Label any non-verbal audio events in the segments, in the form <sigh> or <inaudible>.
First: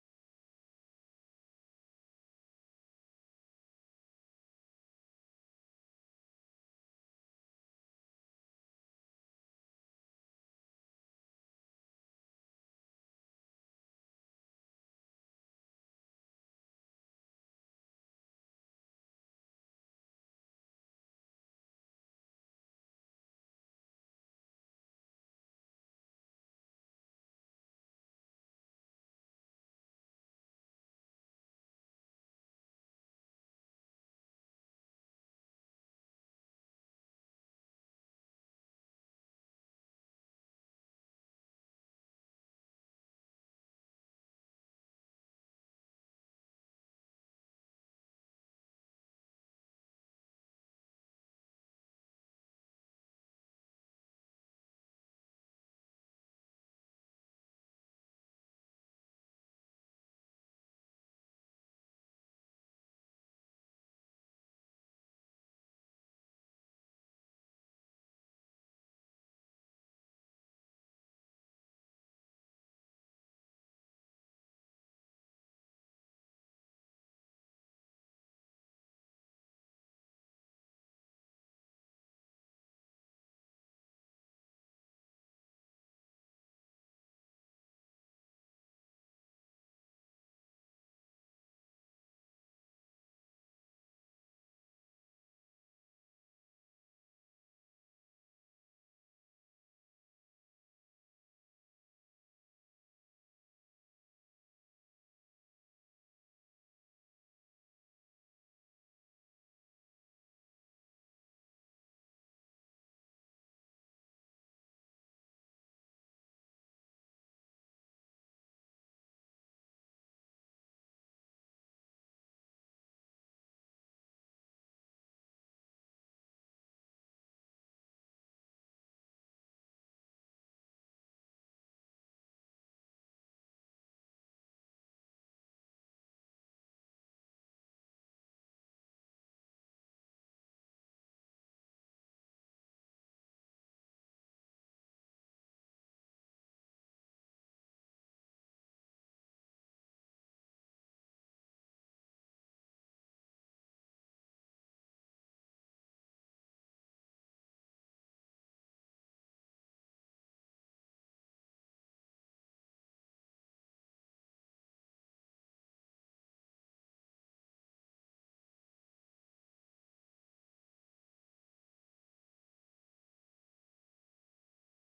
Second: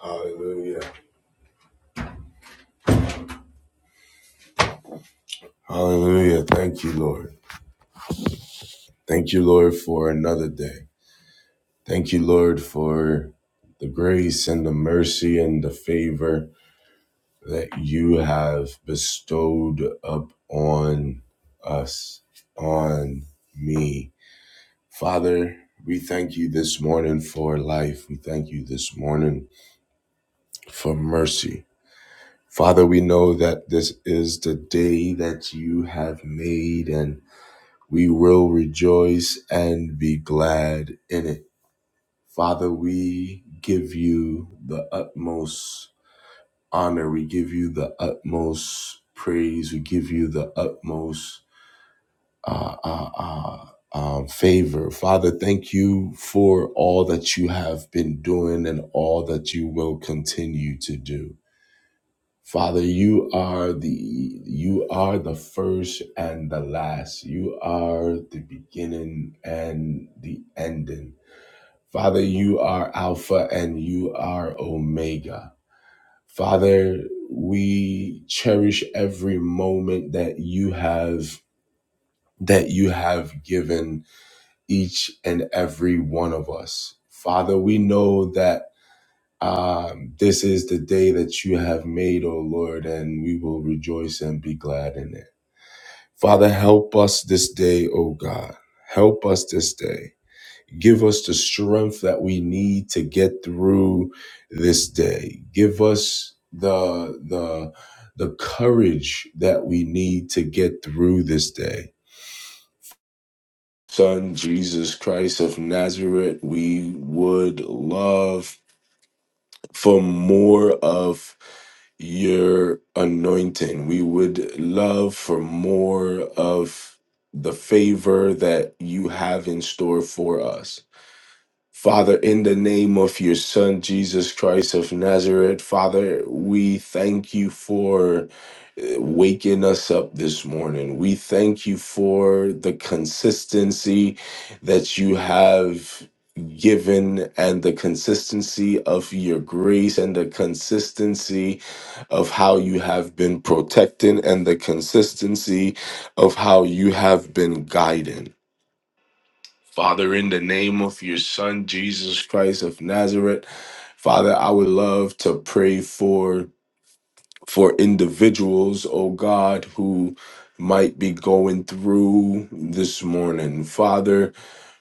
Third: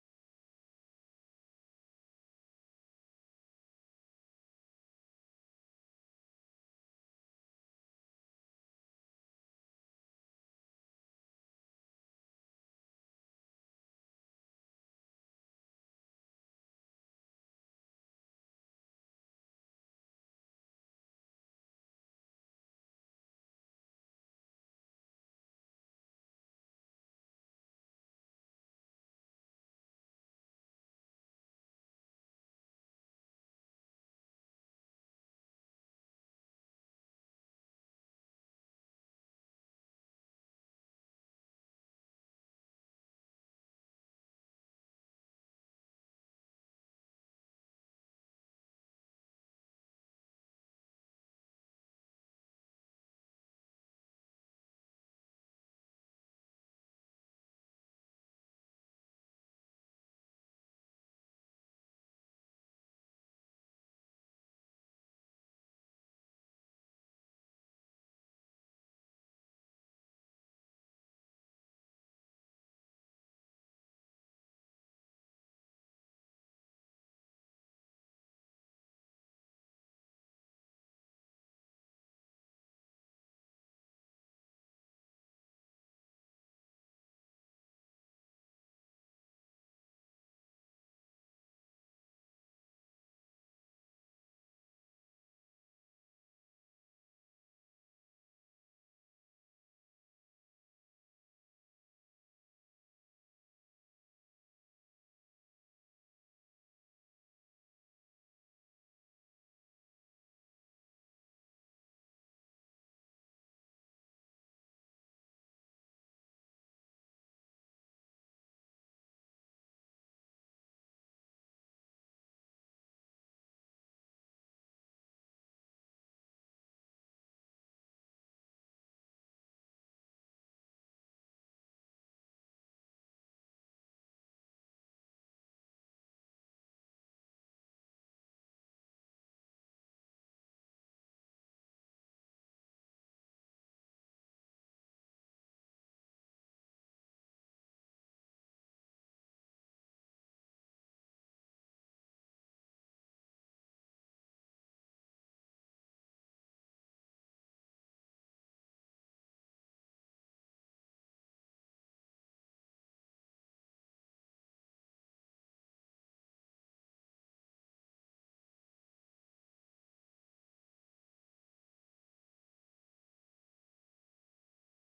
Hallelujah. Hallelujah. Thank you, Lord. Thank you, Lord, for another day. Thank you, Lord, for the grace and the mercy and the favor that you have bestowed upon us, on me. Father, we thank you this morning for life. We thank you this morning for mercy. Father, we know that this is the day that you have made and. We will rejoice and be glad in it. Father, we give you the utmost honor. We give you the utmost praise. We give you the utmost uh, uh, uh, um, favor. Father, thank you for all that you have been doing and all that you will continue to do. Father, you are the you are the first and the last. You are the beginning and the ending. Father, you are Alpha and you are Omega. Father, we cherish every moment that you have that you have given each and every one of us. Father, we know that um, this is the day that you have made, O Lord, and we will rejoice and be glad in it. Father, help us this day, O God. Help us this day. Give us the strength that we need to get through this day. Give us the the the courage that we need to get through this day. Son Jesus Christ of Nazareth, we would love for more of your anointing. We would love for more of the favor that you have in store for us. Father, in the name of your Son, Jesus Christ of Nazareth, Father, we thank you for uh, waking us up this morning. We thank you for the consistency that you have given and the consistency of your grace and the consistency of how you have been protecting and the consistency of how you have been guiding. Father, in the name of your Son, Jesus Christ of Nazareth, Father, I would love to pray for for individuals, oh God, who might be going through this morning. Father,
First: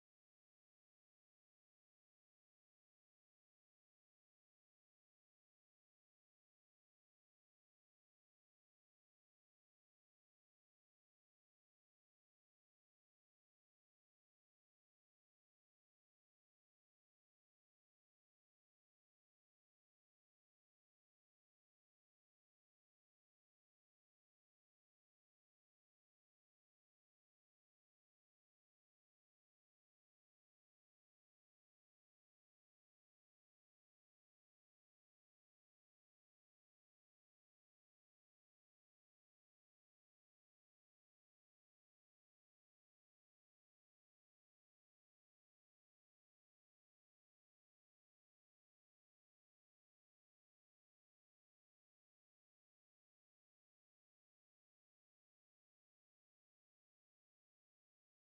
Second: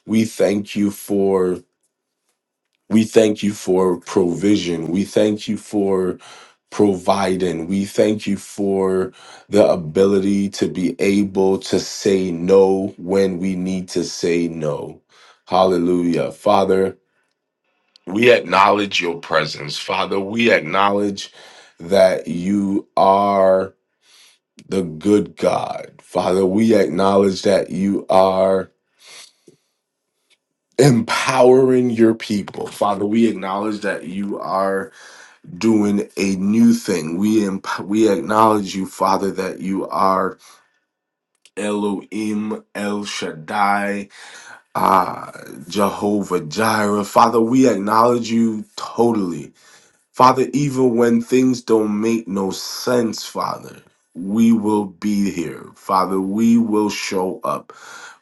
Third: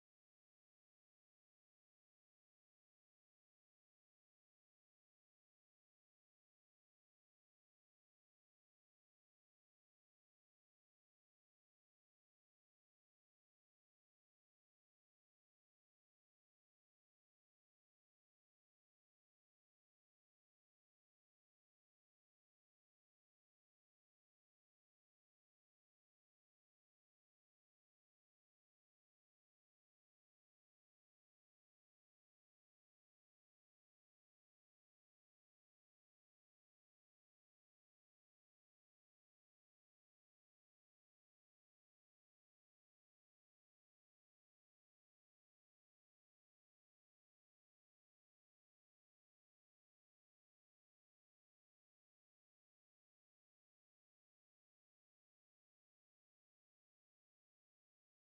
we thank you for we thank you for provision. We thank you for providing. We thank you for the ability to be able to say no when we need to say no. Hallelujah. Father, we acknowledge your presence. Father, we acknowledge that you are the good God. Father, we acknowledge that you are empowering your people. Father, we acknowledge that you are doing a new thing. We emp- we acknowledge you, Father, that you are Elohim, El Shaddai, ah, Jehovah Jireh. Father, we acknowledge you totally. Father, even when things don't make no sense, Father, we will be here. Father, we will show up.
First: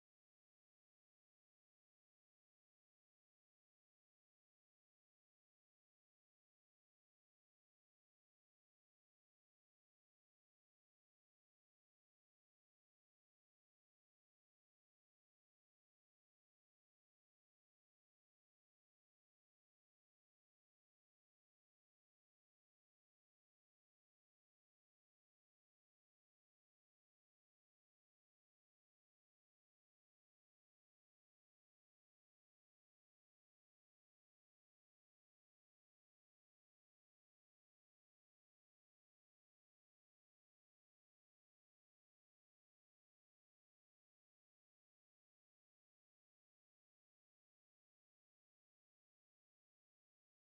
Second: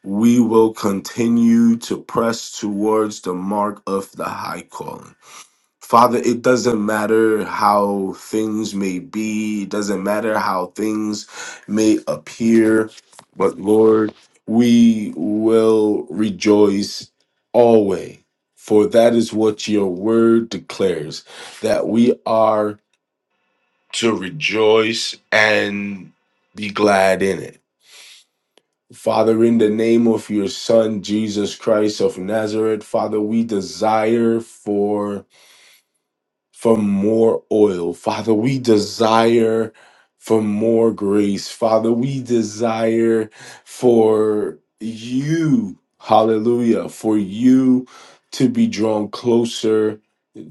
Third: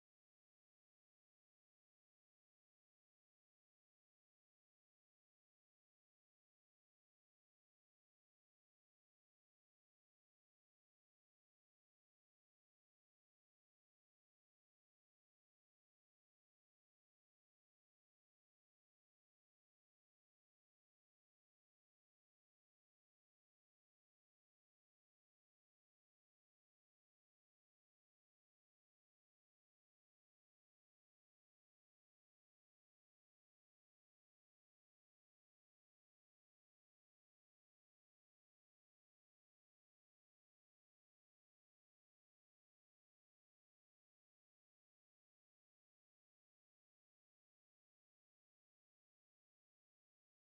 We will continue to press towards the mark of the high calling. Father, it doesn't matter how things may be, it doesn't matter how things may appear, but Lord, we will rejoice always, for that is what your word declares that we are to rejoice and be glad in it. Father, in the name of your Son, Jesus Christ of Nazareth, Father, we desire for for more oil. Father, we desire for more grace. Father, we desire for you, hallelujah, for you to be drawn closer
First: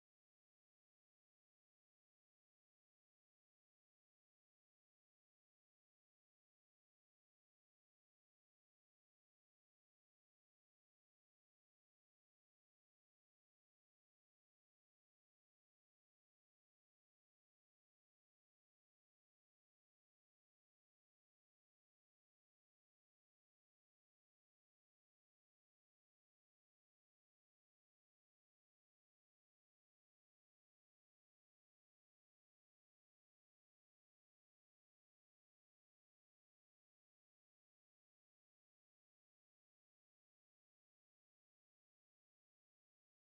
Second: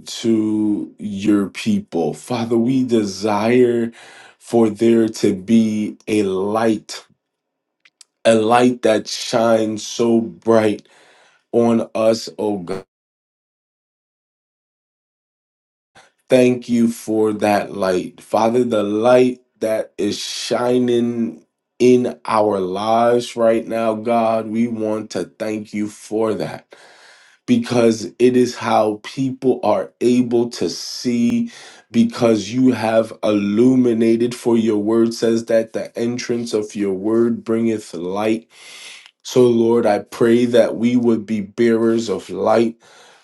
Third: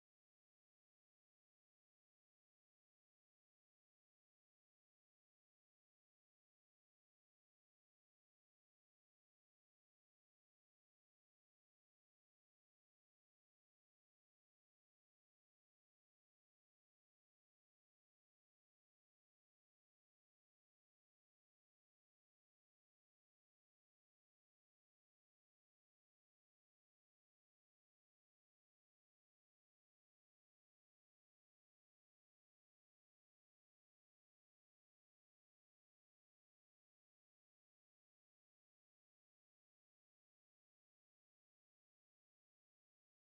to your people. Father, we desire for there to be a light, a light that shines so bright on us, oh God Thank you for that light. Father, the light that is shining in our lives right now, God, we want to thank you for that because it is how people are able to see because you have illuminated for your word says that the entrance of your word bringeth light so, Lord, I pray that we would be bearers of light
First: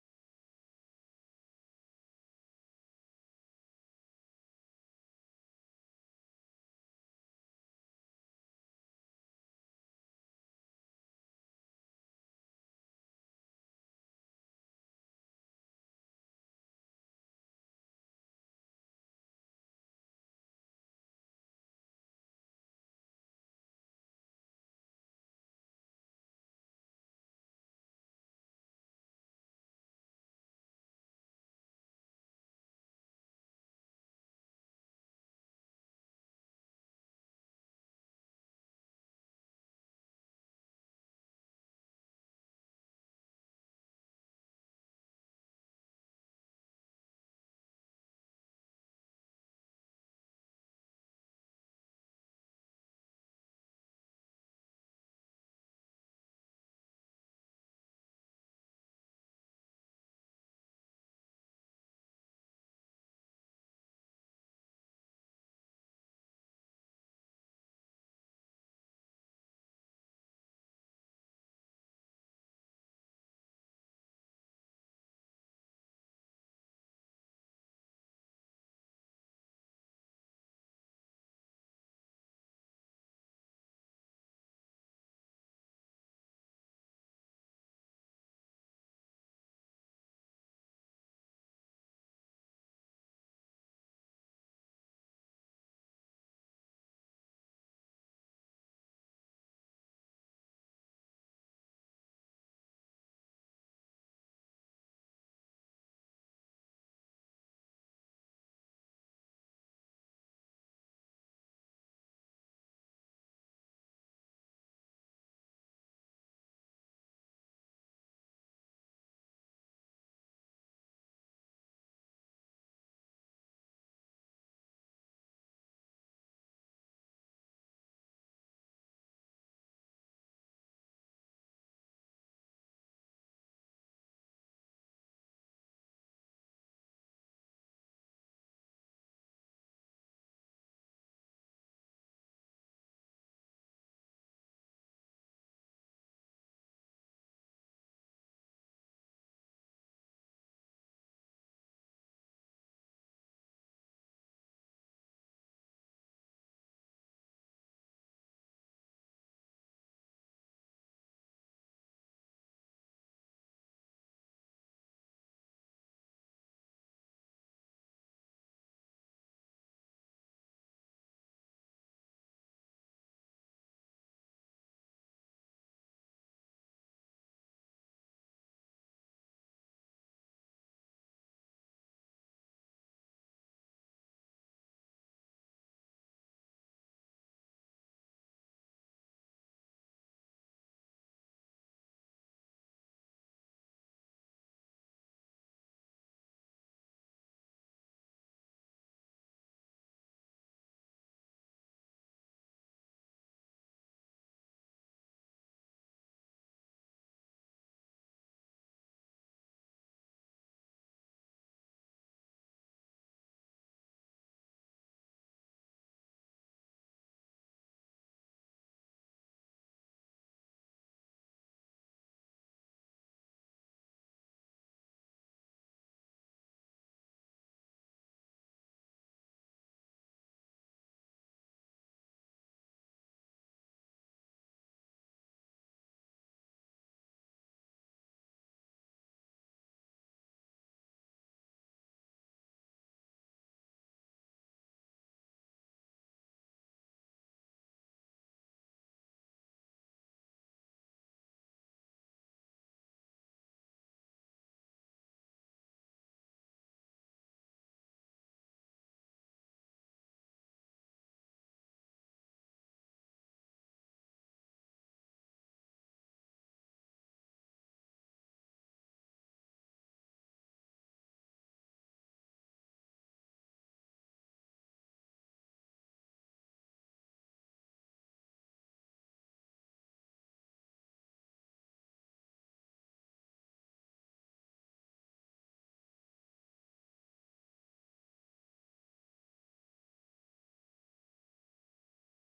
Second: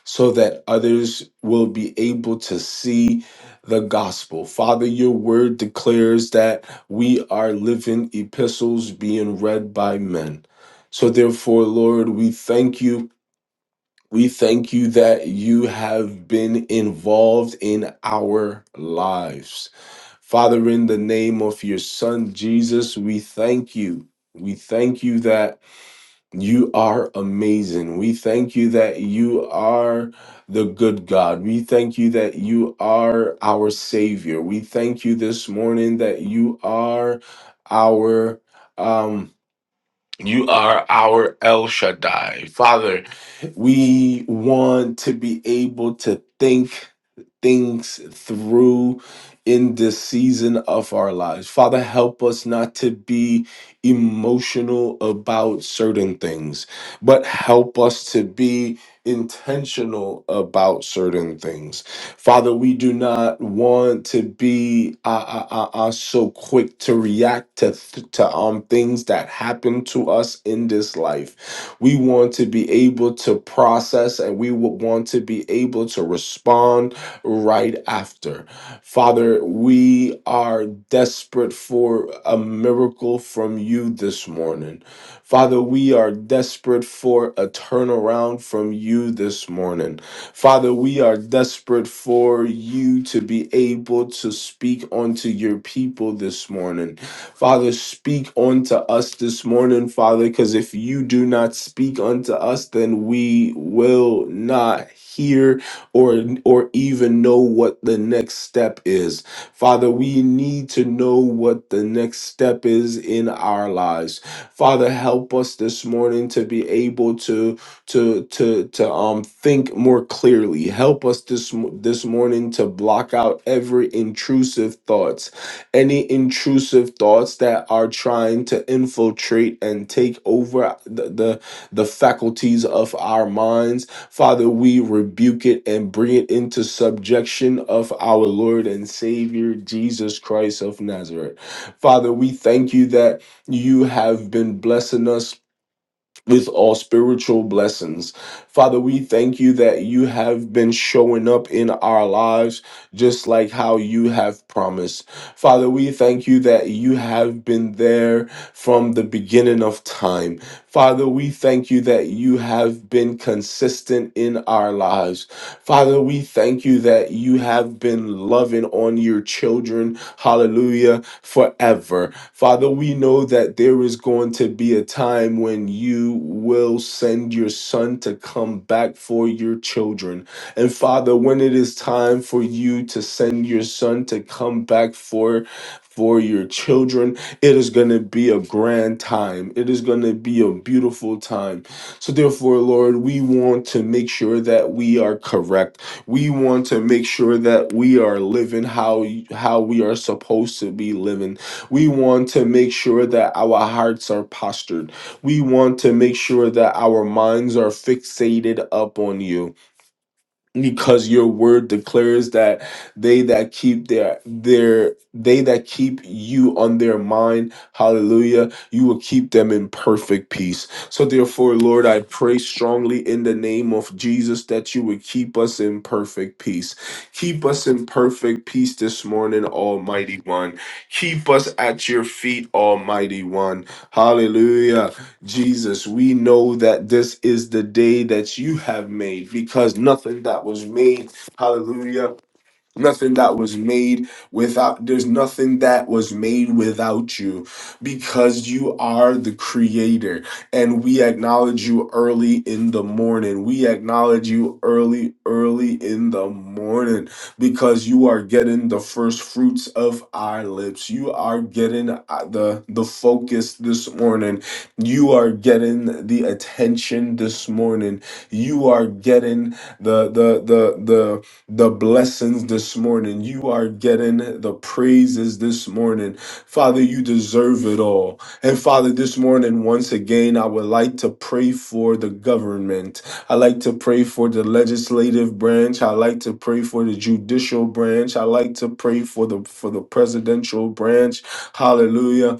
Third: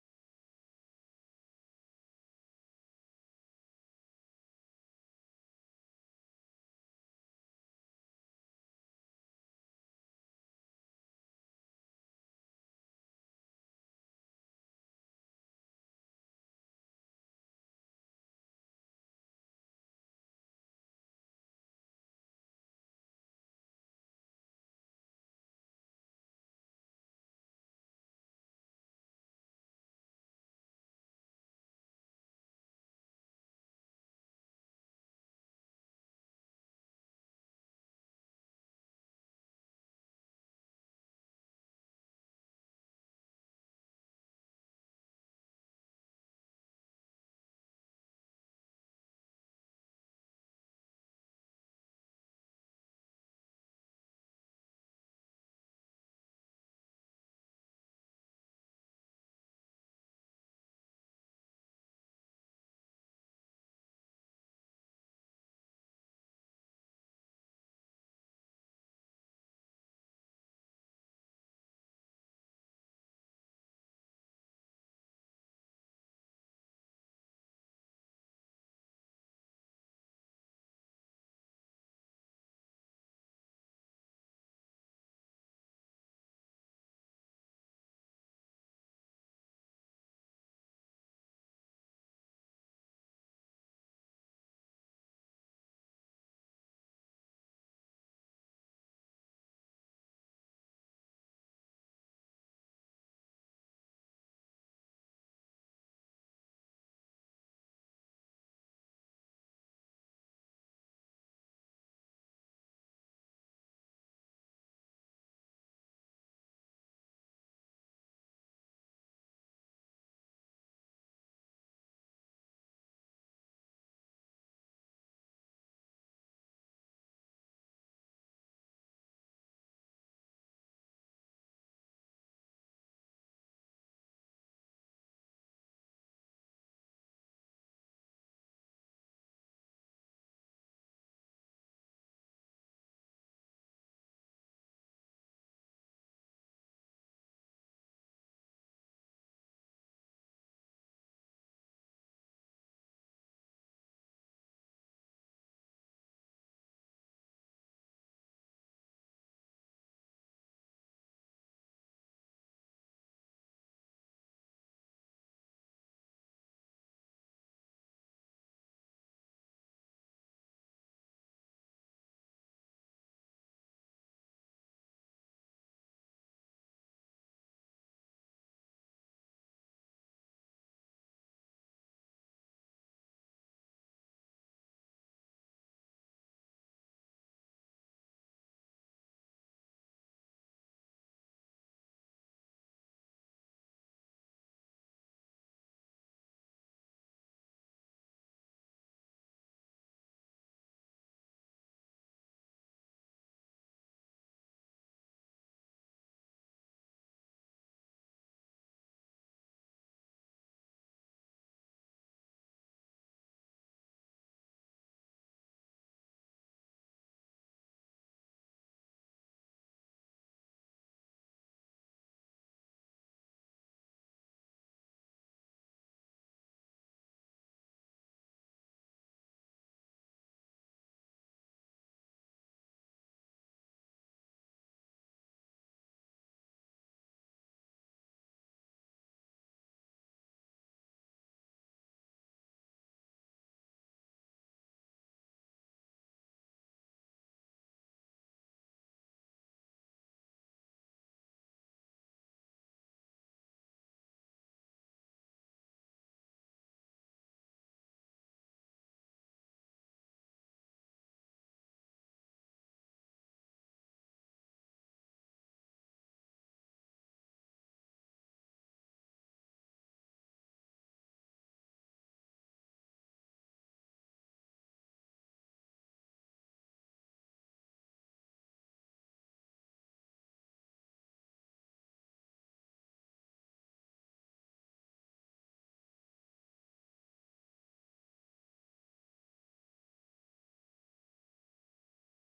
so that others will be able to see the gospel. Father, your word declares that we are living epistles being read by men. So, therefore, Lord, we thank you. We thank you that you have been involved in our lives. Father, in the name of your son, Jesus, we thank you. We thank you that. You are amazing. We thank you that you are the good God. We thank you that you are our Savior. We thank you this morning that you are our um you are our El Shaddai. Father, we want to be able to think things through in this season of our lives. Father, help us not to be emotional about certain things, but help us to be intentional about certain things. Father, we do not want to be uh, uh, uh, uh, so quick to react to, th- to um, things that happen to us in this life. We want to be able to process and we would want to be able to respond right after. Father, we are desperate for a miracle from you this morning. Father, we are desperate for a turnaround from you this morning. Father, we are desperate for you to be able to speak unto your people this morning. Father, speak unto us this morning, Father, because if you do not speak unto us, then we will not hear or or even know what the next step is. Father, we need to know what the next step is in our lives. Father, help us this morning to be able to to to to um think more clearly. Help us this mo- this morning to block out every intrusive thoughts, any intrusive thoughts that are trying to infiltrate and take over the the, the faculties of our minds Father, we rebuke it and bring it into subjection of our Lord and Savior, Jesus Christ of Nazareth. Father, we thank you that you have been blessing us. With all spiritual blessings. Father, we thank you that you have been showing up in our lives just like how you have promised. Father, we thank you that you have been there from the beginning of time. Father, we thank you that you have been consistent in our lives. Father, we thank you that you have been loving on your children, hallelujah, forever. Father, we know that there is going to be a time when you will send your son to come back for your children. And Father, when it is time for you to send your son to come back for for your children, it is going to be a grand time. It is going to be a beautiful time. So therefore, Lord, we want to make sure that we are correct. We want to make sure that we are living how how we are supposed to be living. We want to make sure that our hearts are postured. We want to make sure that our minds are fixated up on you because your word declares that they that keep their their they that keep you on their mind hallelujah you will keep them in perfect peace so therefore lord i pray strongly in the name of jesus that you would keep us in perfect peace keep us in perfect peace this morning almighty one keep us at your feet almighty one hallelujah Jesus, we know that this is the day that you have made because nothing that was made, hallelujah. Nothing that was made without, there's nothing that was made without you because you are the creator. And we acknowledge you early in the morning. We acknowledge you early, early in the morning because you are getting the first fruits of our lips. You are getting uh, the, the focus this morning. You are getting the attention this morning. You are getting the, the, the, the, the blessings this morning. You are getting the praises this morning. Father, you deserve it all. And Father, this morning, once again, I would like to pray for the government. I like to pray for the legislative branch. I like to pray for the judicial branch. I like to pray for the for the presidential branch. Hallelujah.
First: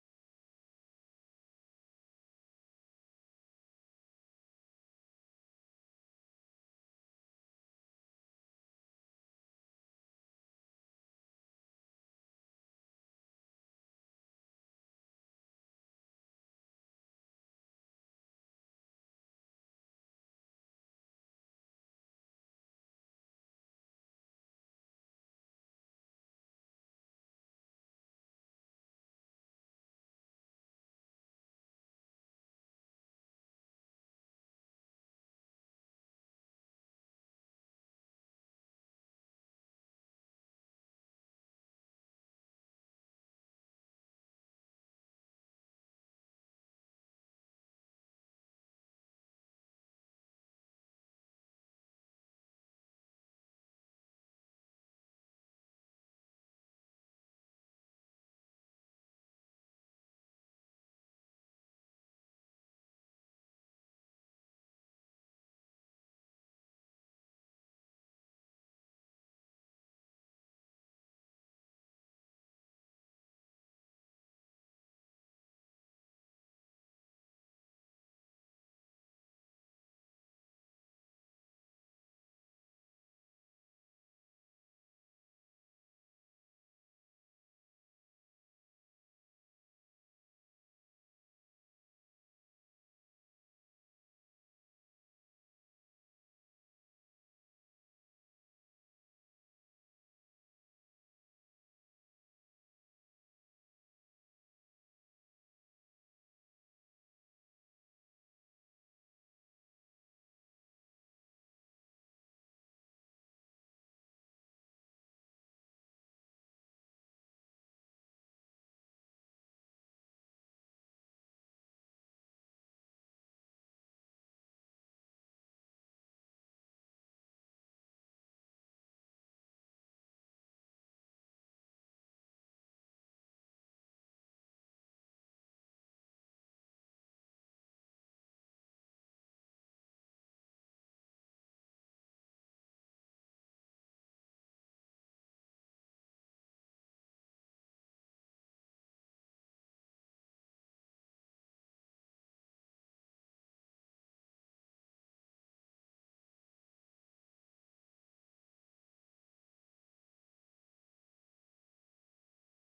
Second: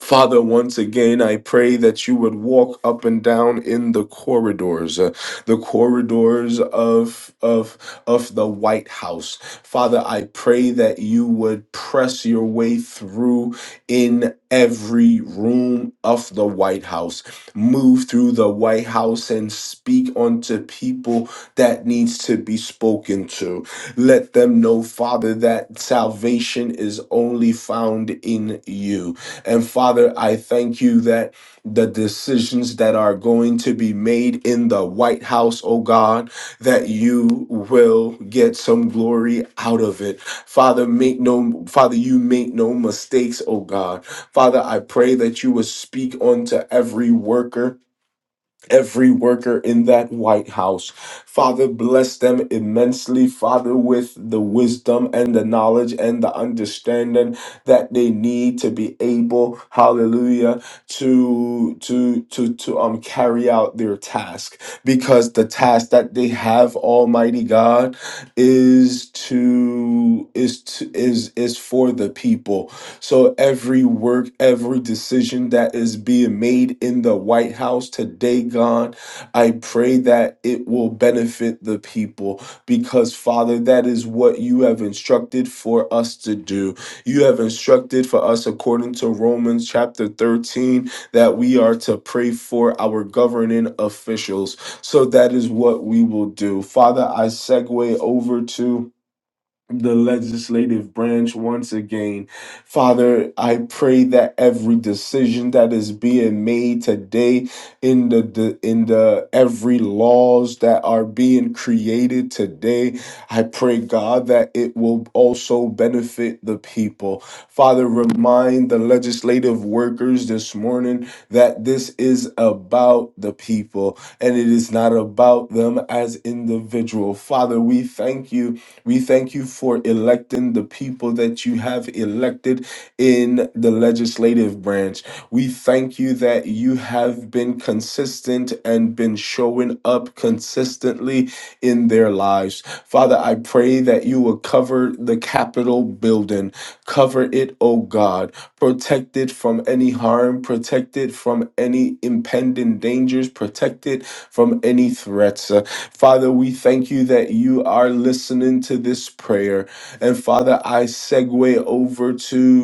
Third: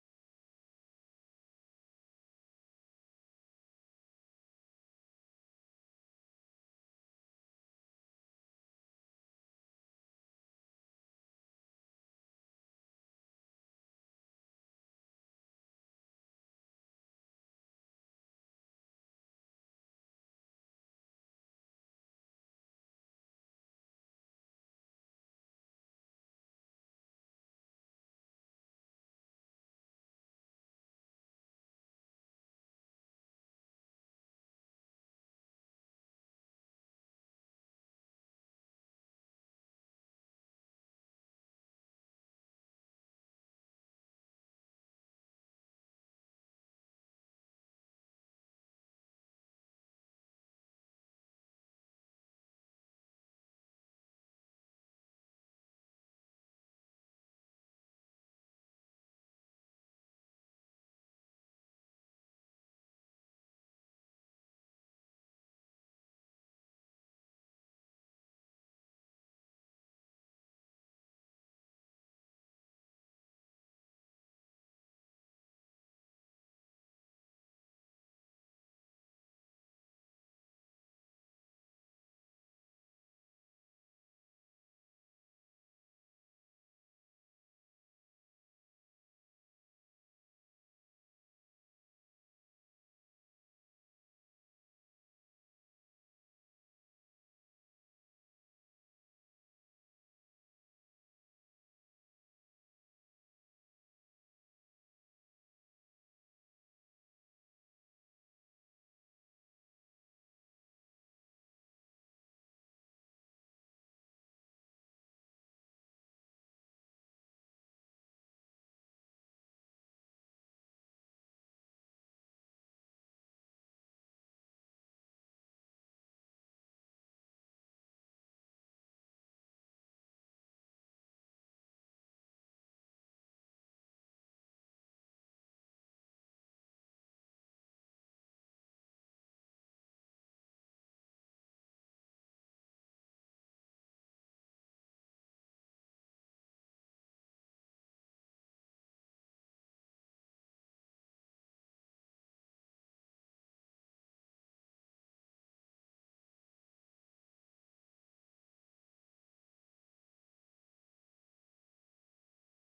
Father, once again, I pray that you would walk up and down in the corridors, uh, the corridors of, of, of the White House. Father, I pray that you would press your way through in every room of the White House. Move through the White House and speak unto people that needs to be spoken to. Let them know, Father, that salvation is only found in you and Father, I thank you that the decisions that are going to be made in the White House, oh God, that you will get some glory out of it. Father, make no Father, you make no mistakes, oh God. Father, I pray that you will speak unto every worker every worker in that White House. Father, bless them immensely, Father, with the wisdom and the knowledge and the understanding that they need to be able, hallelujah, to to to to um carry out their task. Because the task that they have, Almighty God, is to is to is is for the people. So every work, every decision that is being made in the White House today, God, I pray that it will benefit the people because, Father, that is what you have instructed for us to do. You have instructed for us, according to Romans chapter 13, that we are to pray for our governing officials. So that is what we will do. Father, I segue over to the legislative branch once again. Father, I pray that every decision that is being made today in the, the in the every laws that are being created today, I pray God that it will also benefit the people. Father, remind the legislative workers this morning that this is about the people and it is not about them as individual. Father, we thank you we thank you for electing the people that you have elected in the legislative branch. We thank you that you have been consistent and been showing up consistently in their lives. Father, I pray that you will cover the Capitol building. Cover it, oh God. Protect it from any harm, protect it from any impending dangers, protect it from any threats. Uh, Father, we thank you that you are listening to this prayer. And Father, I segue over to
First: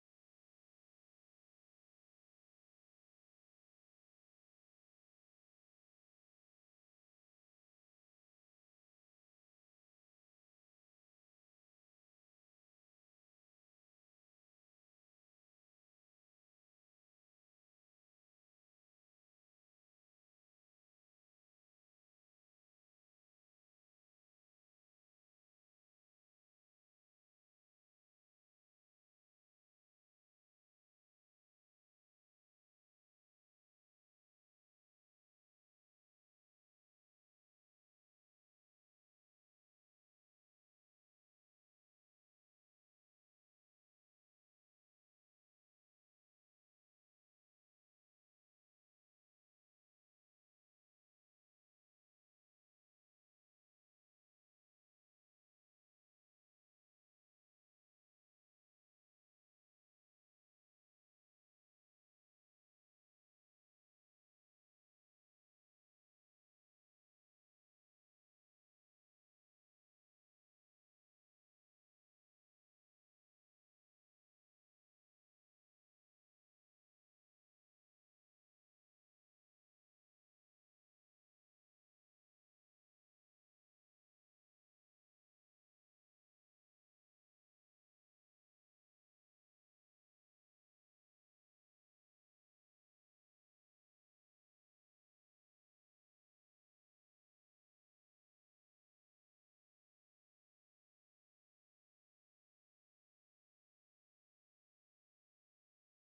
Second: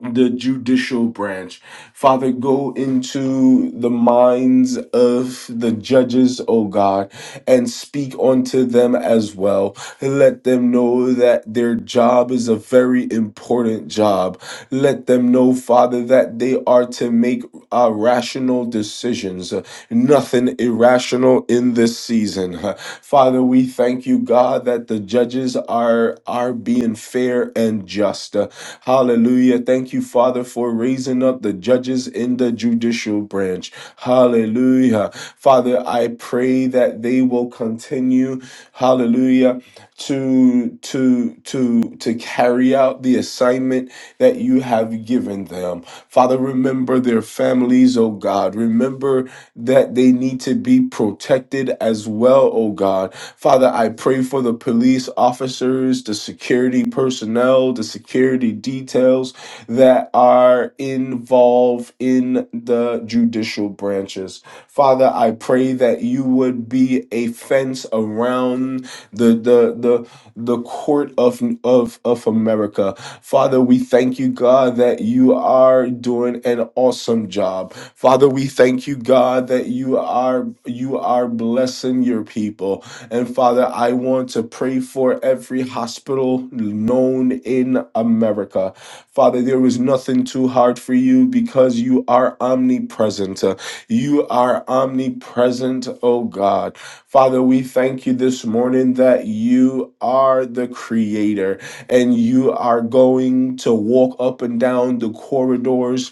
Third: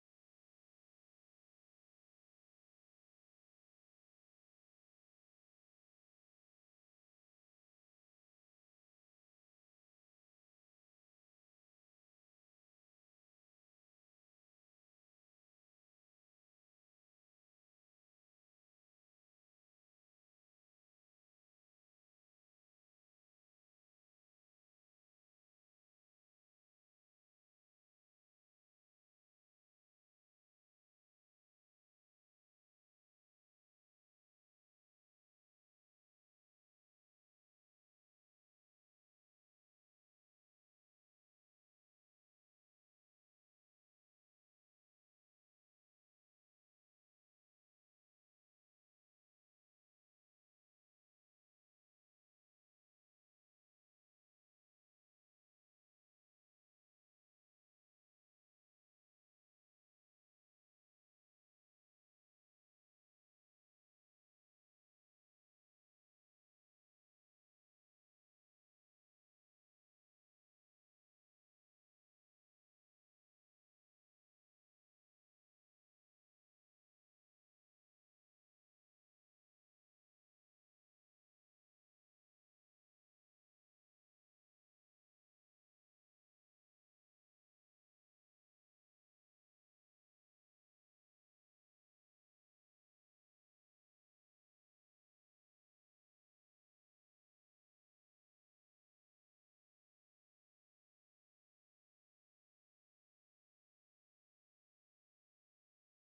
the judicial branch. Father, go into the minds of the judges, O God, and speak unto them as well. Let them know that their job is a very important job. Let them know, Father, that they are to make uh, rational decisions, uh, nothing irrational in this season. <laughs> Uh, Father, we thank you, God, that the judges are, are being fair and just. Uh, Hallelujah thank you, Father, for raising up the judges in the judicial branch. Hallelujah. Father, I pray that they will continue, hallelujah, to to to to carry out the assignment that you have given them. Father, remember their families, oh God. Remember that they need to be protected as well, oh God. Father, I pray for the police officers, the security personnel, the security details, that are involved in the judicial branches. Father, I pray that you would be a fence around the the the the court of of of America. Father, we thank you, God, that you are doing an awesome job. Father, we thank you, God, that you are you are blessing your people. And Father, I want to pray for every hospital known in America. Father, there is nothing too hard for you because you are omnipresent. Uh, You are omnipresent, oh God. Father, we thank you this morning that you are the creator and you are going to walk up and down the corridors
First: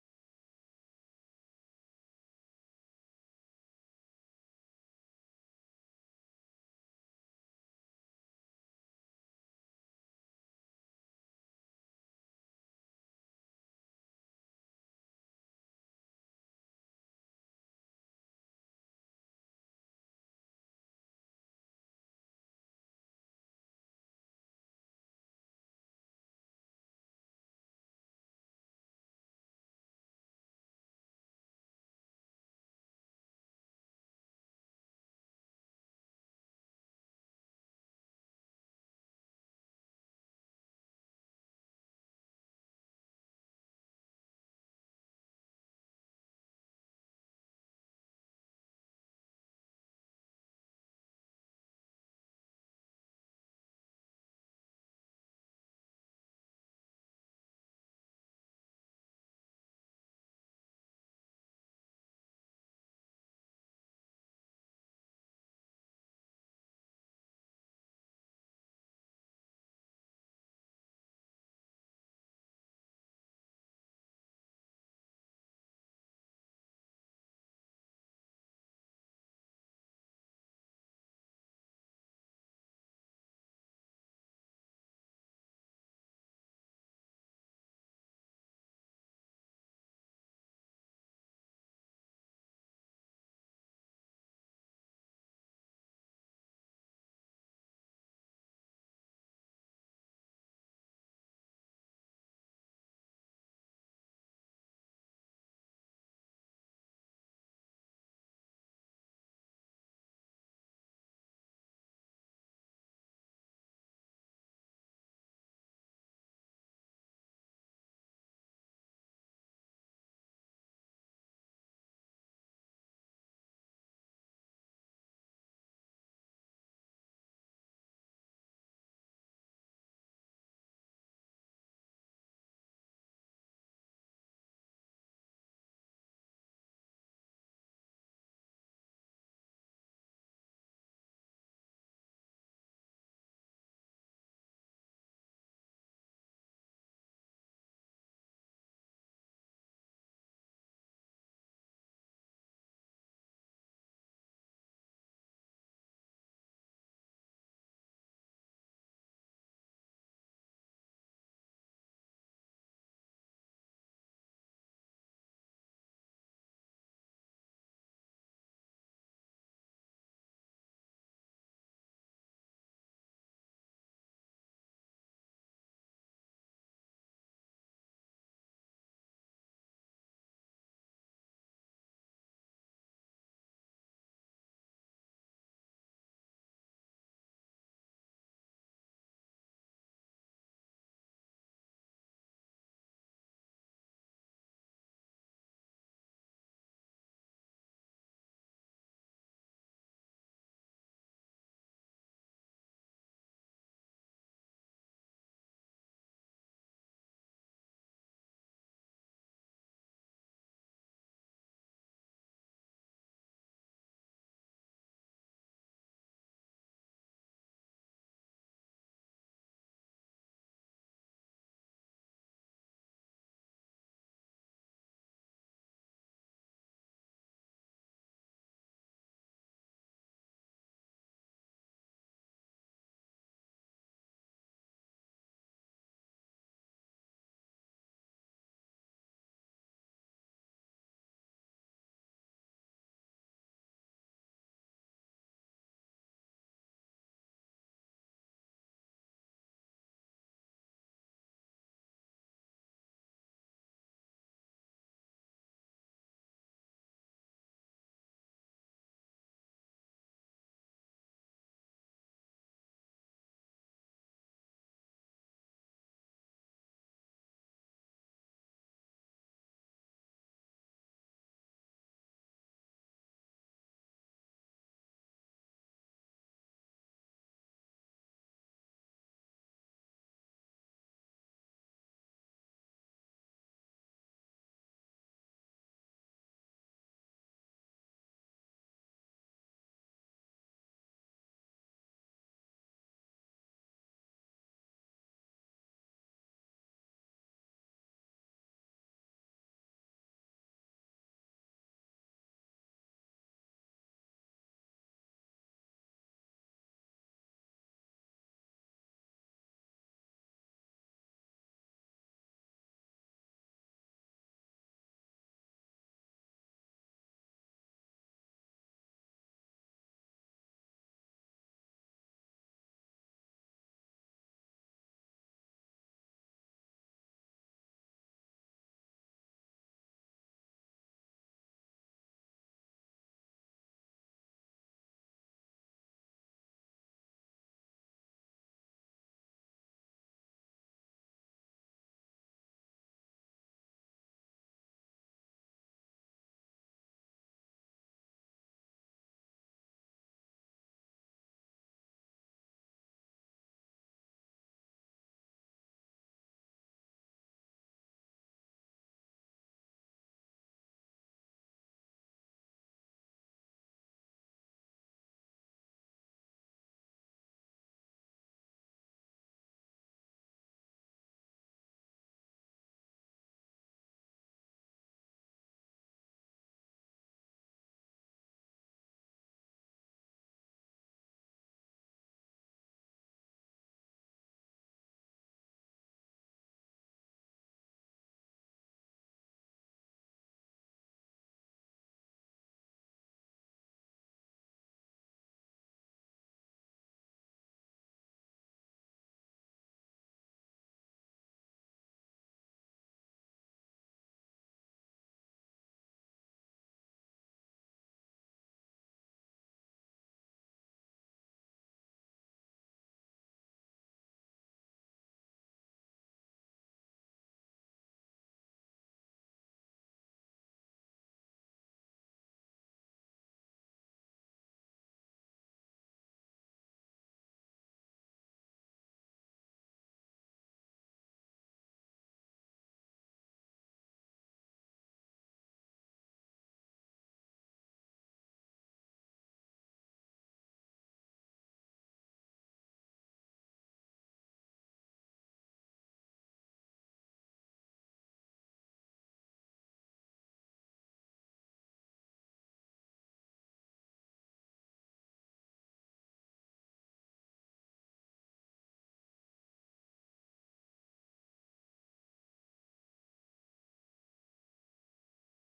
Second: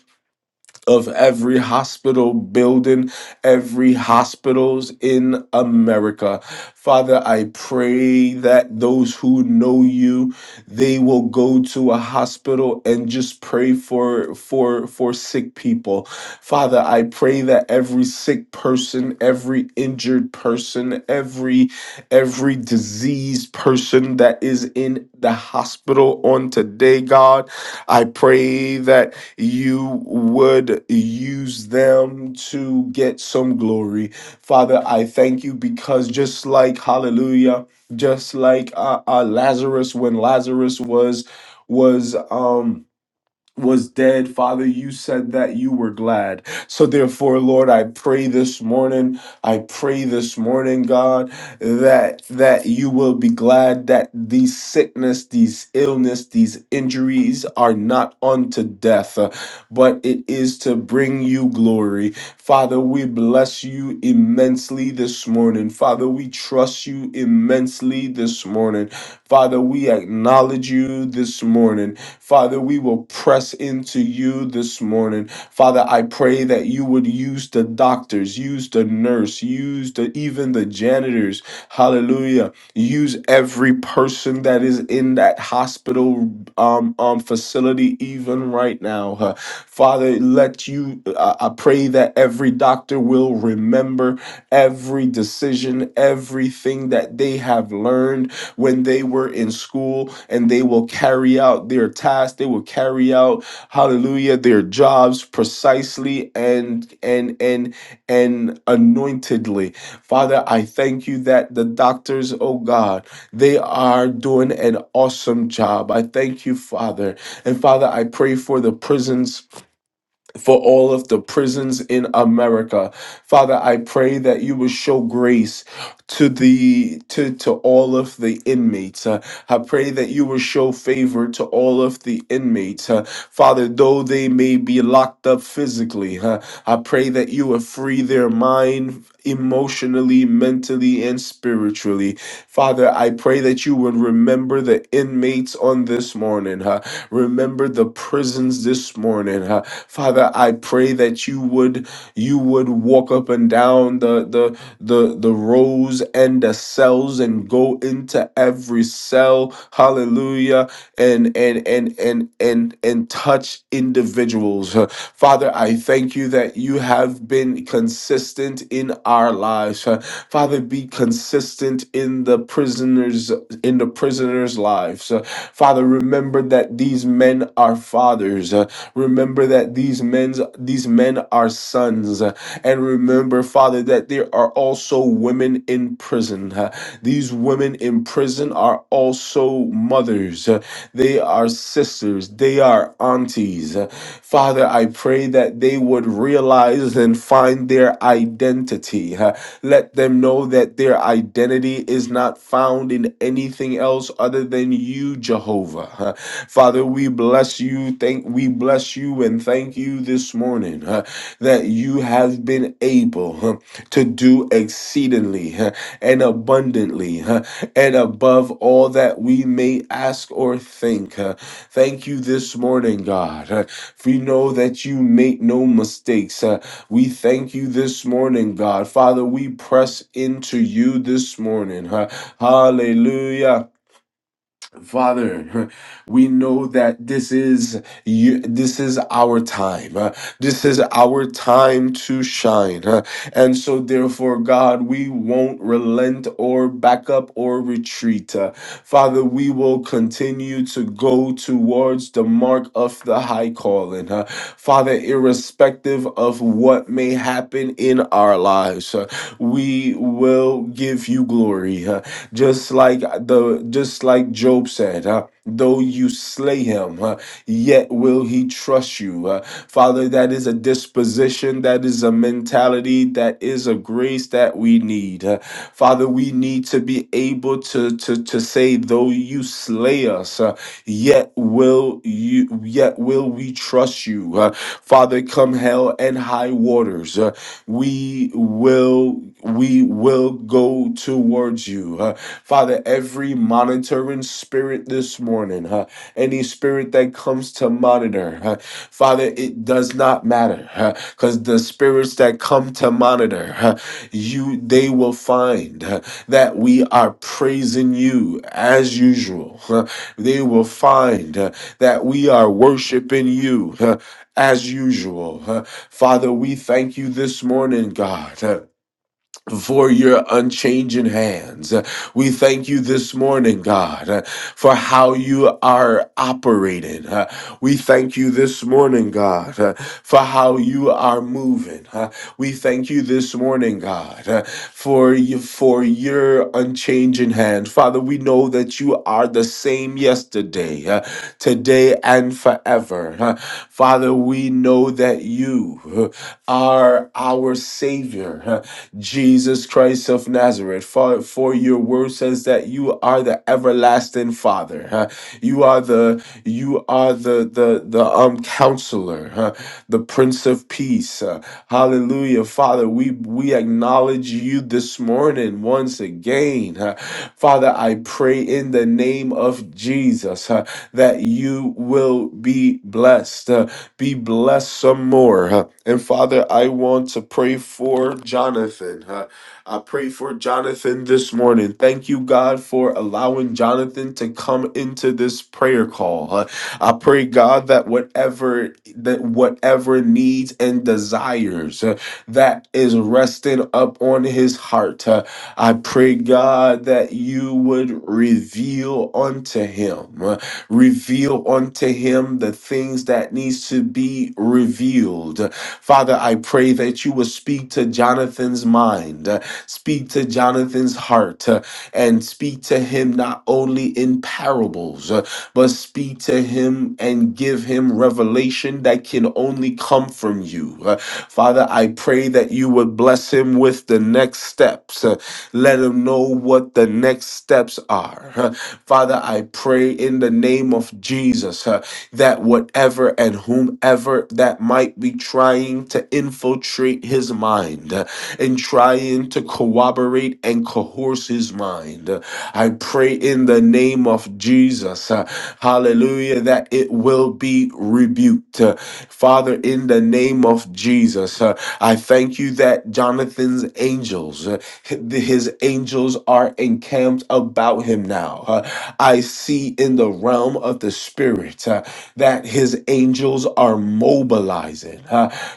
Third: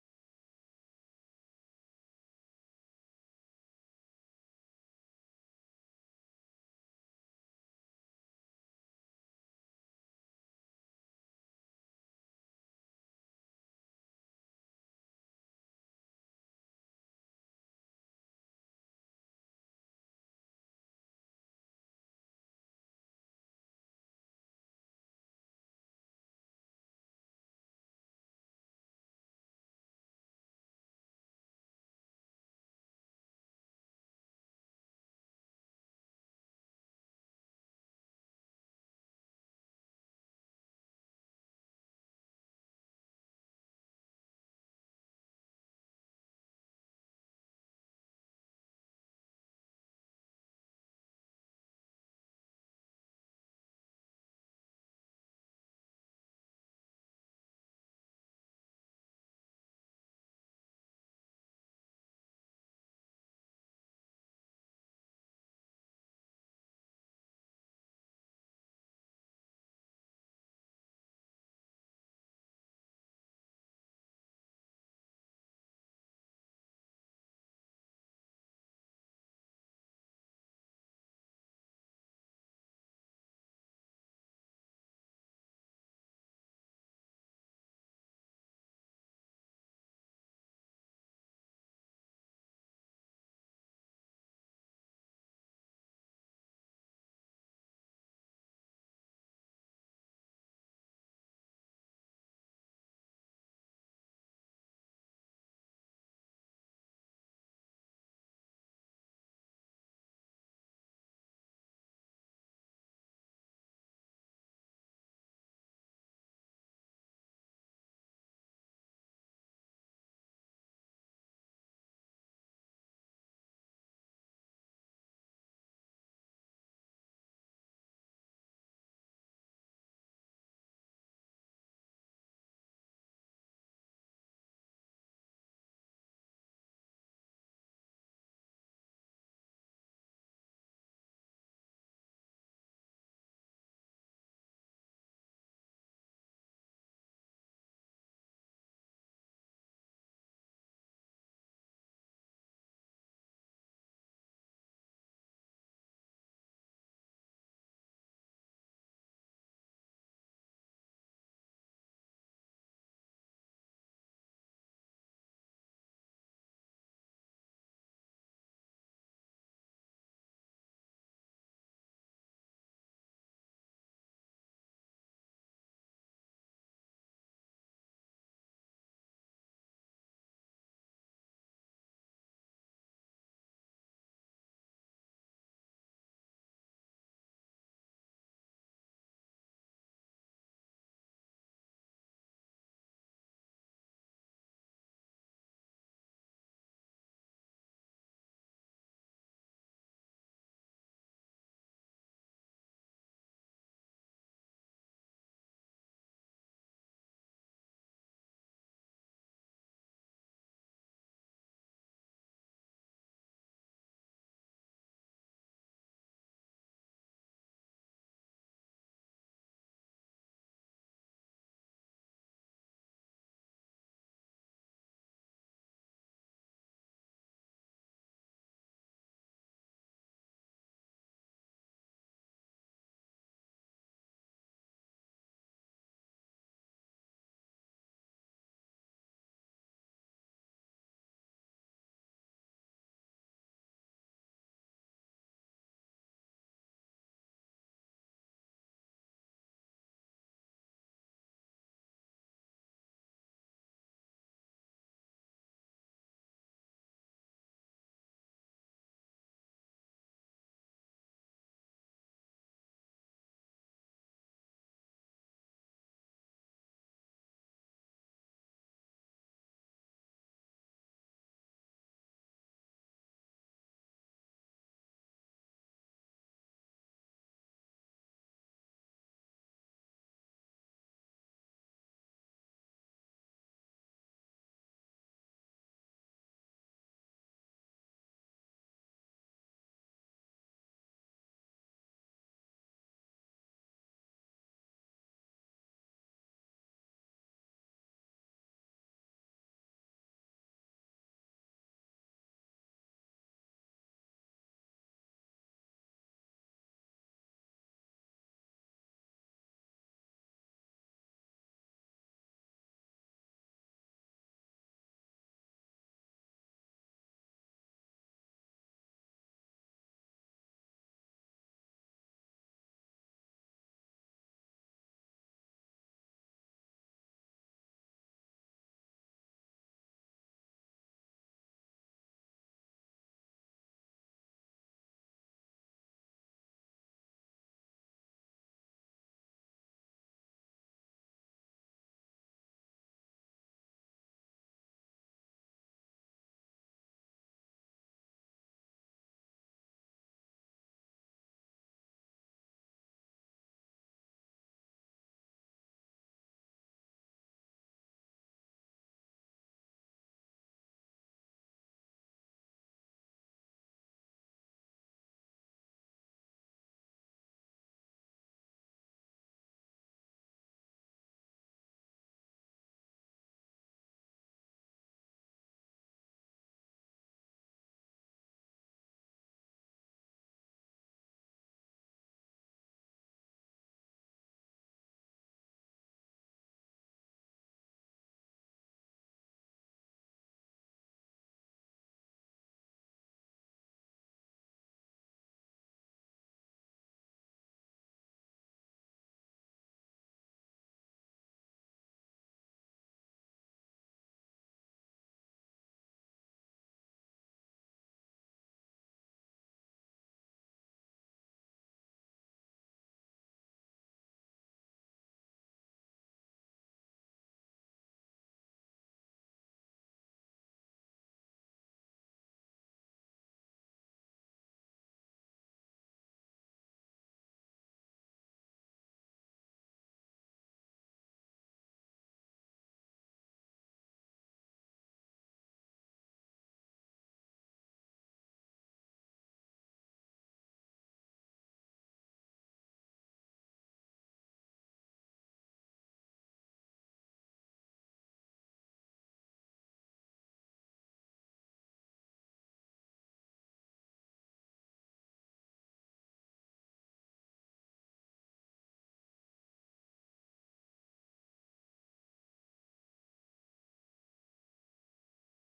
of every hospital building, every hospitals in America. Father, I pray that those who know you, they will go to a hospital and just pray for for for sick people. Father, I pray that every sick person, every injured person, every every diseased person that is in the hospital on today, God, I pray that you would use them to get some glory. Father, I thank you because just like, hallelujah, just like uh, uh, Lazarus, when Lazarus was, was, um, was dead. Father, you said that you were glad. So, therefore, Lord, I pray this morning, I pray this morning, God, that that you will be glad that these sickness, these illness, these injuries are not unto death, uh, but it is to bring you glory. Father, we bless you immensely this morning. Father, we trust you immensely this morning. Father, we acknowledge you this morning. Father, we will press into you this morning. Father, I pray that you would use the doctors, use the nurse, use the even the janitors. Hallelujah. Use every person that is in that hospital um, um facility even right now. Uh, Father, let you I I pray that every doctor will remember every decision, everything that they have learned when they were in school and they will carry out their tasks they will carry out hallelujah their jobs precisely and and and and anointedly father i thank you that the doctors oh god they are doing an awesome job i thank you father and father i pray for the prisons for all of the prisons in America. Father, I pray that you will show grace to the to, to all of the inmates. Uh, I pray that you will show favor to all of the inmates. Uh, Father, though they may be locked up physically, uh, I pray that you will free their mind emotionally, mentally, and spiritually. Father, I pray that you would remember the inmates on this morning. Uh, Remember the prisons this morning. huh? Father, I pray that you would you would walk up and down the the the the rows and the cells and go into every cell. Hallelujah. And and and and and and touch individuals. huh? Father, I thank you that you have been consistent in our lives. huh? Father, be consistent in the prisoners' in the prisoners' lives. Uh, Father, remember that these men are fathers. Uh, Remember that these men's these men are sons. Uh, And remember, Father, that there are also women in prison. Uh, These women in prison are also mothers. Uh, They are sisters. They are aunties ways. Father, I pray that they would realize and find their identity. Uh, Let them know that their identity is not found in anything else other than you, Jehovah. Uh, Father, we bless you. Thank we bless you and thank you this morning uh, that you have been able to do exceedingly huh, and abundantly huh, and above all that we may ask or think. huh. Thank you this morning, God. huh, For you know that you make no mistakes. huh. We thank you this morning, God. Father, we press into you this morning. huh. Hallelujah. Father, <laughs> we know that this is you, this is our time. uh, This is our time to shine. uh, And so therefore God, we won't relent or back up or retreat. uh, Father, we will continue to go towards the mark of the high calling. uh, Father, irrespective of what may happen in our lives, uh, we will give you glory. Uh, just like the just like Job said, uh, though you slay him, uh, yet will he trust you. Uh, Father, that is a disposition, that is a mentality, that is a grace that we need. Uh, Father, we need to be able to to to say, though you slay us, uh, yet will you, yet will we trust you. Uh, Father, come hell and high waters. uh, we will we will go towards you uh, father every monitoring spirit this morning uh, any spirit that comes to monitor uh, father it does not matter because the spirits that come to monitor uh, you they will find uh, that we are praising you as usual uh, they will find uh, that we are worshiping you uh, as usual. huh? Father, we thank you this morning, God for your unchanging hands. We thank you this morning, God, uh, for how you are operating. Uh, We thank you this morning, God, uh, for how you are moving. Uh, We thank you this morning, God, uh, for you, for your unchanging hand. Father, we know that you are the same yesterday, uh, today and forever. Uh, Father, we know that you uh, are our savior. Uh, Jesus Christ of Nazareth. For, for your word says that you are the everlasting Father. huh? You are the you are the the the um counselor, huh? the Prince of Peace. huh? Hallelujah, Father. We we acknowledge you this morning once again, huh? Father. I pray in the name of Jesus huh, that you will be blessed. uh, be blessed some more. huh? And Father, I want to pray for Jonathan. huh? I pray for Jonathan this morning. Thank you, God, for allowing Jonathan to come into this prayer call. huh? I pray, God, that whatever that whatever needs and desires uh, that is resting up on his heart. uh, I pray, God, that you would reveal unto him, uh, reveal unto him the things that needs to be revealed. Father, I pray that you would speak to Jonathan's mind, uh, speak to Jonathan's heart, uh, and speak to him not only in parables, uh, but speak to him and give him revelation that can only come from you. Uh, Father, I pray that you would bless him with the next steps. Uh, let him know what the next steps are. Uh, Father, I pray in the name of Jesus uh, that whatever and whomever that might be trying to infiltrate his mind uh, and trying to corroborate and coerce his mind. Uh, I pray in the name of Jesus, uh, hallelujah, that it will be rebuked. Uh, Father, in the name of Jesus, uh, I thank you that Jonathan's angels, uh, his angels are are encamped about him now. Uh, I see in the realm of the spirit uh, that his angels are mobilizing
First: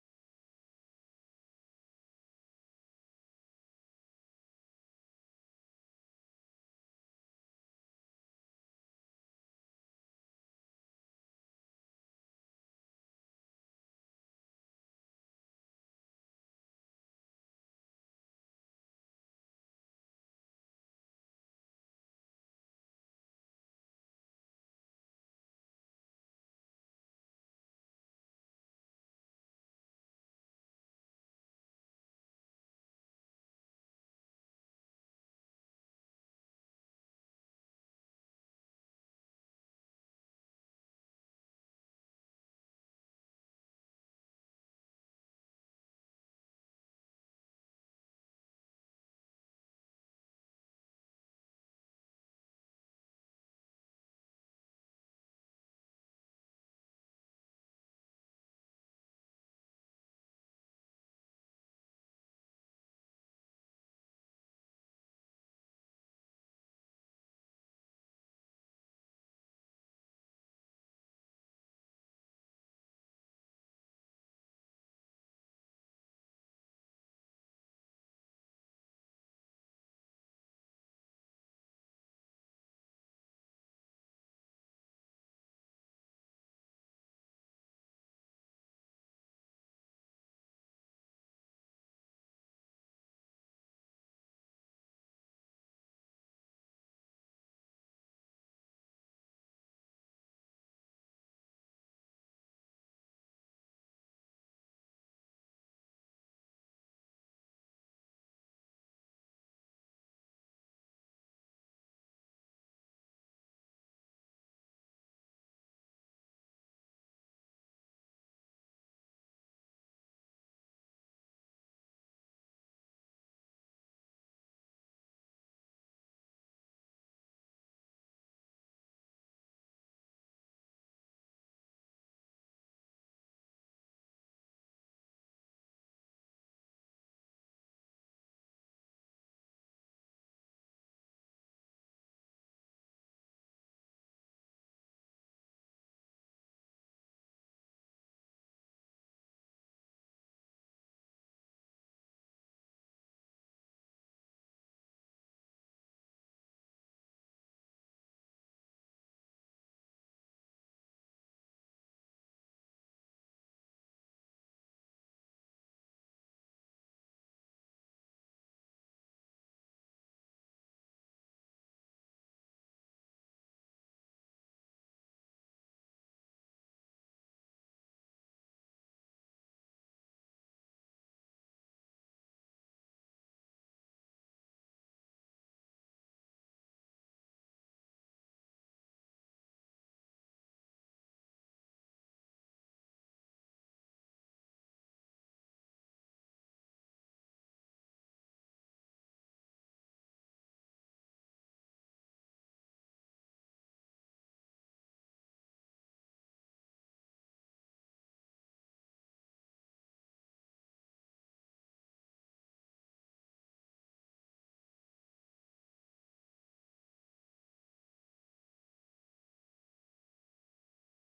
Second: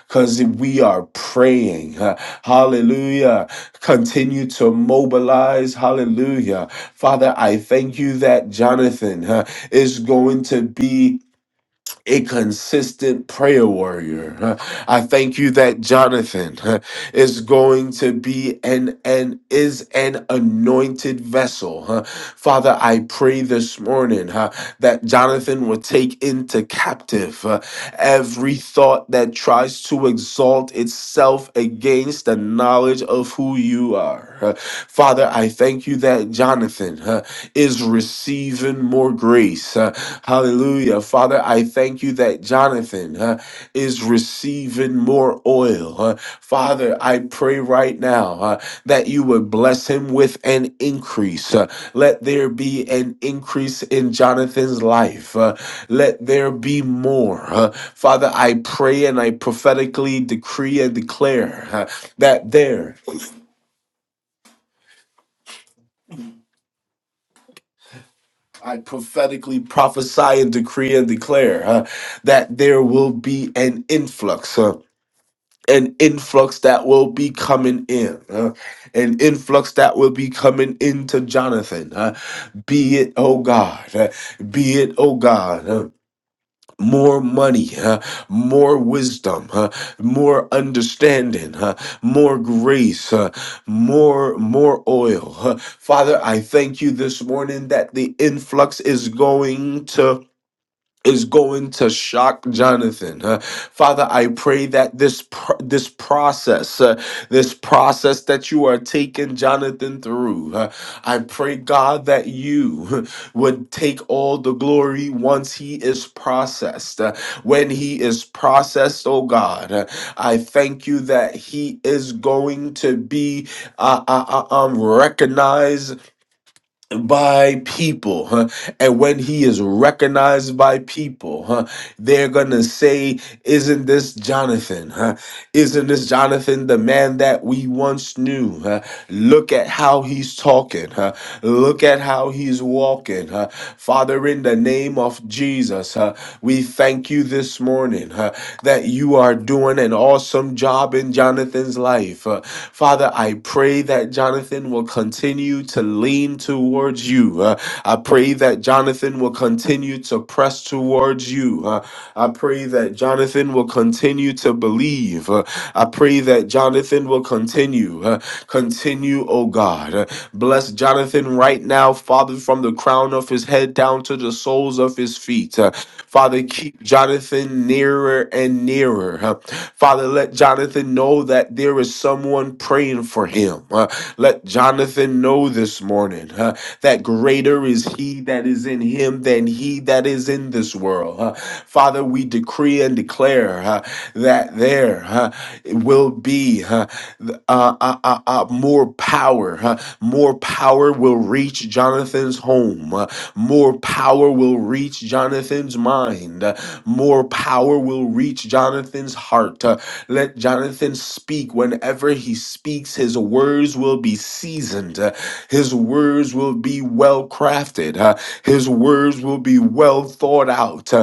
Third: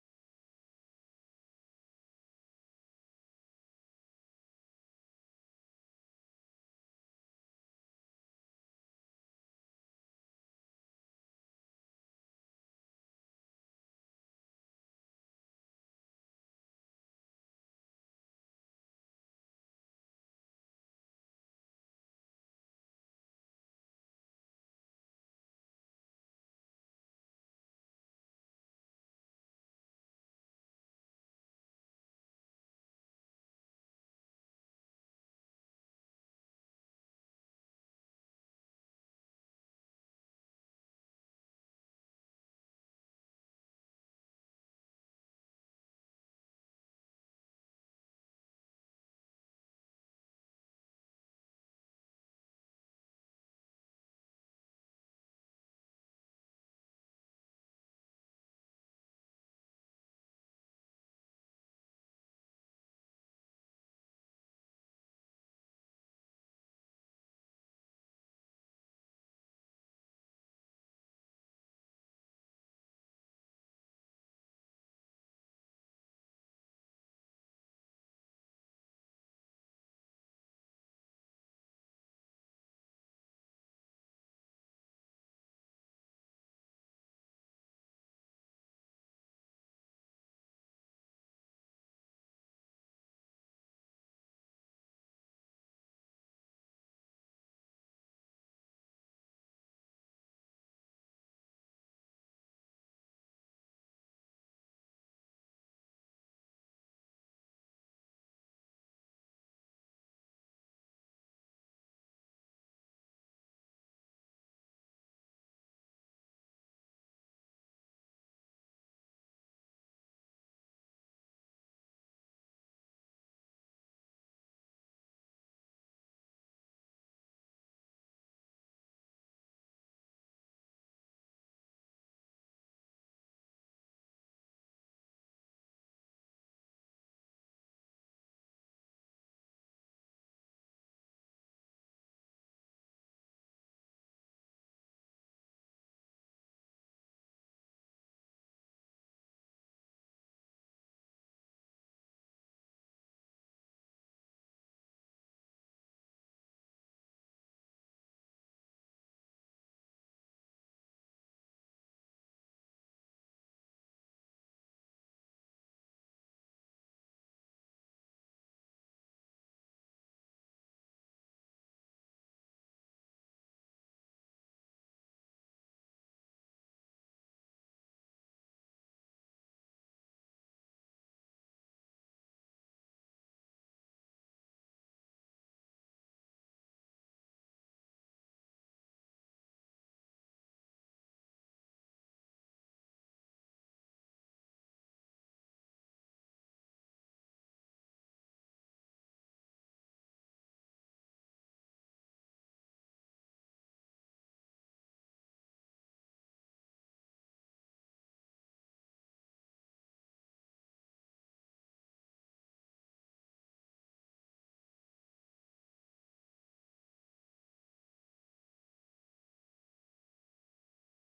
because we are praying. uh, hallelujah. Continue to mobilize. Hallelujah. Father, I thank you that Jonathan uh, is going to be a consistent prayer warrior. Uh, I thank you that Jonathan uh, is going to be an and is an anointed vessel. Uh, Father, I pray this morning uh, that Jonathan will take into captive uh, every thought that tries to exalt itself against the knowledge of who you are. Uh, Father, I thank you that Jonathan uh, is receiving more grace. Uh, Hallelujah. Father, I thank you that Jonathan uh, is receiving more oil. Uh, Father, I pray right now uh, that you would bless him with an increase. Uh, let there be an increase in Jonathan's life. Uh, let there be more. Uh, Father, I pray and I prophetically decree and declare uh, that there. I prophetically prophesy and decree and declare uh, that there will be an influx. uh, an influx that will be coming in, uh, an influx that will be coming into Jonathan. uh, be it, oh God, uh, be it, oh God. uh, more money, uh, more wisdom, uh, more understanding, uh, more grace, uh, more more oil. Uh, Father, I thank you this morning that the influx is going to is going to shock Jonathan. Uh, Father, I pray that this pr- this process, uh, this process that you are taking Jonathan through, uh, I pray God that you <laughs> would take all the glory once he is processed. Uh, when he is processed, oh God, uh, I thank you that he is going to be uh, uh, uh, um, recognized by people huh? and when he is recognized by people huh, they're gonna say isn't this jonathan huh? isn't this jonathan the man that we once knew huh?" Look at how he's talking. huh? Look at how he's walking. huh? Father, in the name of Jesus, huh, we thank you this morning huh, that you are doing an awesome job in Jonathan's life. huh? Father, I pray that Jonathan will continue to lean towards you. huh? I pray that Jonathan will continue to press towards you. huh? I pray that Jonathan will continue to believe. huh? I pray that Jonathan will will continue. uh, Continue, oh God. Uh, Bless Jonathan right now, Father, from the crown of his head down to the soles of his feet. Uh, Father, keep Jonathan nearer and nearer. Uh, Father, let Jonathan know that there is someone praying for him. Uh, Let Jonathan know this morning uh, that greater is he that is in him than he that is in this world. Uh, Father, we decree and declare uh, that there uh, will be. huh, th- uh, uh, uh, uh, more power. huh? more power will reach Jonathan's home. uh, more power will reach Jonathan's mind. uh, more power will reach Jonathan's heart. uh, let Jonathan speak. Whenever he speaks, his words will be seasoned. uh, his words will be well crafted. uh, his words will be well thought out.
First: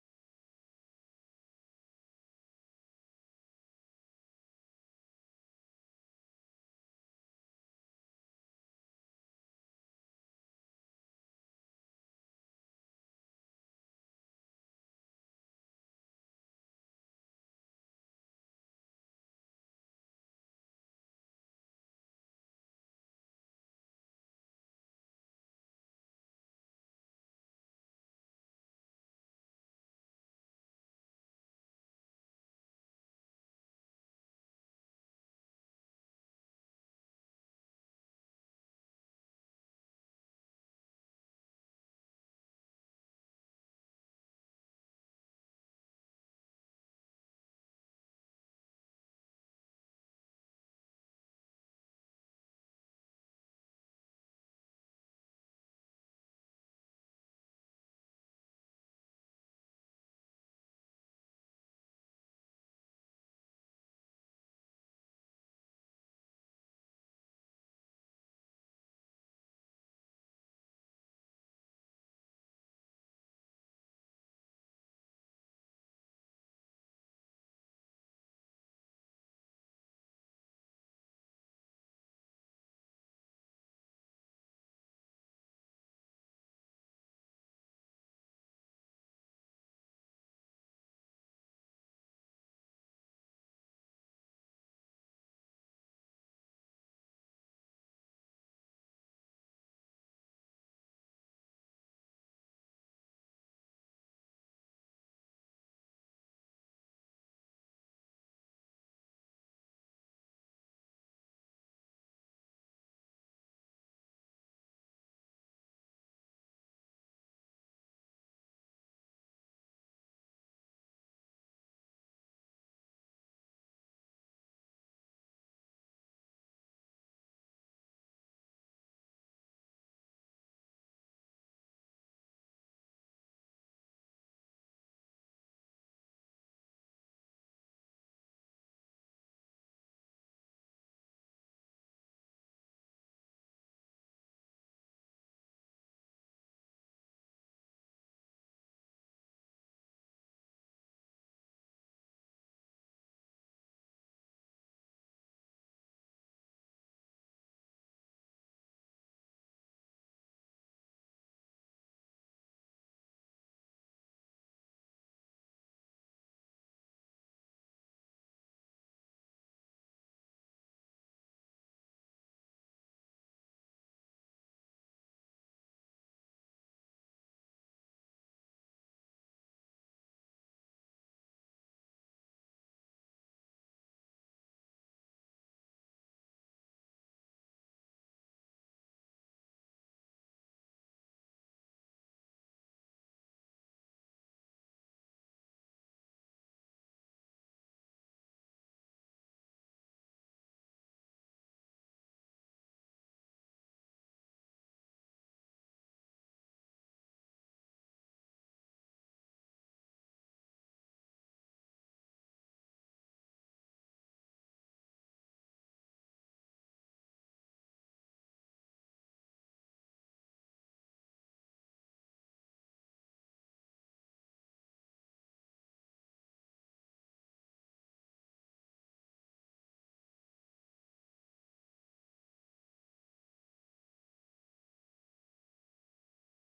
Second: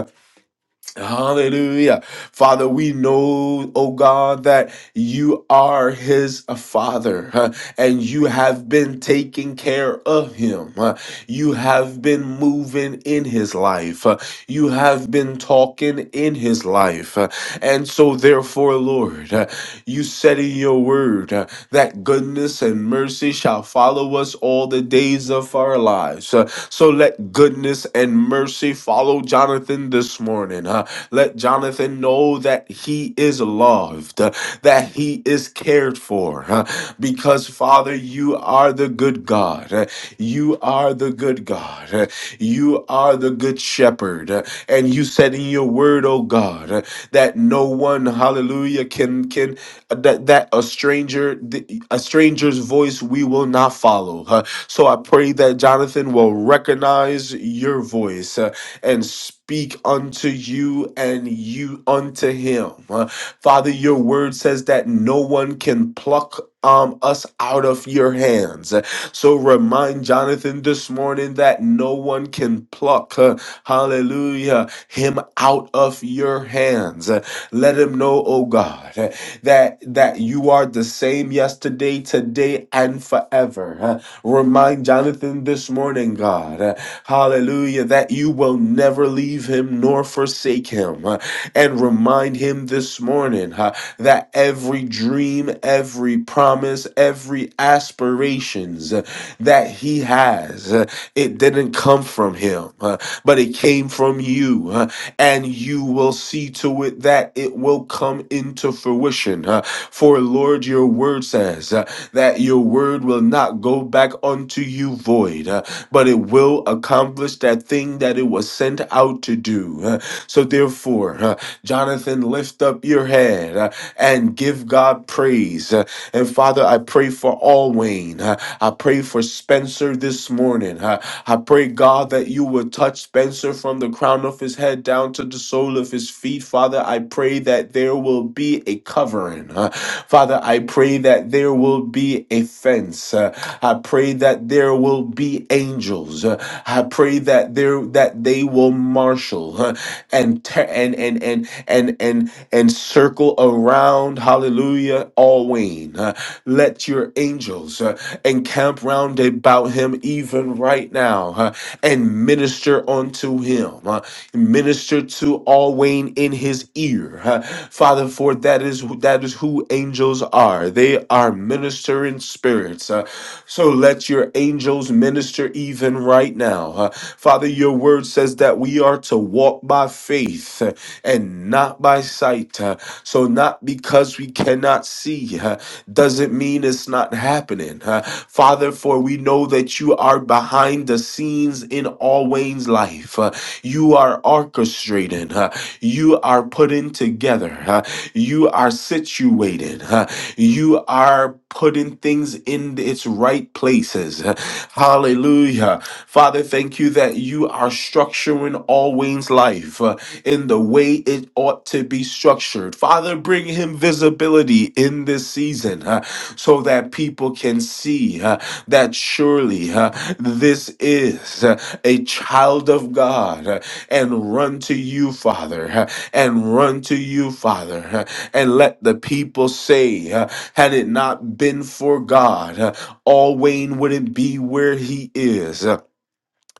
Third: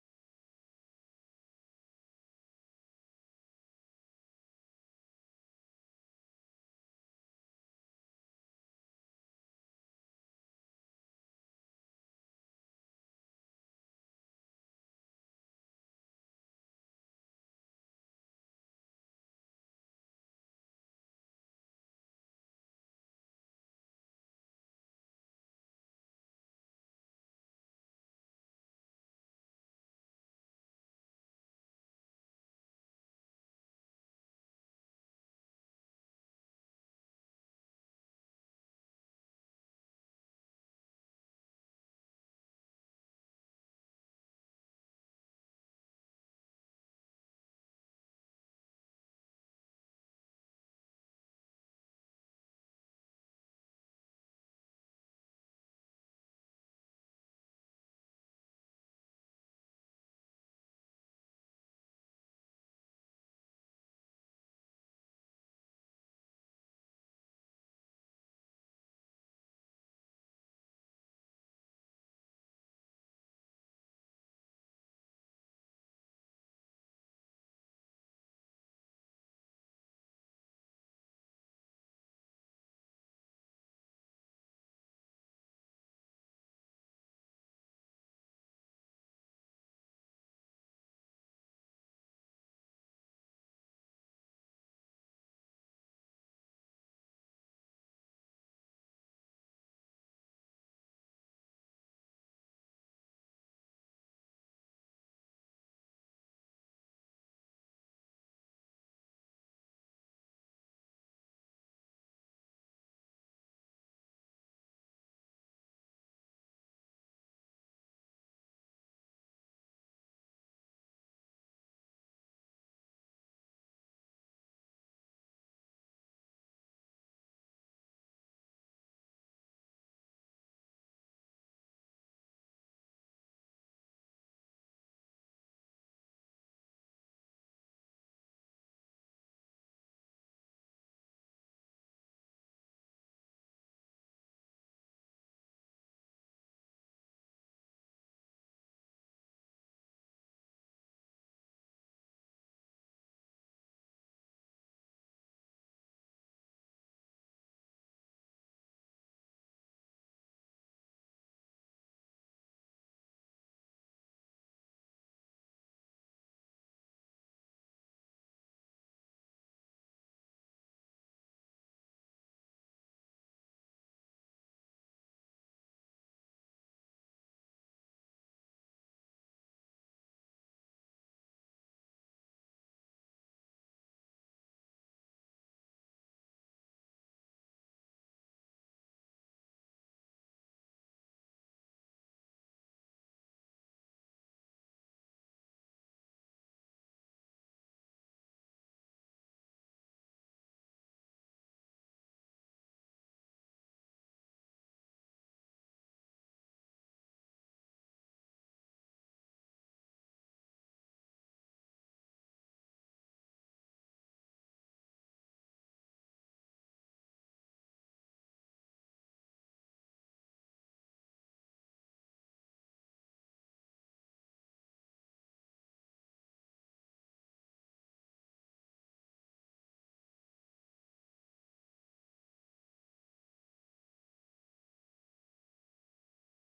Hallelujah. Father, we know, oh God, that you are his uh, father huh, and you have been taking care of him. huh. You have been moving in his life. huh. You have been talking in his life. huh. And so, therefore, Lord, huh, you said in your word huh, that goodness and mercy shall follow us all the days of our lives. huh. So let goodness and mercy follow Jonathan this morning. huh? Let Jonathan know that he is loved, uh, that he is cared for, huh? because Father, you are the good God. uh, You are the good God. uh, You you are the good shepherd. uh, And you said in your word, oh God, uh, that no one, hallelujah, can can uh, that that a stranger th- a stranger's voice we will not follow. uh, So I pray that Jonathan will recognize your voice uh, and speak unto you and you unto him. Uh, Father, your word says that no one can pluck um, us out of your hands. So remind Jonathan this morning that no one can pluck, uh, hallelujah, him out of your hands. Uh, Let him know, oh God, uh, that that you are the same yesterday, today, and forever. Uh, Remind Jonathan this morning, God, uh, hallelujah, that you will never leave him nor forsake him. Uh, and remind him this morning huh, that every dream, every promise, every aspirations uh, that he has, uh, it didn't come from him, uh, but it came from you. uh, and you will see to it that it will come into fruition. uh, for Lord, your word says uh, that your word will not go back unto you void, uh, but it will accomplish that thing that it was sent out to do. uh, so therefore, uh, Jonathan, lift up your head uh, and give God praise. Uh, And Father, I pray for all Wayne. Uh, I pray for Spencer this morning. Uh, I pray, God, that you would touch Spencer from the crown of his head down to the sole of his feet. Father, I pray that there will be a covering. Uh, Father, I pray that there will be a fence. Uh, I pray that there will be angels. Uh, I pray that there that they will marshal. huh, and ter- and and and and and and circle around hallelujah always uh, let your angels uh, encamp round about him even right now uh, and minister unto him uh, minister to always in his ear uh, father for that is who- that is who angels are they are ministering spirits uh, so let your angels minister even right now. Uh, Father, your word says that we are to walk by faith uh, and not by sight. Uh, So, not because we cannot see uh, doesn't mean it's not happening. Uh, Father, for we know that you are behind the scenes in all Wayne's life. Uh, You are orchestrating. uh, you are putting together. huh? You are situated. huh? You are putting things in its right places. huh? Hallelujah. Father, thank you that you are structuring all Wayne's life uh, in the way it ought to be structured. Father, bring him visibility in this season uh, so that people can see uh, that surely uh, this is uh, a child of God. Uh, and run to you, Father, uh, and run to you, Father, uh, and let the people say, uh, had it not been for God, uh, all Wayne wouldn't be where he is. Uh,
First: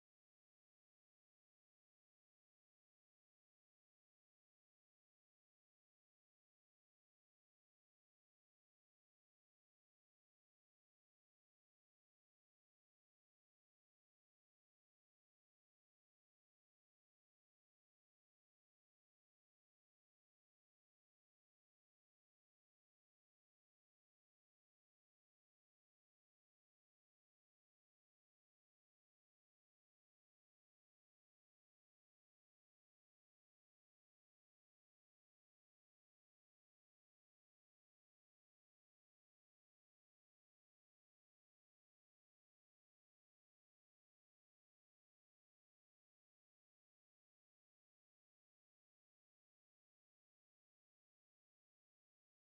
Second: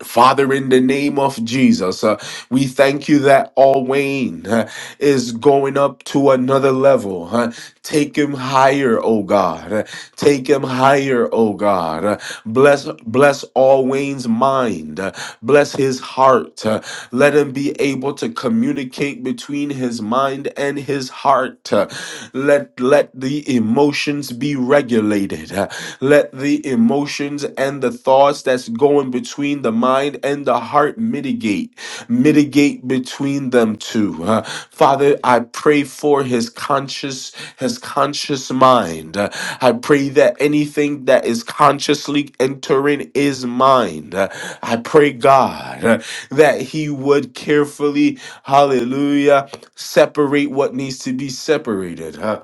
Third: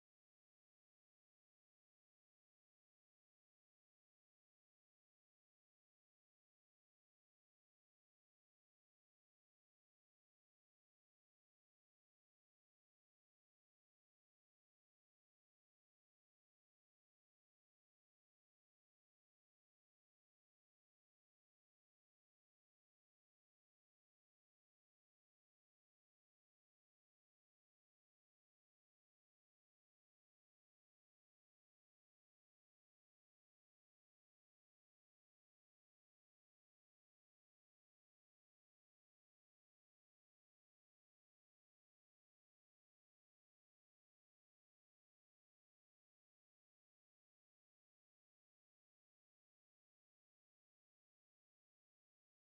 Father, in the name of Jesus, uh, we thank you that all Wayne uh, is going up to another level. huh, Take him higher, O God. Take him higher, O God. Bless bless all Wayne's mind. Bless his heart. Let him be able to communicate between his mind and his heart. Let let the emotions be regulated. Let the emotions and the thoughts that's going between the mind mind and the heart mitigate, mitigate between them two. Uh, Father, I pray for his conscious, his conscious mind. Uh, I pray that anything that is consciously entering his mind, uh, I pray, God, uh, that he would carefully, hallelujah, separate what needs to be separated. huh?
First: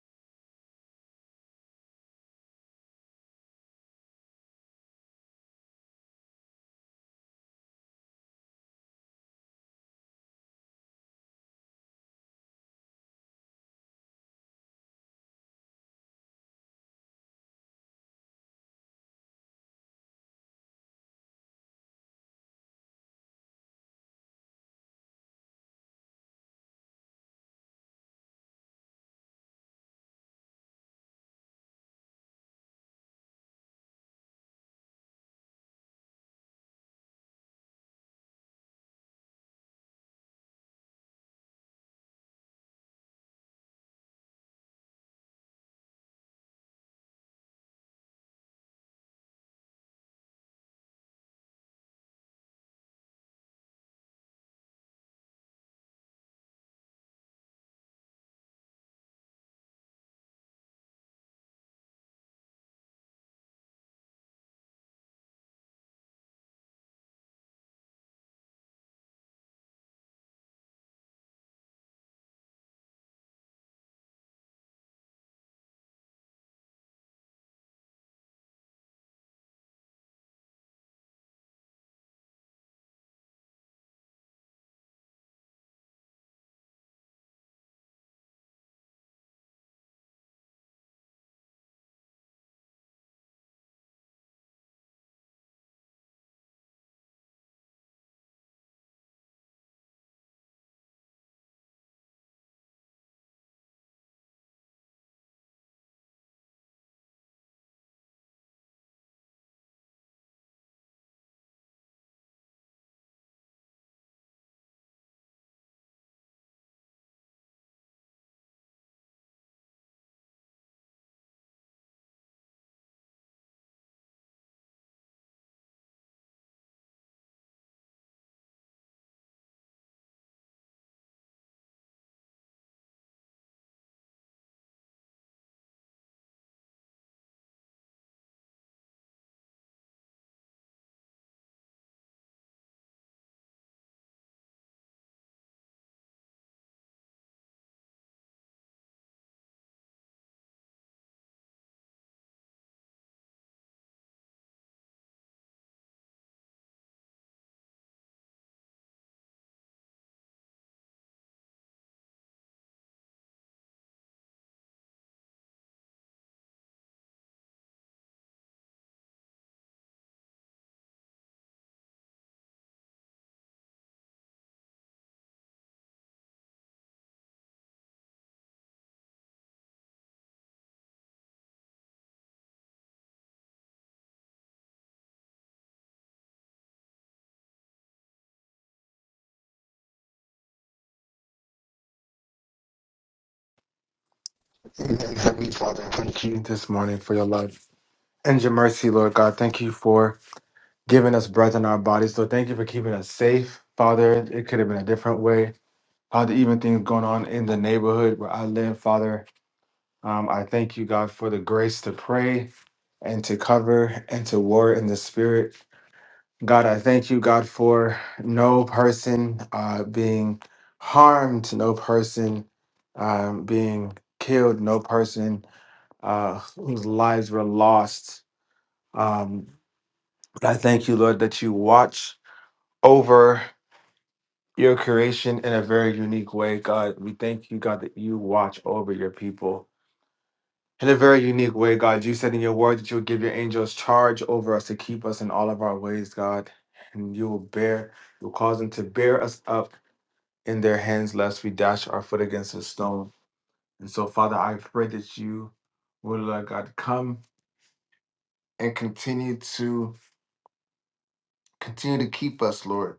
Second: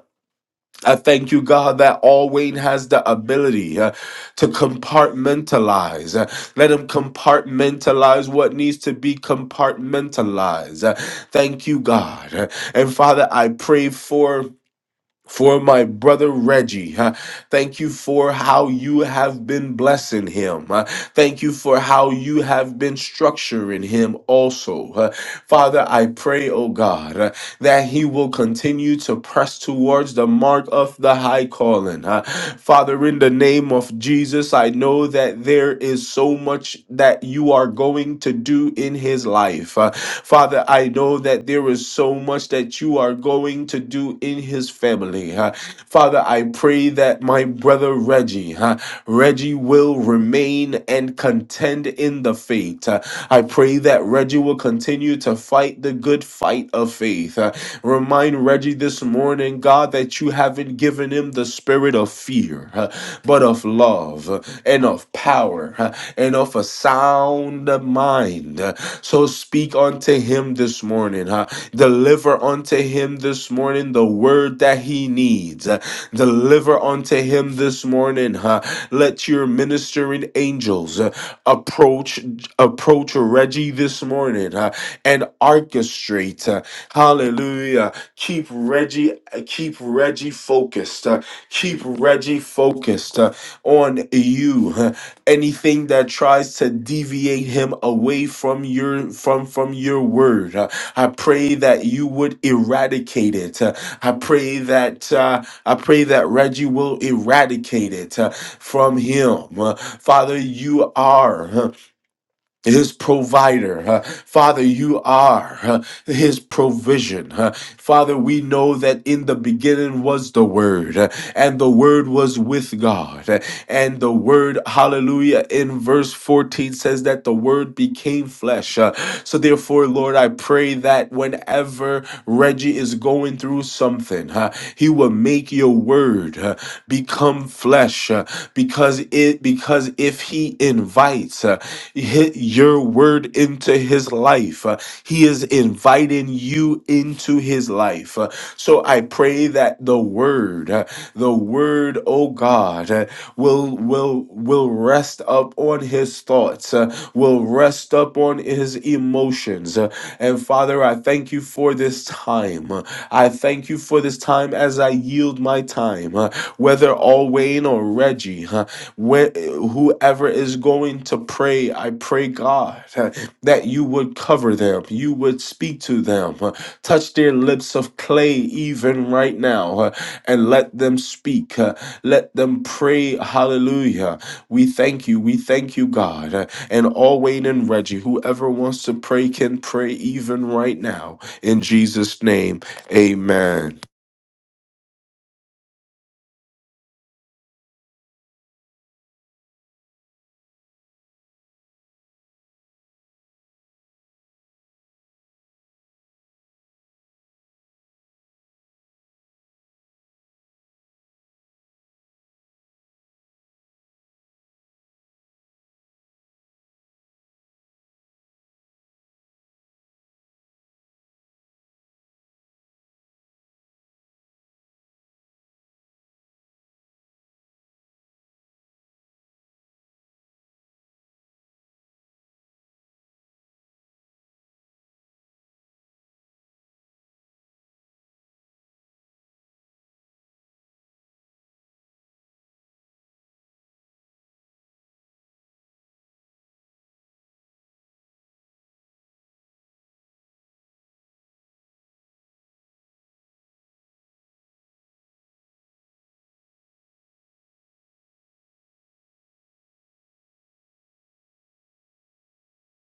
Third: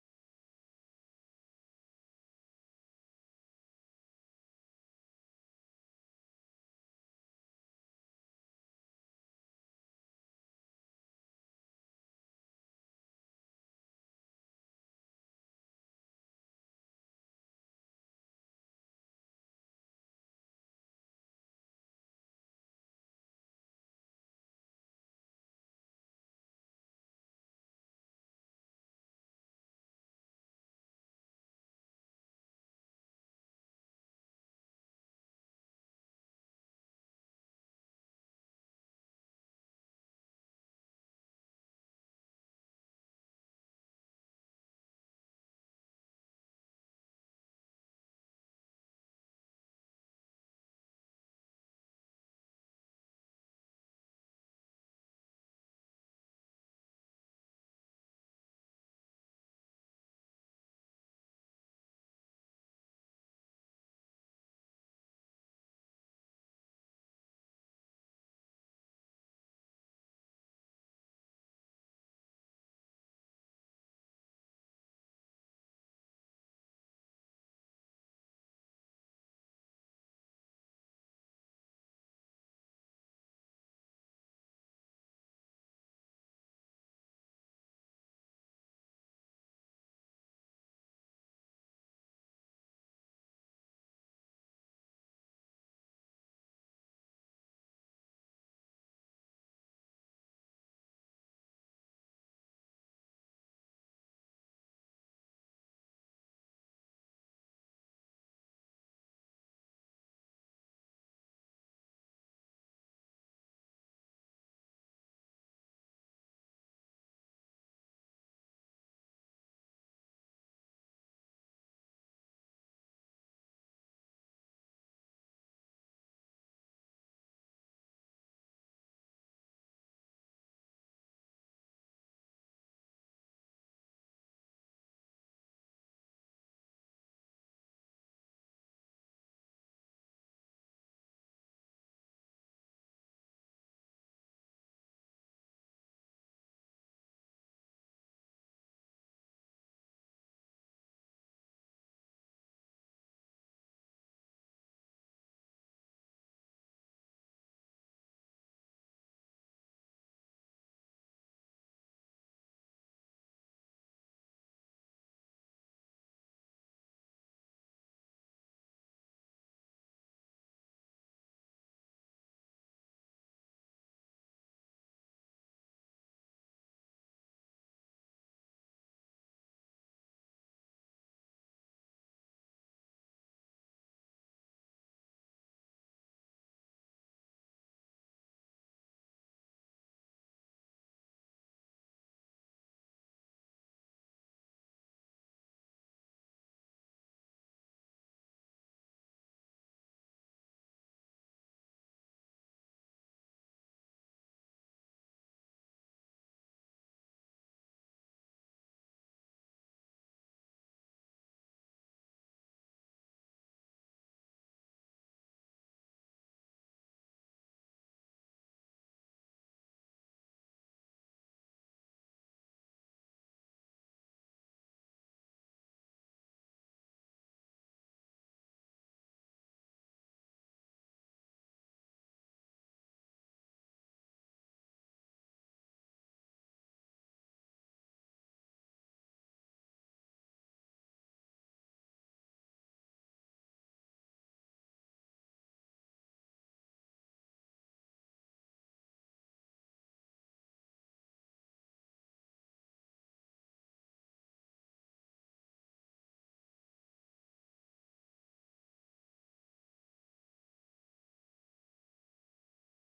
I thank you, God, that Alwayne has the ability uh, to compartmentalize. Uh, let him compartmentalize what needs to be compartmentalized. Uh, thank you, God. Uh, And Father, I pray for for my brother Reggie. huh? Thank you for how you have been blessing him. huh? Thank you for how you have been structuring him also. huh? Father, I pray, oh God, uh, that he will continue to press towards the mark of the high calling. huh? Father, in the name of Jesus, I know that there is so much that you are going to do in his life. uh, Father, I know that there is so much that that you are going to do in his family. huh? Father, I pray that my brother Reggie, huh, Reggie will remain and contend in the faith. huh? I pray that Reggie will continue to fight the good fight of faith. huh? Remind Reggie this morning, God, that you haven't given him the spirit of fear, huh, but of love huh, and of power huh, and of a sound mind mind. So speak unto him this morning. huh? Deliver unto him this morning the word that he needs. Uh, Deliver unto him this morning. huh? Let your ministering angels uh, approach approach Reggie this morning huh? and orchestrate. uh, Hallelujah. Keep Reggie keep Reggie focused. uh, Keep Reggie focused uh, on you. huh? anything that tries to deviate him away from your from from your word uh, i pray that you would eradicate it Uh, i pray that uh, i pray that reggie will eradicate it uh, from him Uh, father you are huh, his provider. huh? Father, you are huh, his provision. huh? Father, we know that in the beginning was the Word, huh, and the Word was with God. huh, And the Word, hallelujah, in verse 14 says that the Word became flesh. huh. So, therefore, Lord, I pray that whenever Reggie is going through something, huh, he will make your Word word uh, become flesh uh, because it because if he invites uh, hi- your word into his life uh, he is inviting you into his life Uh, so i pray that the word uh, the word oh god uh, will will will rest up on his thoughts thoughts, uh, will rest up on his emotions. Uh, and Father, I thank you for this time. Uh, I thank you for this time as I yield my time, uh, whether all Wayne or Reggie, uh, wh- whoever is going to pray, I pray, God, uh, that you would cover them, you would speak to them, uh, touch their lips of clay even right now, uh, and let them speak. uh, let them pray, hallelujah. We thank you. We thank you, God. Uh, And Alwayne and Reggie, whoever wants to pray can pray even right now. In Jesus' name, amen. Amen. Heavenly Father, thank you this morning for your love and your mercy, Lord God. Thank you for giving us breath in our bodies, Lord. Thank you for keeping us safe, Father. It could have been a different way. Father, even things going on in the neighborhood where I live, Father, um, I thank you, God, for the grace to pray and to cover and to war in the spirit. God, I thank you, God, for no person uh, being harmed, no person um, being killed, no person uh, whose lives were lost. Um, but I thank you, Lord, that you watch over your creation in a very unique way, God. We thank you, God, that you watch over your people in a very unique way, God. You said in your word that you will give your angels charge over us to keep us in all of our ways, God. And you will bear, you'll cause them to bear us up in their hands, lest we dash our foot against a stone. And so, Father, I pray that you will, Lord God, come and continue to Continue to keep us, Lord.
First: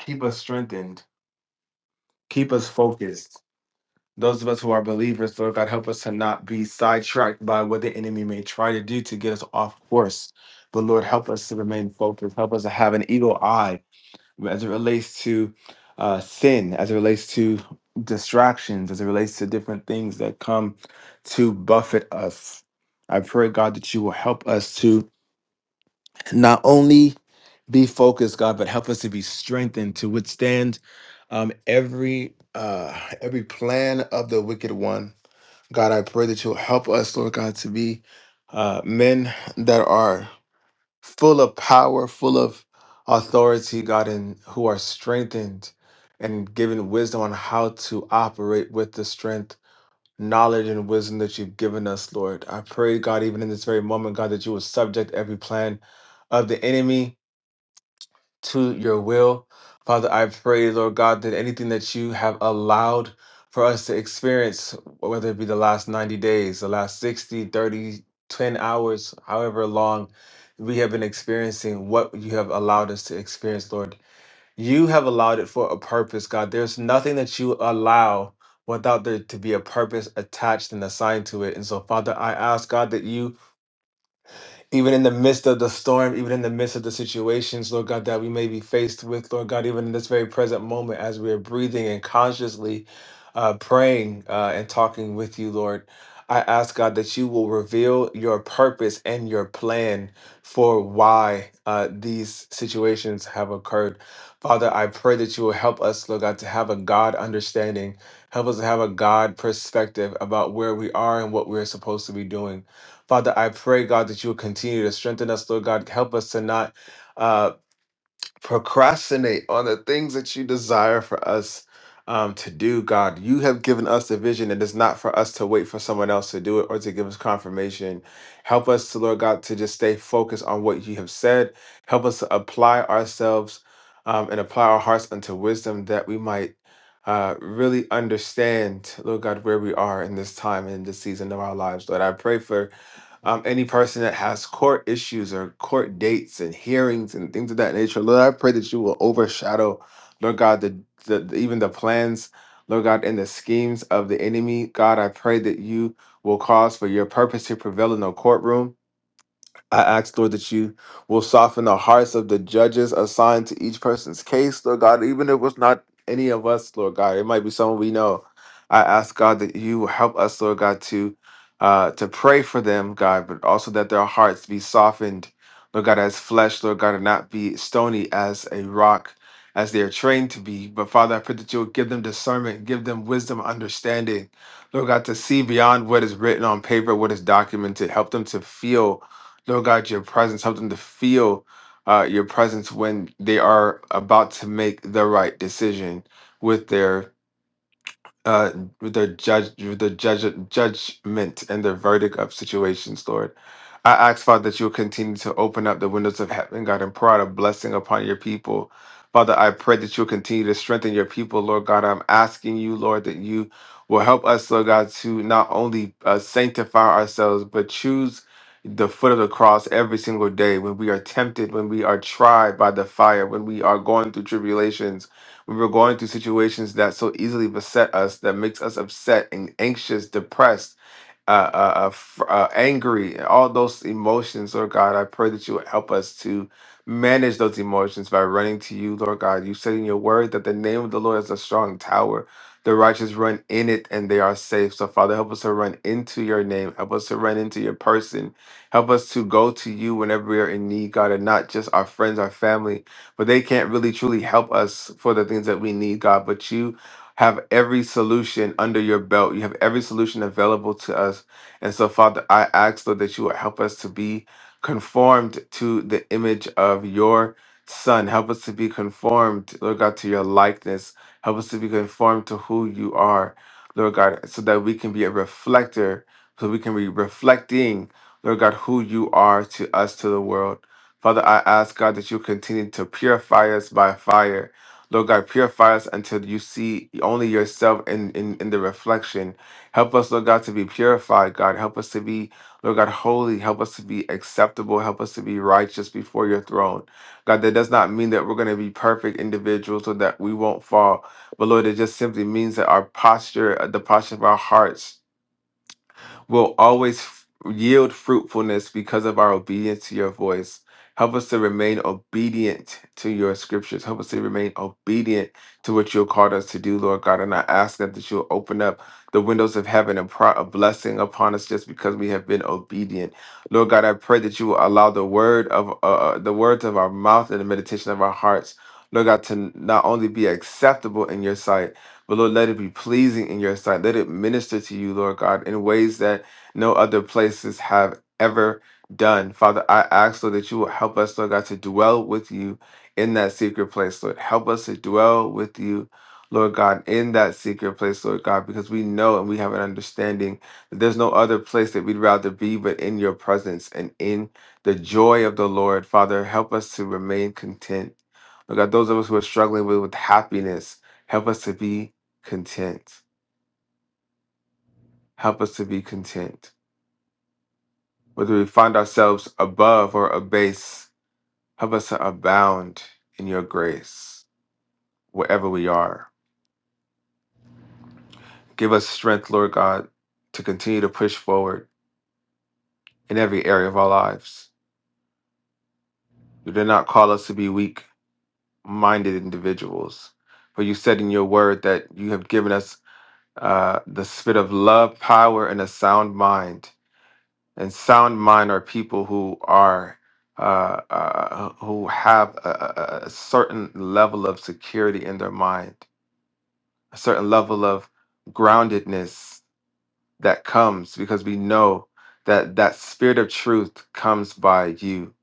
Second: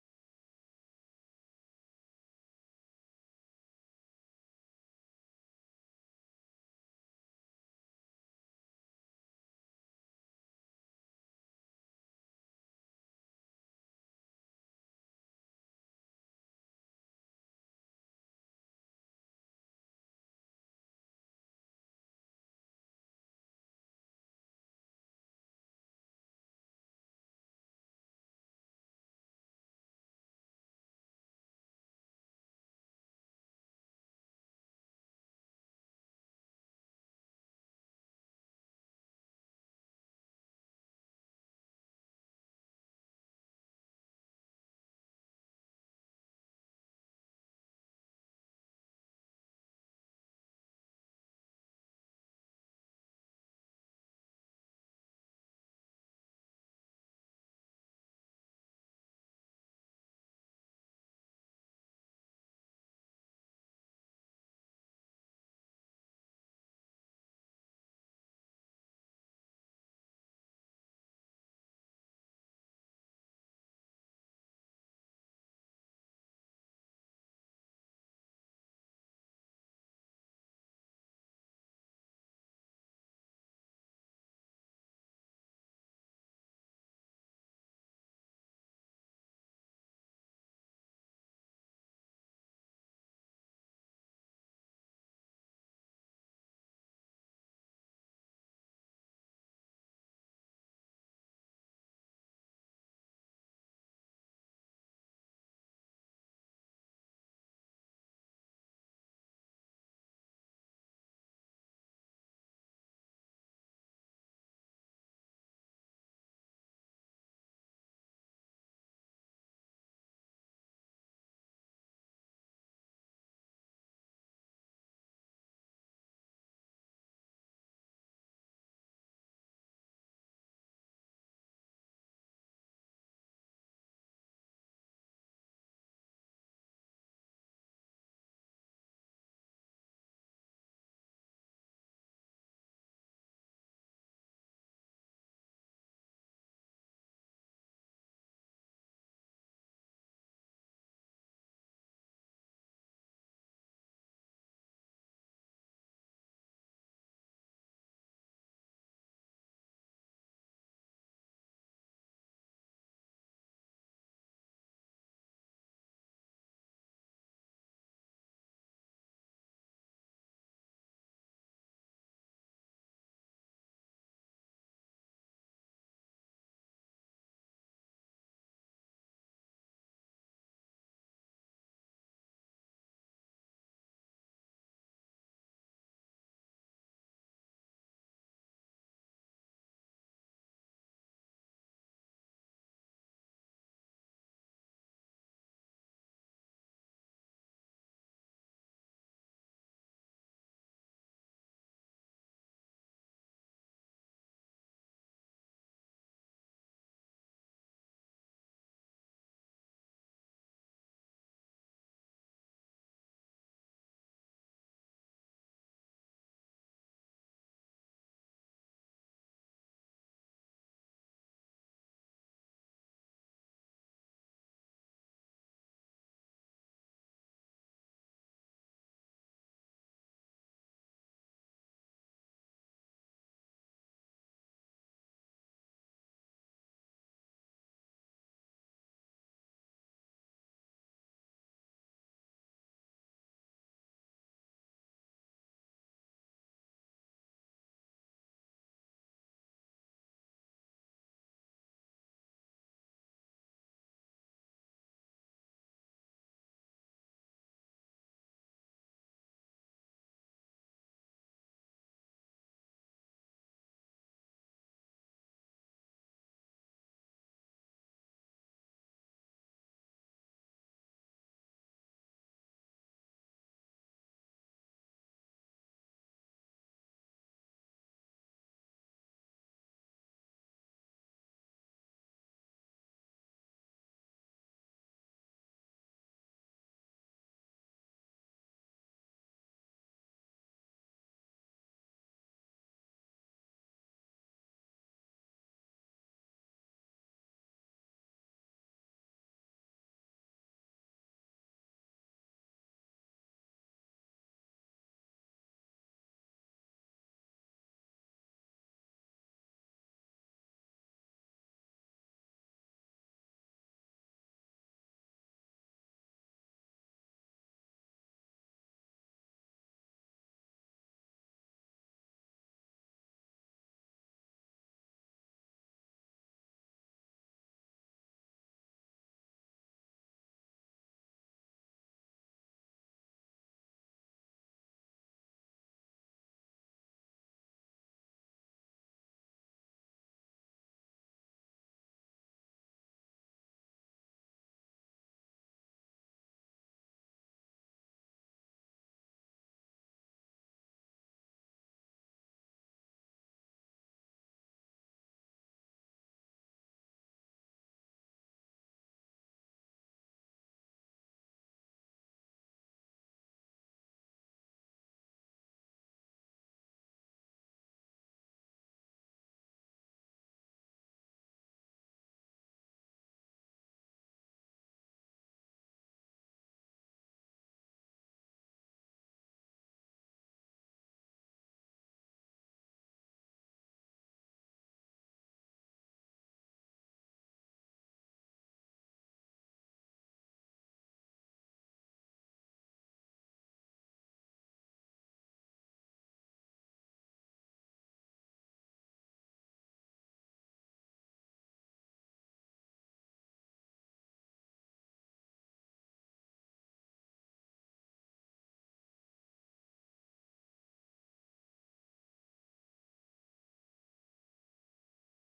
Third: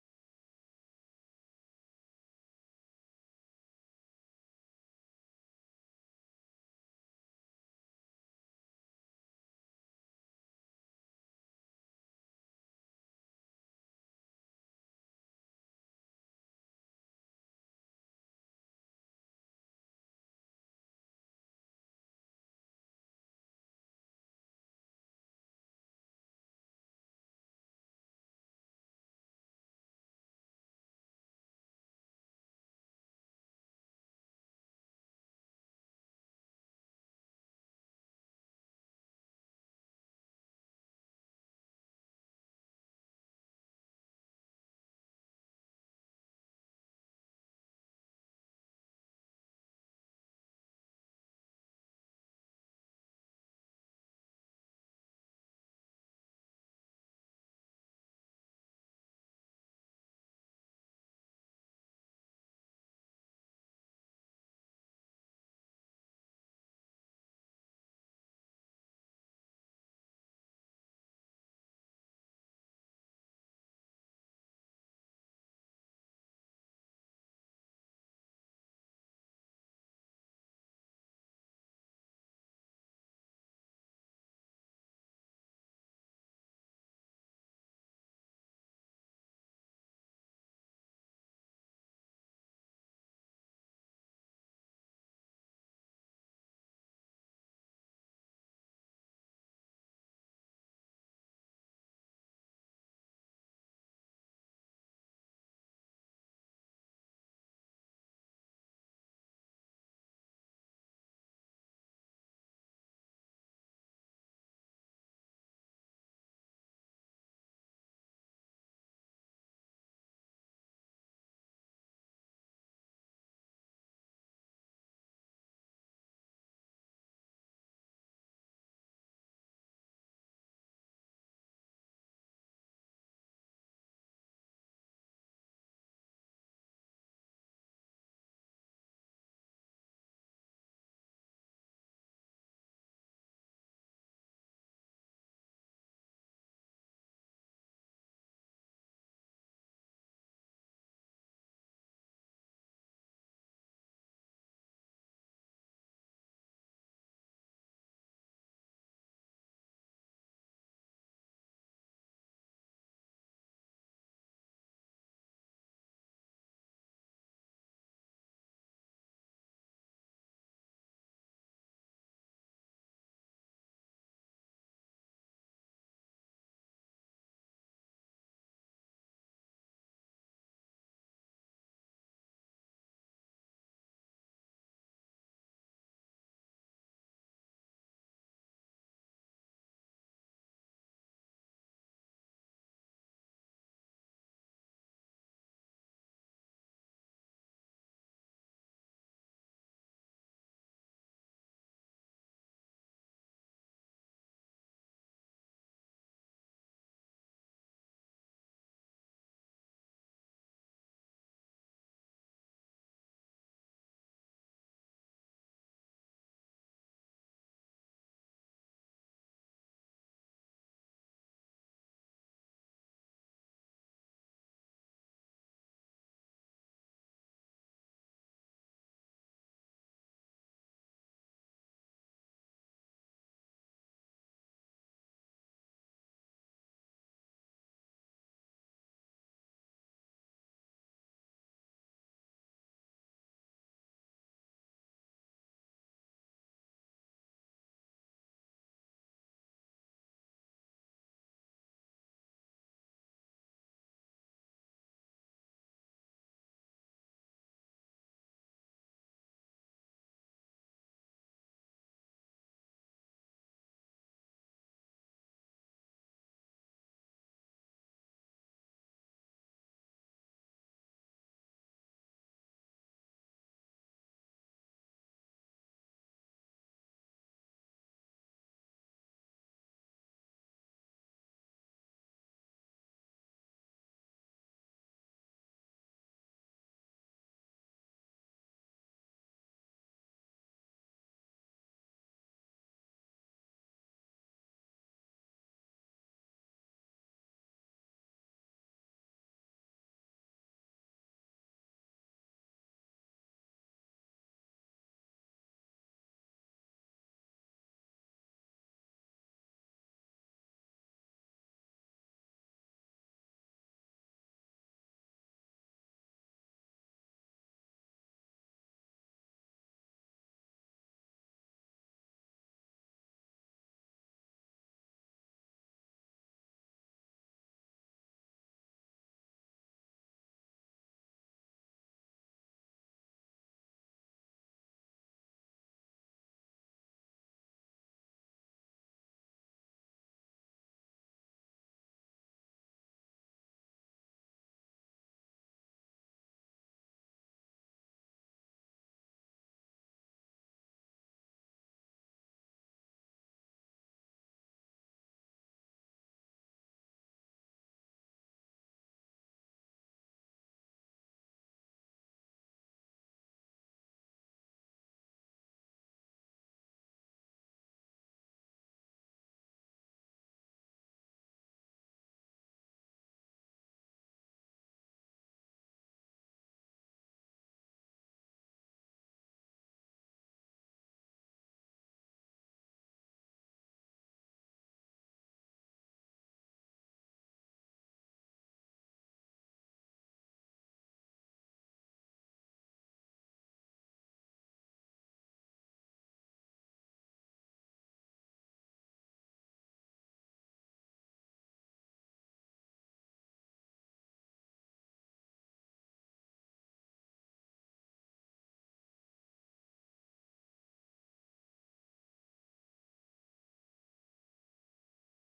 Keep us strengthened. Keep us focused. Those of us who are believers, Lord God, help us to not be sidetracked by what the enemy may try to do to get us off course. But Lord, help us to remain focused. Help us to have an eagle eye as it relates to uh, sin, as it relates to distractions, as it relates to different things that come to buffet us. I pray, God, that you will help us to not only be focused, God, but help us to be strengthened to withstand um, every uh, every plan of the wicked one. God, I pray that you'll help us, Lord God, to be uh, men that are full of power, full of authority, God, and who are strengthened and given wisdom on how to operate with the strength, knowledge, and wisdom that you've given us, Lord. I pray, God, even in this very moment, God, that you will subject every plan of the enemy to your will. Father, I pray, Lord God, that anything that you have allowed for us to experience, whether it be the last 90 days, the last 60, 30, 10 hours, however long we have been experiencing what you have allowed us to experience, Lord. You have allowed it for a purpose, God. There's nothing that you allow without there to be a purpose attached and assigned to it. And so, Father, I ask, God, that you even in the midst of the storm, even in the midst of the situations, Lord God, that we may be faced with, Lord God, even in this very present moment as we are breathing and consciously uh, praying uh, and talking with you, Lord. I ask God that you will reveal your purpose and your plan for why uh, these situations have occurred. Father, I pray that you will help us, Lord God, to have a God understanding. Help us to have a God perspective about where we are and what we're supposed to be doing. Father, I pray, God, that you will continue to strengthen us, Lord God. Help us to not uh, procrastinate on the things that you desire for us um, to do, God. You have given us the vision. It is not for us to wait for someone else to do it or to give us confirmation. Help us to, Lord God, to just stay focused on what you have said. Help us to apply ourselves um, and apply our hearts unto wisdom that we might. Uh, really understand, Lord God, where we are in this time and in this season of our lives, Lord. I pray for um, any person that has court issues or court dates and hearings and things of that nature. Lord, I pray that you will overshadow, Lord God, the, the the- even the plans, Lord God, and the schemes of the enemy. God, I pray that you will cause for your purpose to prevail in the courtroom. I ask, Lord, that you will soften the hearts of the judges assigned to each person's case, Lord God, even if it was not any of us, Lord God. It might be someone we know. I ask, God, that you will help us, Lord God, to uh, to pray for them, God, but also that their hearts be softened, Lord God, as flesh, Lord God, and not be stony as a rock, as they are trained to be. But Father, I pray that you will give them discernment, give them wisdom, understanding, Lord God, to see beyond what is written on paper, what is documented, help them to feel. Lord God, your presence, help them to feel uh, your presence when they are about to make the right decision with their uh the judge the judge judgment and the verdict of situations lord i ask father that you'll continue to open up the windows of heaven god and pour out a blessing upon your people father i pray that you'll continue to strengthen your people lord god i'm asking you lord that you will help us lord god to not only uh, sanctify ourselves but choose the foot of the cross every single day when we are tempted when we are tried by the fire when we are going through tribulations when we're going through situations that so easily beset us, that makes us upset and anxious, depressed, uh, uh, uh, fr- uh, angry, all those emotions, Lord God. I pray that you would help us to manage those emotions by running to you, Lord God. You said in your word that the name of the Lord is a strong tower. The righteous run in it and they are safe. So, Father, help us to run into your name. Help us to run into your person. Help us to go to you whenever we are in need, God, and not just our friends, our family, but they can't really truly help us for the things that we need, God, but you have every solution under your belt. You have every solution available to us. And so, Father, I ask, Lord, that you would help us to be conformed to the image of your Son. Help us to be conformed, Lord God, to your likeness. Help us to be conformed to who you are, Lord God, so that we can be a reflector, so we can be reflecting, Lord God, who you are to us, to the world. Father, I ask, God, that you continue to purify us by fire. Lord God, purify us until you see only yourself in, in, in the reflection. Help us, Lord God, to be purified, God. Help us to be, Lord God, holy. Help us to be acceptable. Help us to be righteous before your throne. God, that does not mean that we're going to be perfect individuals or that we won't fall. But Lord, it just simply means that our posture, uh, the posture of our hearts, will always f- yield fruitfulness because of our obedience to your voice. Help us to remain obedient to your scriptures. Help us to remain obedient to what you have called us to do, Lord God. And I ask that, that you'll open up the windows of heaven and pour out a blessing upon us just because we have been obedient. Lord God, I pray that you will allow the word of uh, uh, the words of our mouth and the meditation of our hearts, Lord God, to not only be acceptable in your sight but Lord, let it be pleasing in your sight. Let it minister to you, Lord God, in ways that no other places have ever done. Father, I ask, Lord, that you will help us, Lord God, to dwell with you in that secret place, Lord. Help us to dwell with you. Lord God, in that secret place, Lord God, because we know and we have an understanding that there's no other place that we'd rather be but in your presence and in the joy of the Lord. Father, help us to remain content. Lord God, those of us who are struggling with, with happiness, help us to be content. Help us to be content. Whether we find ourselves above or abase, help us to abound in your grace wherever we are. Give us strength, Lord God, to continue to push forward in every area of our lives. You did not call us to be weak minded individuals, for you said in your word that you have given us uh, the spirit of love, power, and a sound mind. and sound mind are people who are uh, uh, who have a, a a- a certain level of security in their mind, a certain level of groundedness that comes because we know that that spirit of truth comes by you.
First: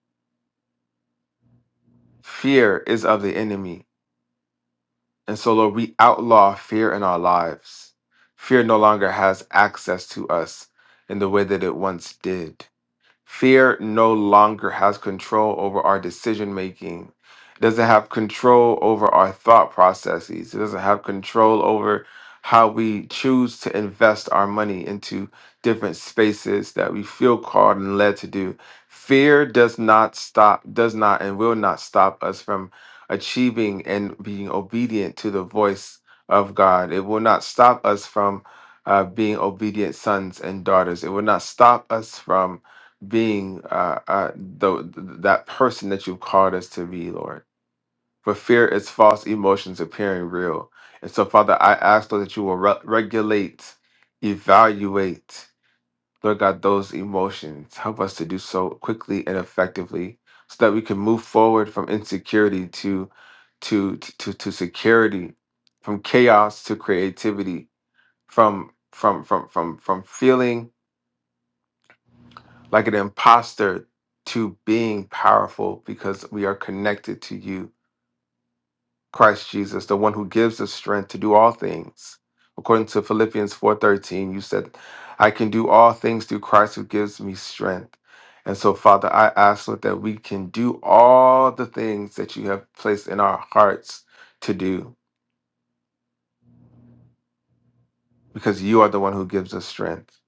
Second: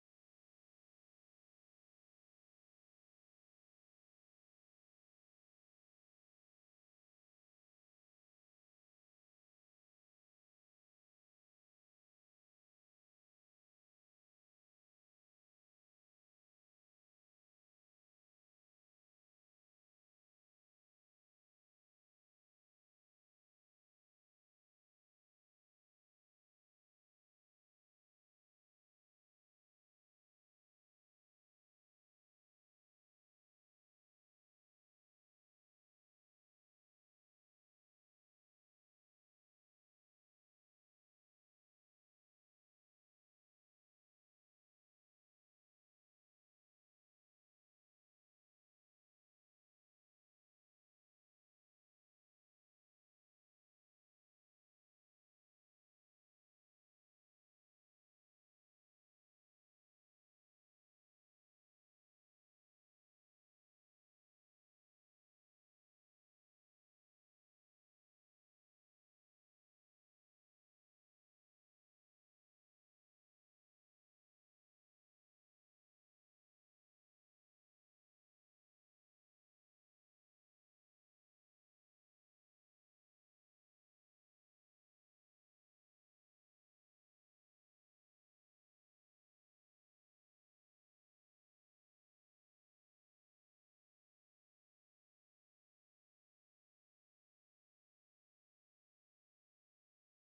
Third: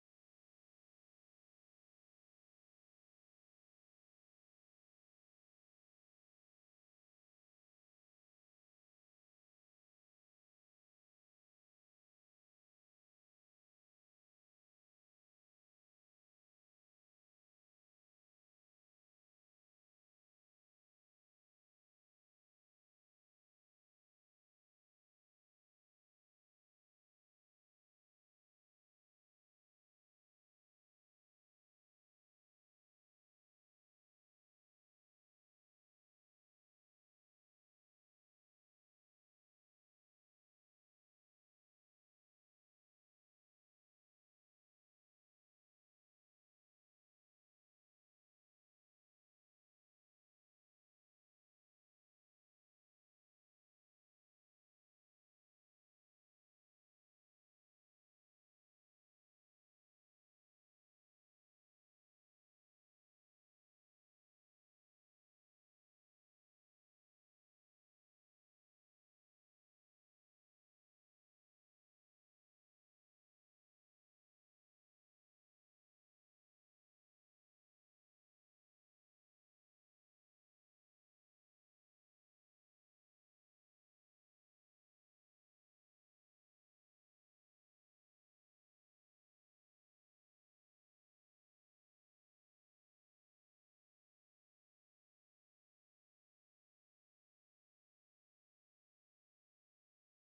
Fear is of the enemy, and so Lord, we outlaw fear in our lives. Fear no longer has access to us in the way that it once did. Fear no longer has control over our decision making. It doesn't have control over our thought processes. It doesn't have control over how we choose to invest our money into different spaces that we feel called and led to do. Fear does not stop, does not, and will not stop us from achieving and being obedient to the voice of God. It will not stop us from uh, being obedient sons and daughters. It will not stop us from being uh, uh, the, th- that person that you've called us to be, Lord. For fear is false emotions appearing real. And so, Father, I ask, Lord, that you will re- regulate, evaluate, Lord God, those emotions. Help us to do so quickly and effectively so that we can move forward from insecurity to, to, to, to to security, from chaos to creativity, from, from, from, from, from feeling like an imposter to being powerful because we are connected to you, Christ Jesus, the one who gives us strength to do all things. According to Philippians 4:13, you said, "I can do all things through Christ who gives me strength." And so, Father, I ask Lord, that we can do all the things that you have placed in our hearts to do, because you are the one who gives us strength.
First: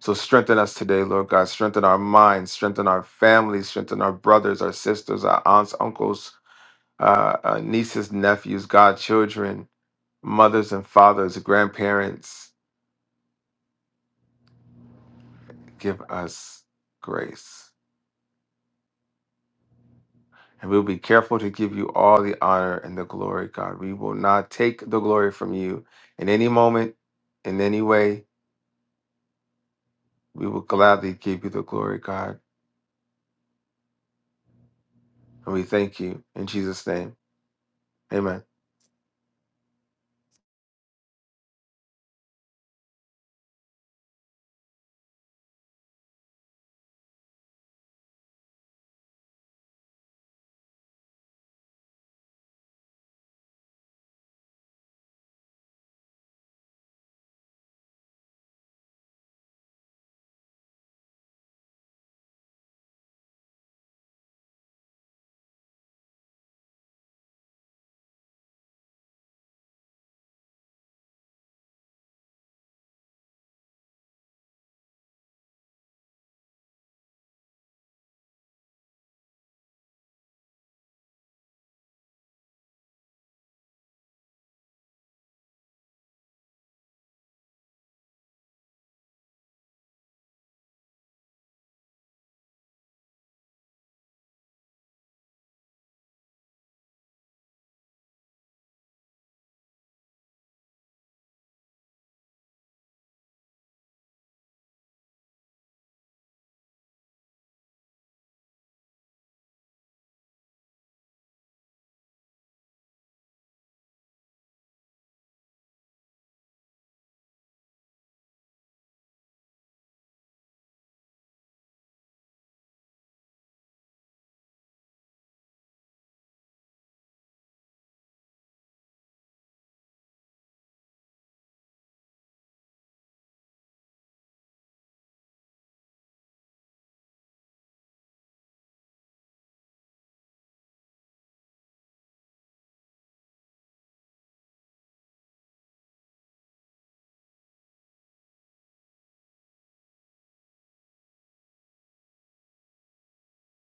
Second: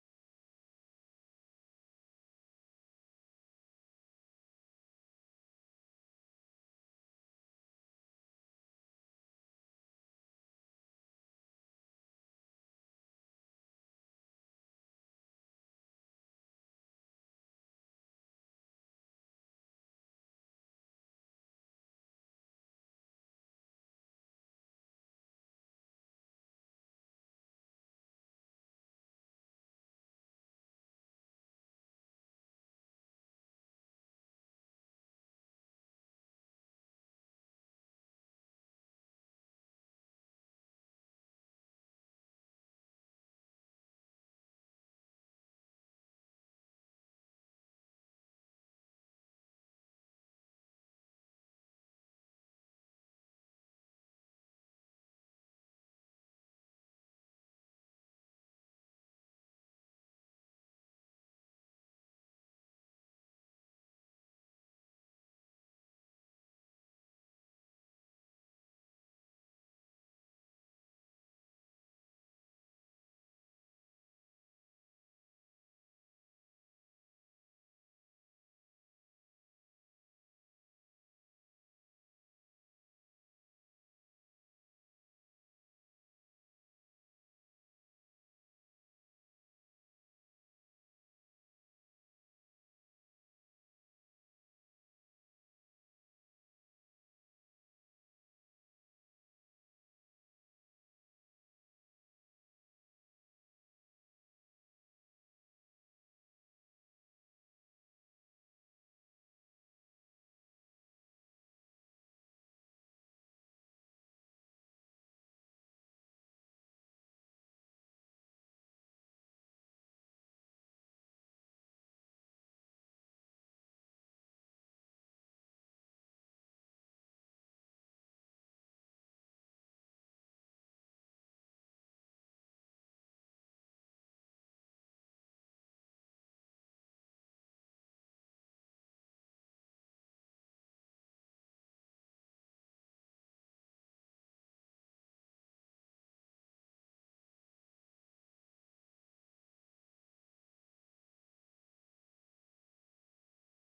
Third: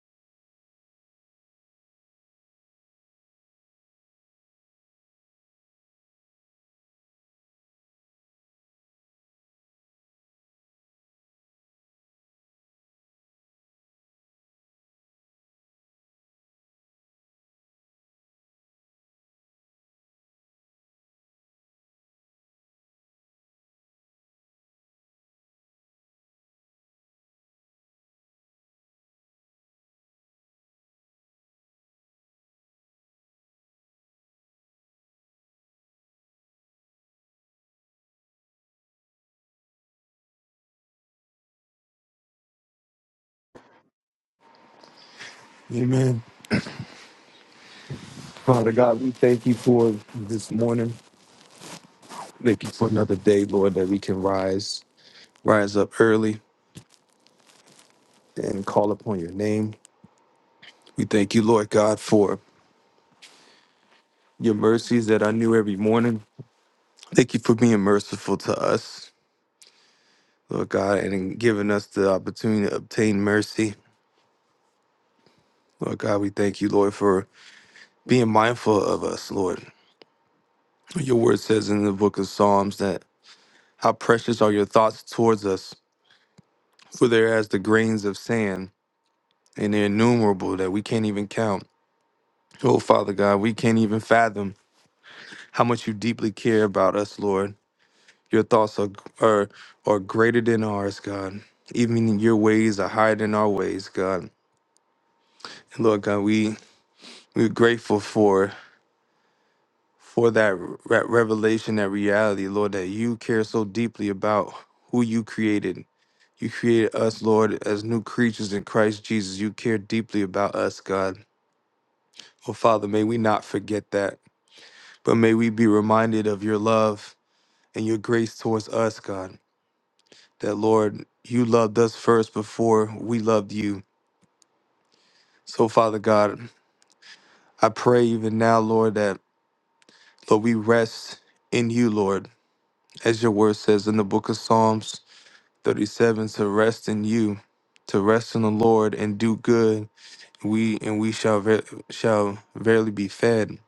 So strengthen us today, Lord God. Strengthen our minds, strengthen our families, strengthen our brothers, our sisters, our aunts, uncles, uh, uh, nieces, nephews, godchildren, mothers and fathers, grandparents, give us grace. And we'll be careful to give you all the honor and the glory, God. We will not take the glory from you in any moment, in any way. We will gladly give you the glory, God. And we thank you in Jesus' name. Amen. Amen. Father God, we thank you for this morning. Thank you for another day, Lord, that we can rise, rise up early and call upon your name. We thank you, Lord God, for your mercies that I knew every morning. Thank you for being merciful to us, Lord God, and in giving us the opportunity to obtain mercy. Lord God, we thank you, Lord, for being mindful of us, Lord. Your word says in the book of Psalms that how precious are your thoughts towards us, for they're as the grains of sand and they're innumerable that we can't even count. Oh, Father God, we can't even fathom how much you deeply care about us, Lord. Your thoughts are, are, are greater than ours, God. Even your ways are higher than our ways, God. And Lord God, we, we're grateful for for that re- revelation, that reality, Lord, that you care so deeply about who you created. You created us, Lord, as new creatures in Christ Jesus. You care deeply about us, God. Oh, Father, may we not forget that. But may we be reminded of your love and your grace towards us, God, that Lord, you loved us first before we loved you. So, Father God, I pray even now, Lord, that, Lord, we rest in you, Lord, as your word says in the book of Psalms 37 to rest in you, to rest in the Lord and do good. We and we shall ver- shall verily be fed.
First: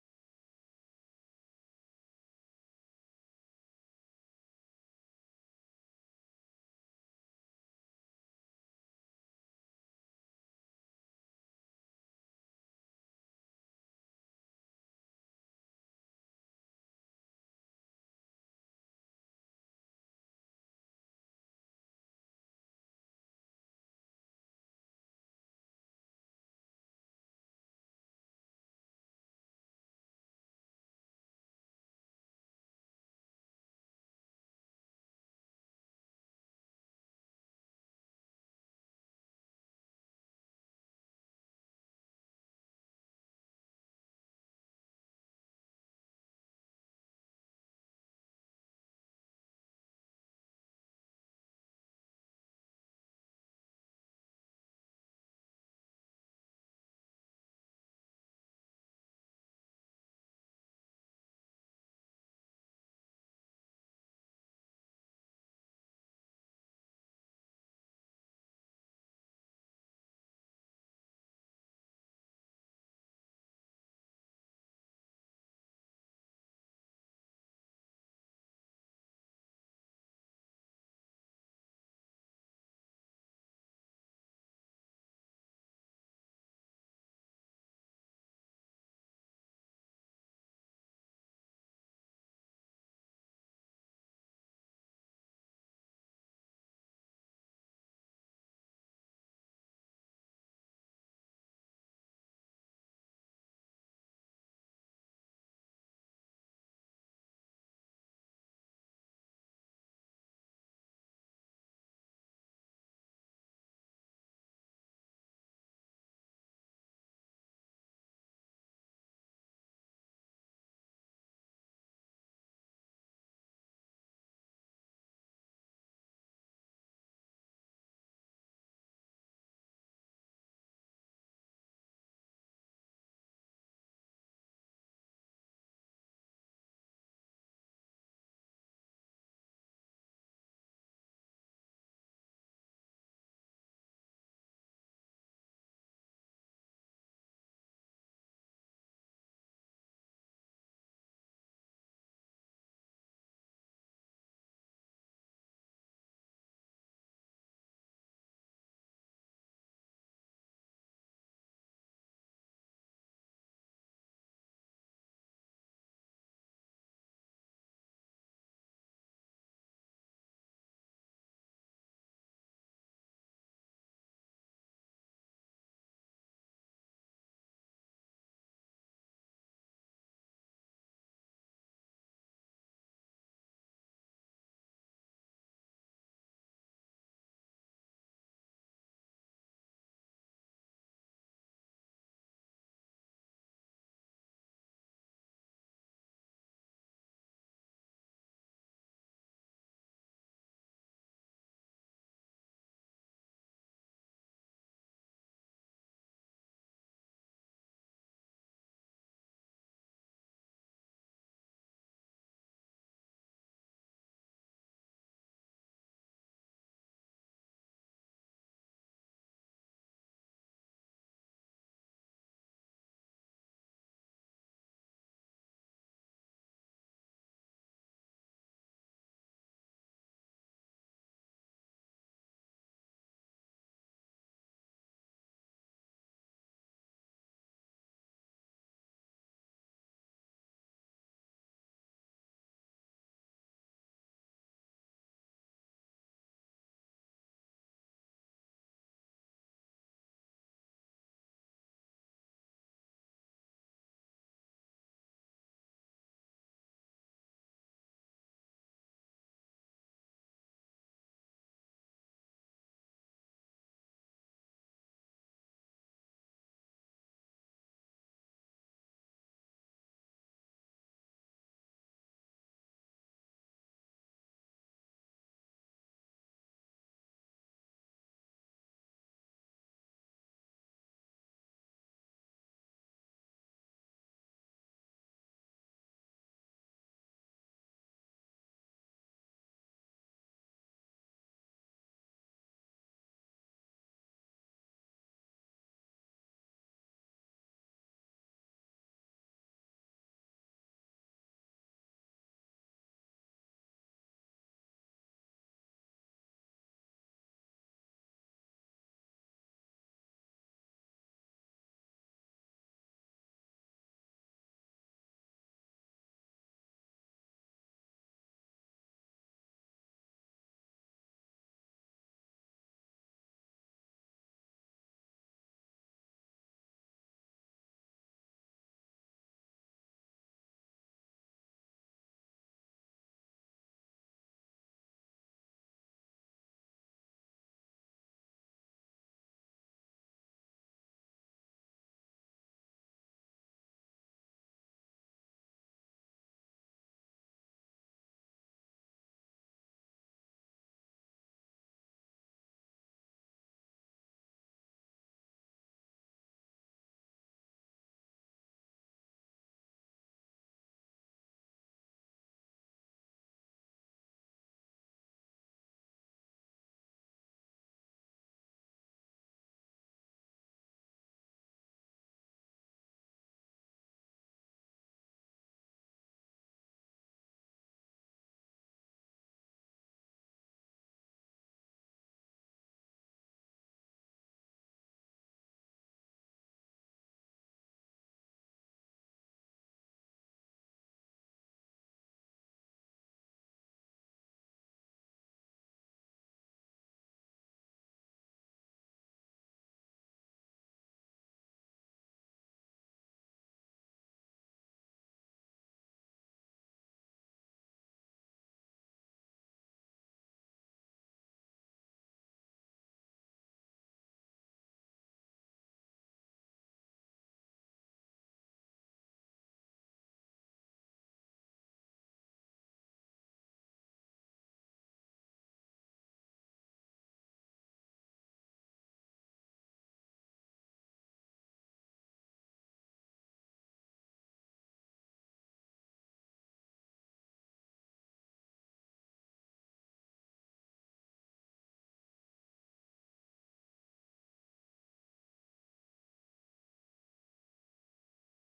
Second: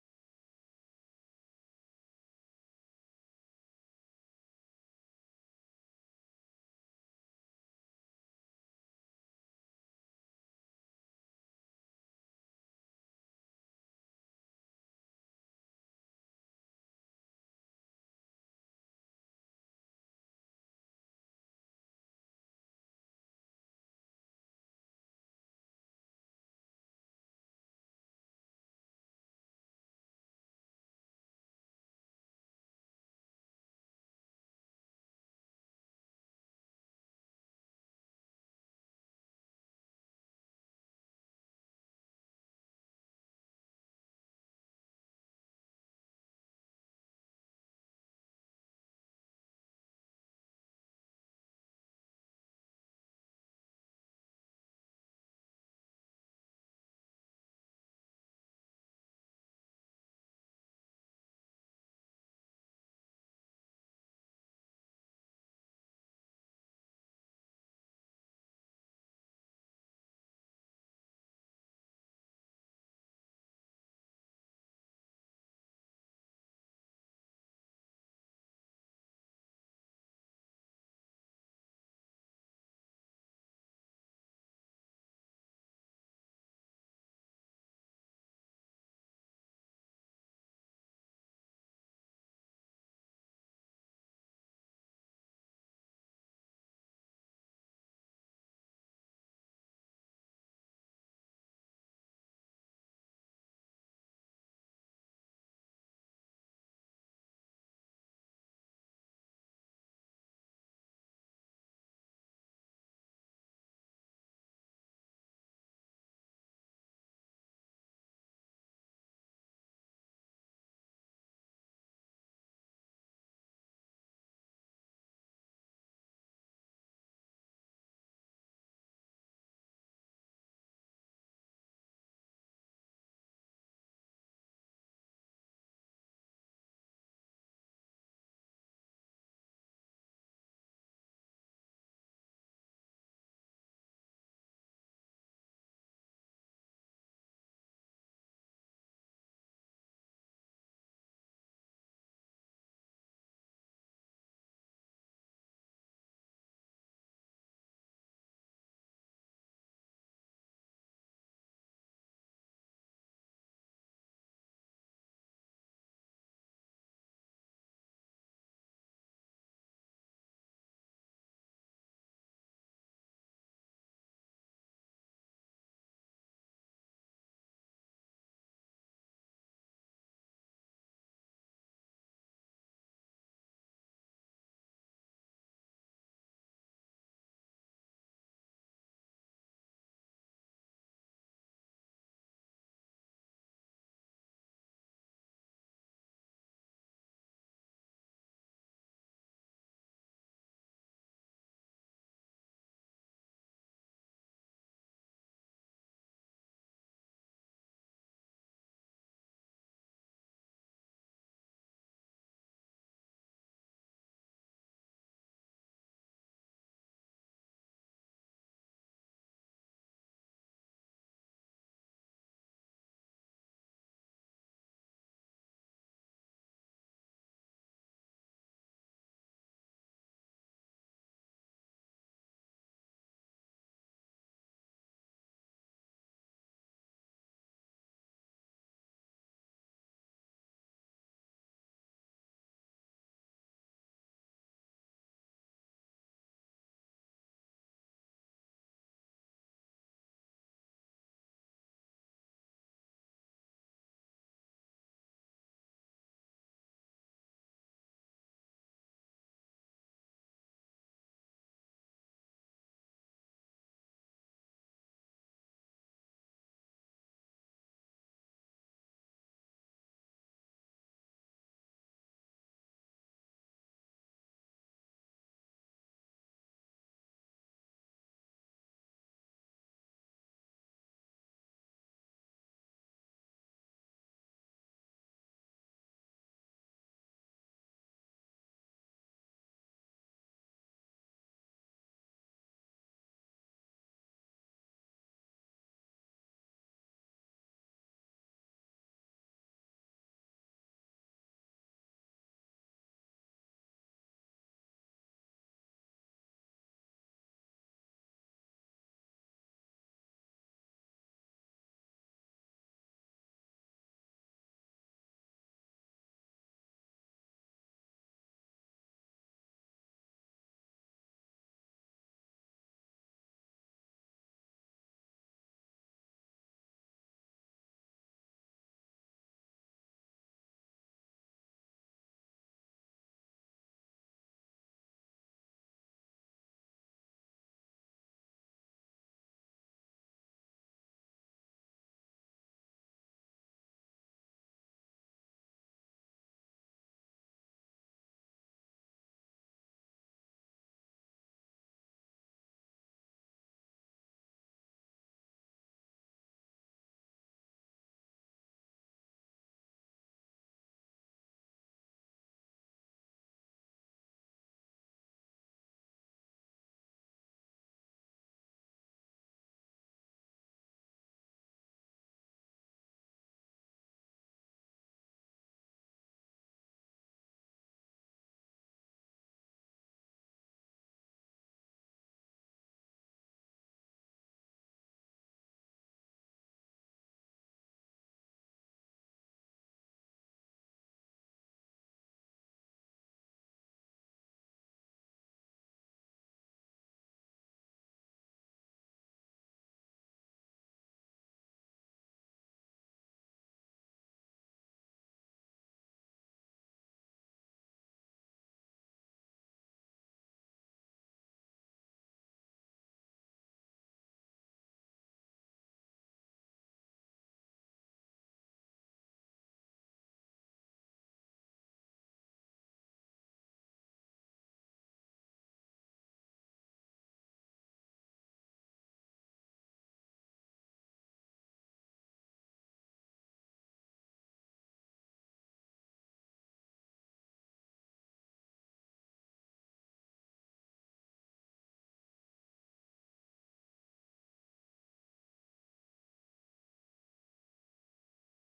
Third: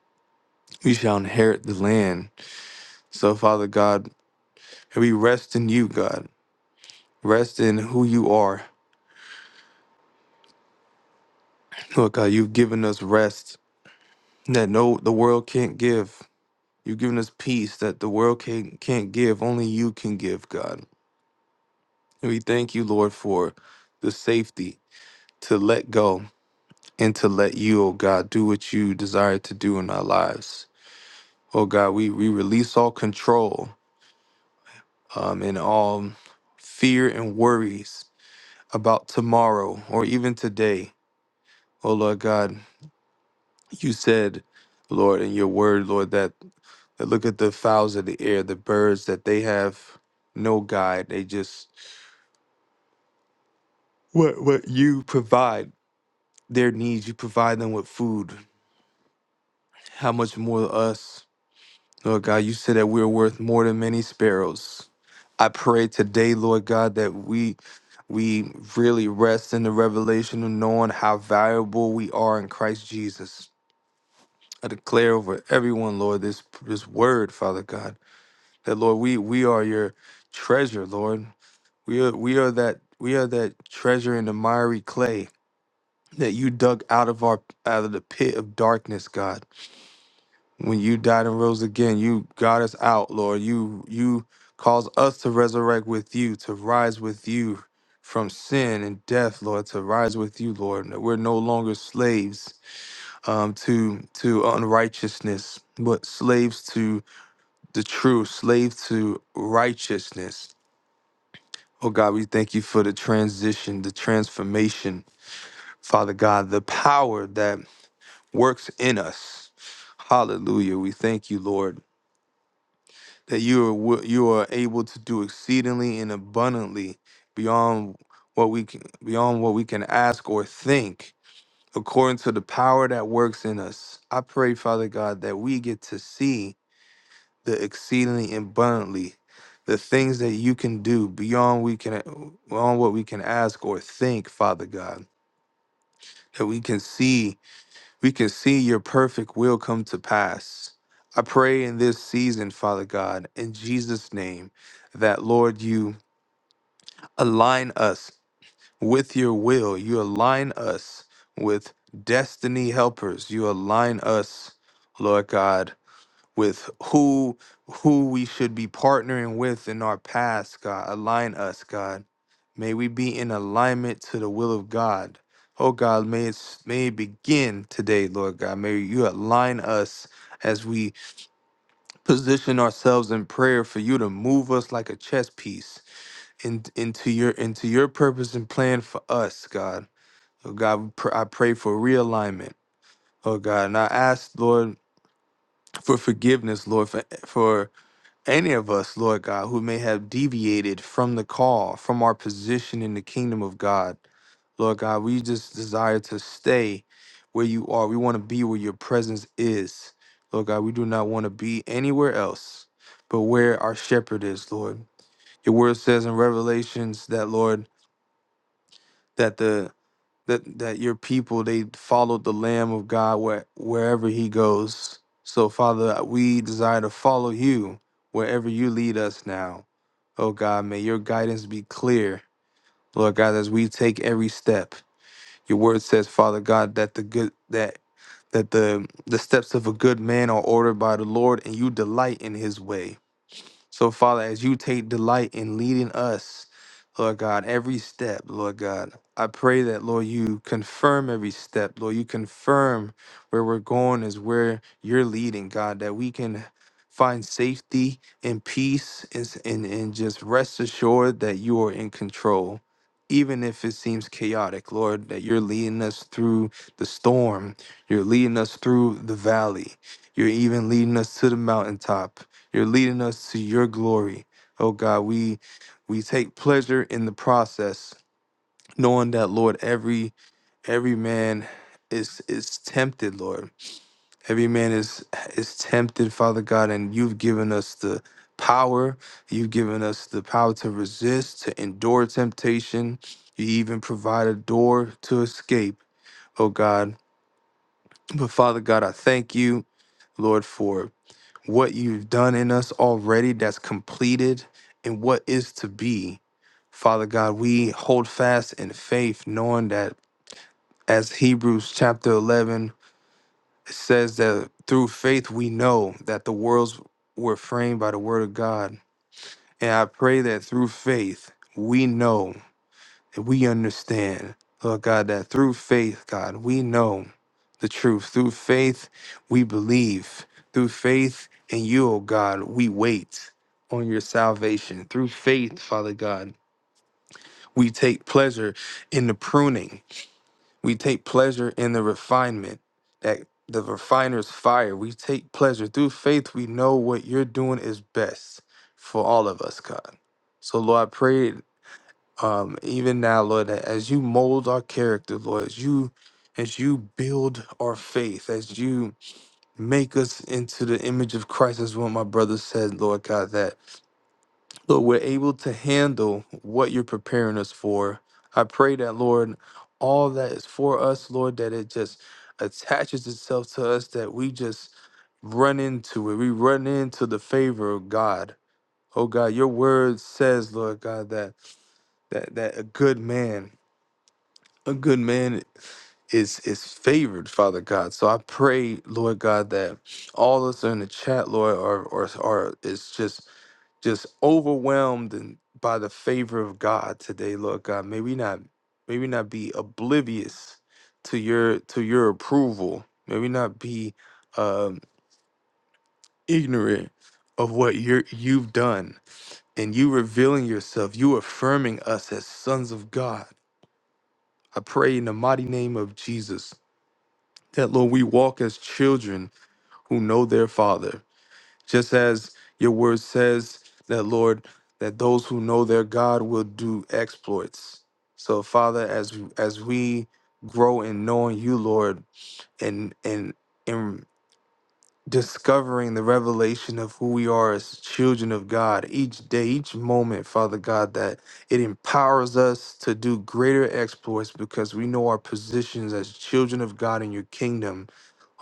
We shall inherit the land. So, Father God, we rest in you, God. Rest in who you are. Lord God, you've given us rest that no the world can't give. You've given us peace that the world can't can't give. Only you can give, God. And we thank you, Lord, for the safety to let go and to let you, oh God, do what you desire to do in our lives. Oh God, we, we release all control um, and all fear and worries about tomorrow or even today. Oh Lord God, you said, Lord, in your word, Lord, that And Look at the fowls of the air, the birds that they have no guide. They just what what you provide their needs. You provide them with food. How much more to us, Lord God? You said that we're worth more than many sparrows. I pray today, Lord God, that we we really rest in the revelation of knowing how valuable we are in Christ Jesus. I declare over everyone, Lord, this this word, Father God, that Lord, we we are your treasure, Lord. We are we are that we are that treasure in the miry clay that you dug out of our out of the pit of darkness, God. When you died and rose again, you got us out, Lord. You you caused us to resurrect with you, to rise with you from sin and death, Lord, to rise with you, Lord. That we're no longer slaves um, to to unrighteousness, but slaves to the truth, slaves to righteousness. Oh God, we thank you for the transition, the transformation, Father God, the power that works in us. Hallelujah. We thank you, Lord, that you are wi- you are able to do exceedingly and abundantly beyond what we can beyond what we can ask or think, according to the power that works in us. I pray, Father God, that we get to see the exceedingly abundantly the things that you can do beyond we can beyond what we can ask or think father god that we can see we can see your perfect will come to pass i pray in this season father god in jesus name that lord you align us with your will you align us with destiny helpers you align us lord god with who who we should be partnering with in our past, God. Align us, God. May we be in alignment to the will of God. Oh God, may it may it begin today, Lord God. May you align us as we position ourselves in prayer for you to move us like a chess piece in, into your into your purpose and plan for us, God. Oh God, we pr- I pray for realignment. Oh God, and I ask, Lord, for forgiveness, Lord, for, for any of us, Lord God, who may have deviated from the call, from our position in the kingdom of God, Lord God, we just desire to stay where you are. We want to be where your presence is. Lord God, we do not want to be anywhere else but where our shepherd is, Lord. Your word says in Revelations that, Lord, that the that that your people they followed the Lamb of God where, wherever He goes. So Father, we desire to follow You wherever You lead us now. Oh God, may Your guidance be clear, Lord God, as we take every step. Your Word says, Father God, that the good that that the the steps of a good man are ordered by the Lord, and You delight in His way. So, Father, as you take delight in leading us, Lord God, every step, Lord God, I pray that, Lord, you confirm every step. Lord, you confirm where we're going is where you're leading, God, that we can find safety and peace and, s- and, and just rest assured that you are in control. Even if it seems chaotic, Lord, that you're leading us through the storm. You're leading us through the valley. You're even leading us to the mountaintop. You're leading us to your glory. Oh God, we we take pleasure in the process, knowing that Lord, every every man is is tempted, Lord. Every man is is tempted, Father God, and you've given us the power. You've given us the power to resist, to endure temptation. You even provide a door to escape, oh God. But Father God, I thank you, Lord, for what you've done in us already that's completed and what is to be. Father God, we hold fast in faith, knowing that as Hebrews chapter 11 says, that through faith we know that the worlds were framed by the word of God. And I pray that through faith, we know that we understand, Lord God, that through faith, God, we know the truth. Through faith, we believe. Through faith in you, O God, we wait on your salvation. Through faith, Father God, we take pleasure in the pruning, we take pleasure in the refinement. That the refiner's fire. We take pleasure. Through faith, we know what you're doing is best for all of us, God. So, Lord, I pray um, even now, Lord, that as you mold our character, Lord, as you as you build our faith, as you make us into the image of Christ, as what my brother said, Lord God, that Lord, we're able to handle what you're preparing us for. I pray that, Lord, all that is for us, Lord, that it just attaches itself to us, that we just run into it. We run into the favor of God. Oh God, your word says, Lord God, that that that a good man a good man is is favored, Father God. So I pray, Lord God, that all of us in the chat, Lord, are are, are is just just overwhelmed and by the favor of God today, Lord God. May we not may we not be oblivious to your to your approval. May we not be um, ignorant of what you you've done and you revealing yourself, you affirming us as sons of God. I pray in the mighty name of Jesus that Lord, we walk as children who know their Father, just as your word says that, Lord, that those who know their God will do exploits. So, Father, as as we grow in knowing you, Lord, and and and discovering the revelation of who we are as children of God each day, each moment, Father God, that it empowers us to do greater exploits because we know our positions as children of God in your kingdom.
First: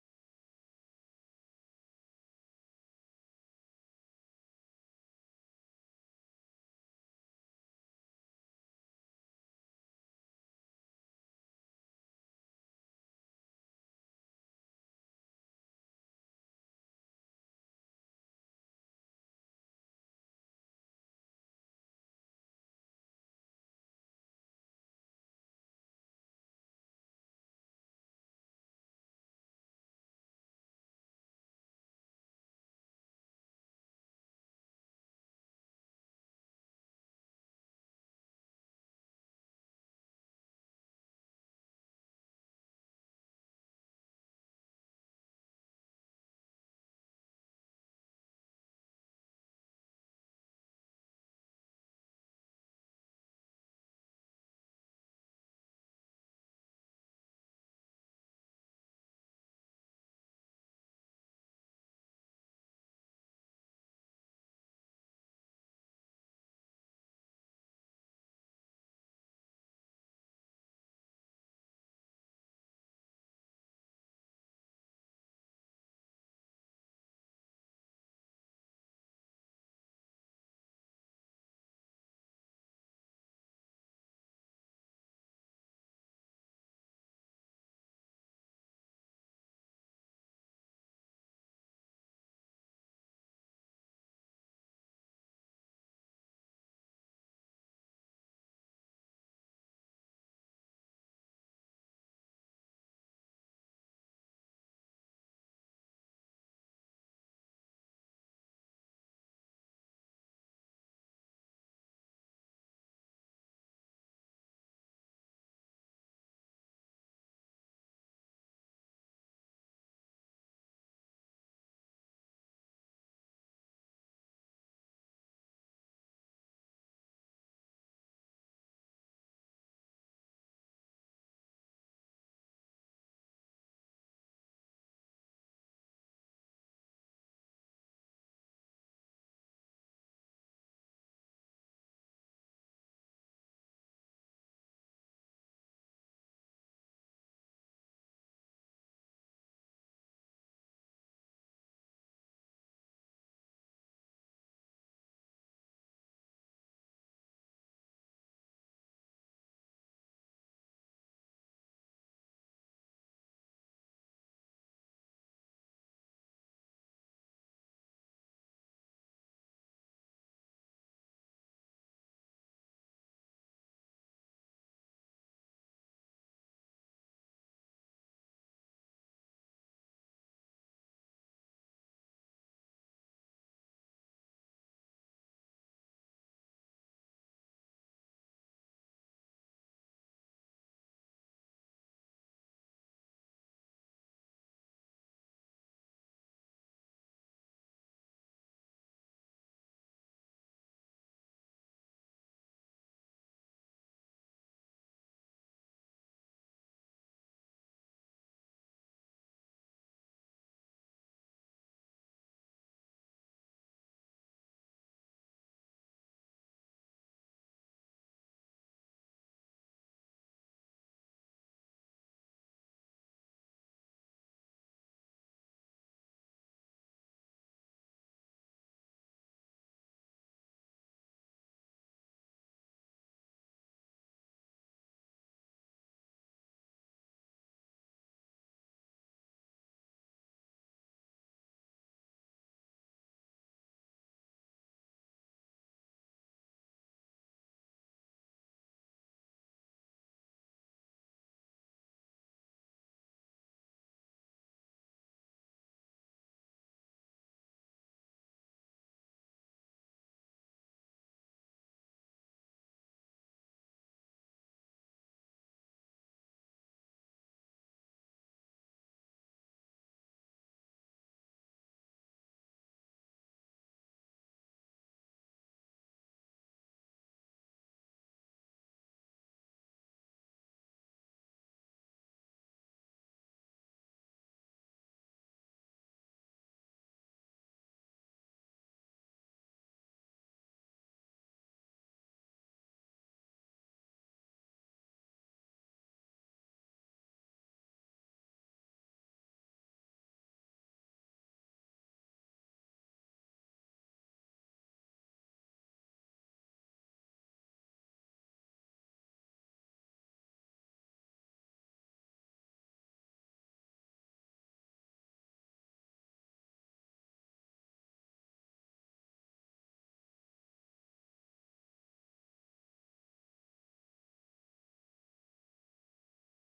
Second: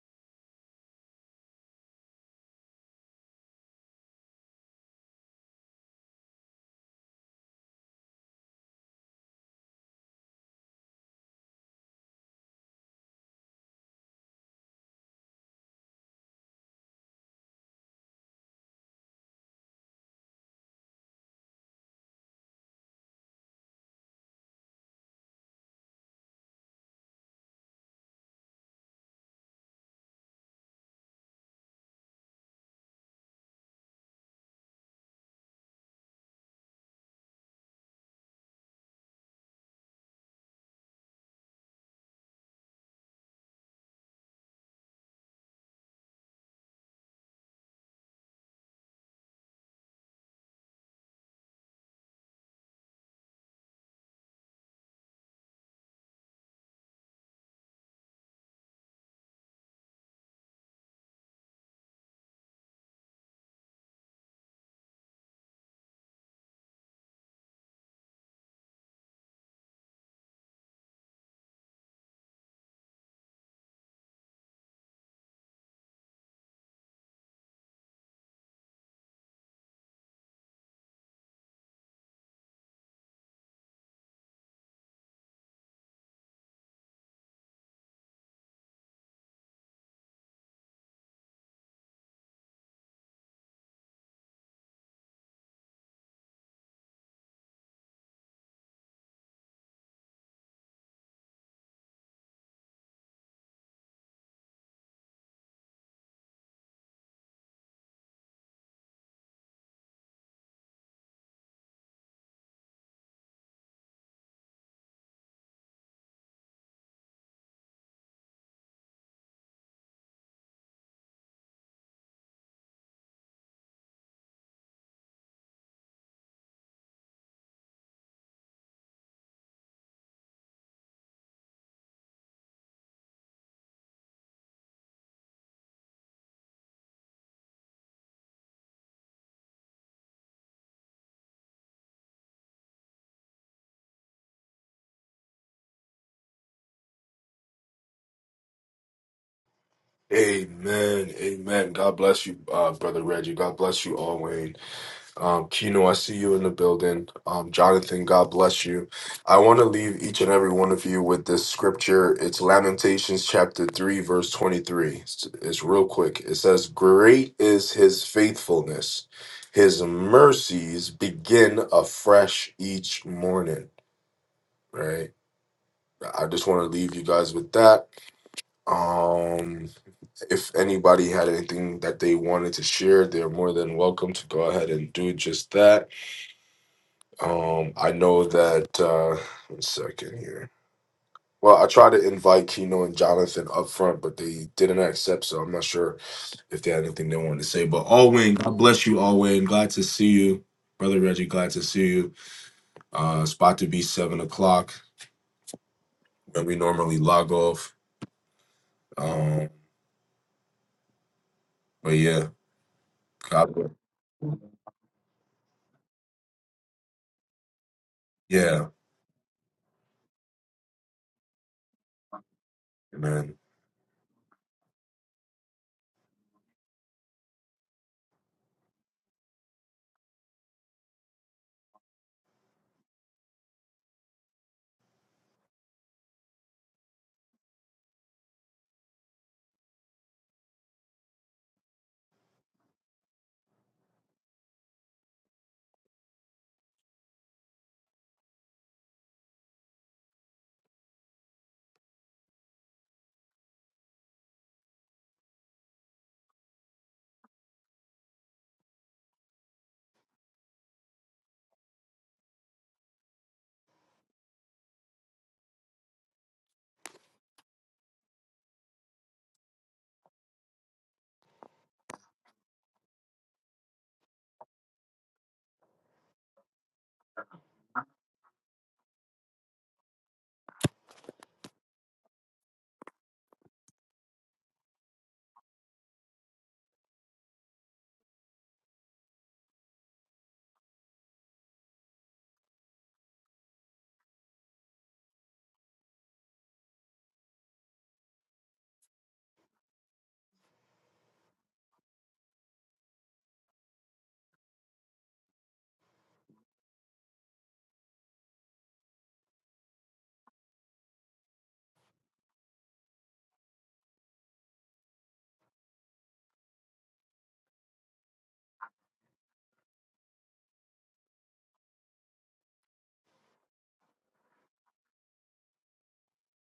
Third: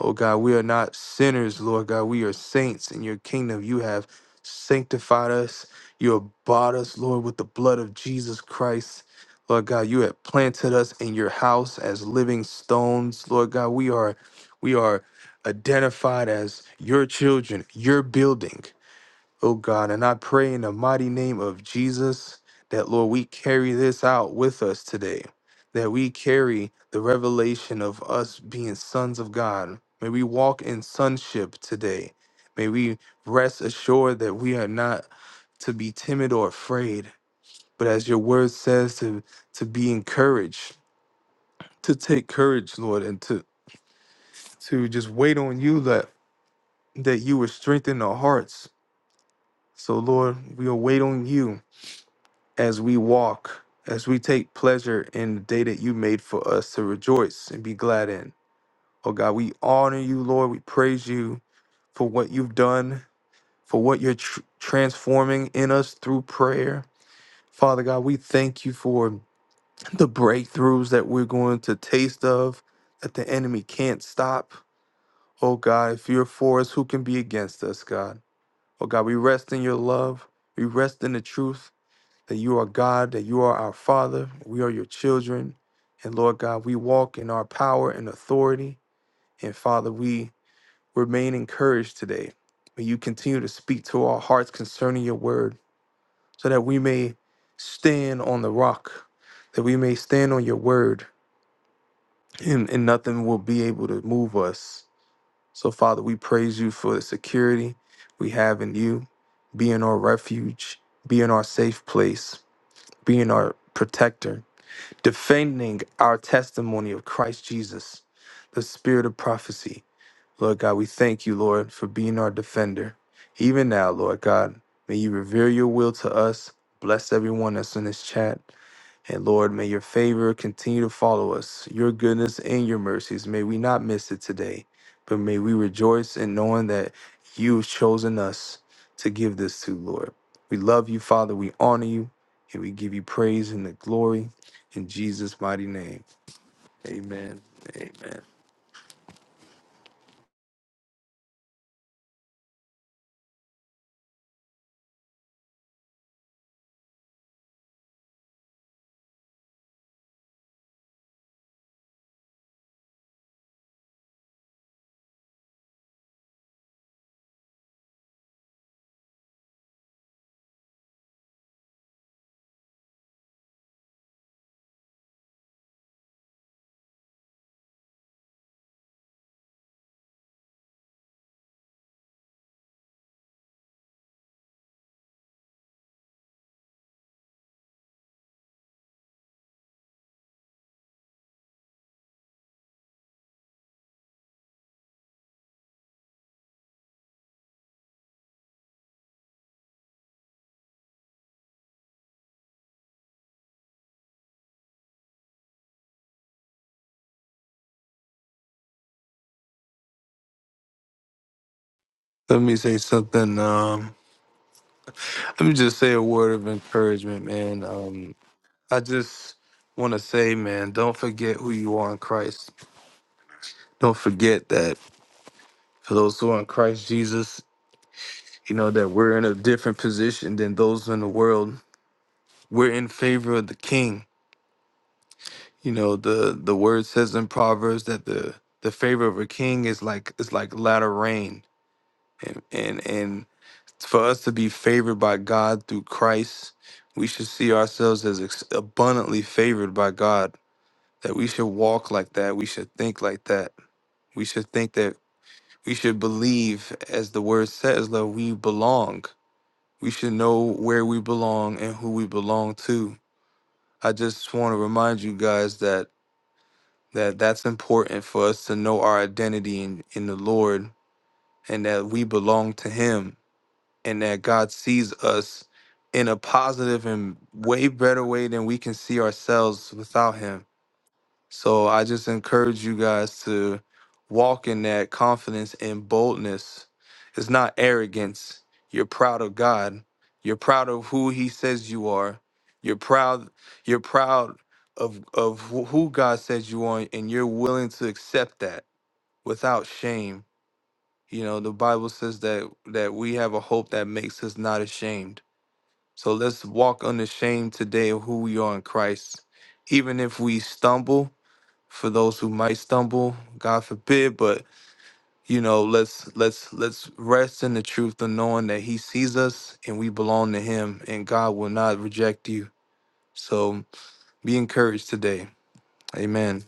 Oh God, we are not sinners, Lord God. We are saints in your kingdom. You have sanctified us. You have bought us, Lord, with the blood of Jesus Christ. Lord God, you have planted us in your house as living stones. Lord God, we are we are identified as your children, your building, oh God. And I pray in the mighty name of Jesus that, Lord, we carry this out with us today, that we carry the revelation of us being sons of God. May we walk in sonship today. May we rest assured that we are not to be timid or afraid, but as your word says, to, to be encouraged, to take courage, Lord, and to, to just wait on you, That. that you would strengthen our hearts. So, Lord, we'll wait on you as we walk, as we take pleasure in the day that you made for us to rejoice and be glad in. Oh, God, we honor you, Lord. We praise you for what you've done, for what you're tr- transforming in us through prayer. Father God, we thank you for the breakthroughs that we're going to taste of that the enemy can't stop. Oh, God, if you're for us, who can be against us, God? Oh God, we rest in your love. We rest in the truth that you are God, that you are our Father, we are your children. And Lord God, we walk in our power and authority. And Father, we remain encouraged today. May you continue to speak to our hearts concerning your word so that we may stand on the rock, that we may stand on your word, and, and nothing will be able to move us. So, Father, we praise you for the security we have in you, being our refuge, being our safe place, being our protector, defending our testimony of Christ Jesus, the spirit of prophecy. Lord God, we thank you, Lord, for being our defender. Even now, Lord God, may you reveal your will to us. Bless everyone that's in this chat. And Lord, may your favor continue to follow us, your goodness and your mercies. May we not miss it today, but may we rejoice in knowing that you've chosen us to give this to, Lord. We love you, Father. We honor you, and we give you praise and the glory in Jesus' mighty name. Amen. Amen. Amen. Amen. God bless you, uh, Brother Reggie. God bless you all, Wayne. Um, Kino, I see you in the building. Um, Jonathan, God bless you. I want to leave each and every one of you with this scripture. It's Lamentations chapter 3, verse 23. It's, it's real quick. It says, Great is his faithfulness, his mercies begin afresh each morning. Right? I just want to leave you guys with that. Um, if anybody had anything that they wanted to share, they're more than welcome to go ahead and do just that. Um, I know that. Uh, one second here. Well, I tried to invite Keno and Jonathan up front, but they didn't accept, so I'm not sure if they had anything they wanted to say. But Alwyn, God bless you, Alwyn. Glad to see you, brother Reggie. Glad to see you. Uh, it's about to be seven o'clock when we normally log off. Um, but yeah, Let me say something. God, bless. Um, let me just say a word of encouragement, man. Um, yeah, I just want to say, man, don't forget who you are in Christ. man. Don't forget that For those who are in Christ Jesus, you know that we're in a different position than those in the world. We're in favor of the king. You know, the the word says in Proverbs that the the favor of a king is like is like latter rain. And and and for us to be favored by God through Christ, we should see ourselves as ex- abundantly favored by God. That we should walk like that. We should think like that. We should think that we should believe as the word says that we belong We should know where we belong and who we belong to. I just want to remind you guys that that that's important for us to know our identity in, in the Lord and that we belong to him and that God sees us in a positive and way better way than we can see ourselves without him so I just encourage you guys to walk in that confidence and boldness. It's not arrogance. You're proud of God. You're proud of who he says you are. You're proud you're proud of of wh- who God says you are and you're willing to accept that without shame. You know, the Bible says that that we have a hope that makes us not ashamed. So let's walk unashamed today of who we are in Christ. Even if we stumble, for those who might stumble, God forbid, but you know, let's let's let's rest in the truth of knowing that he sees us and we belong to him and God will not reject you. So be encouraged today. Amen.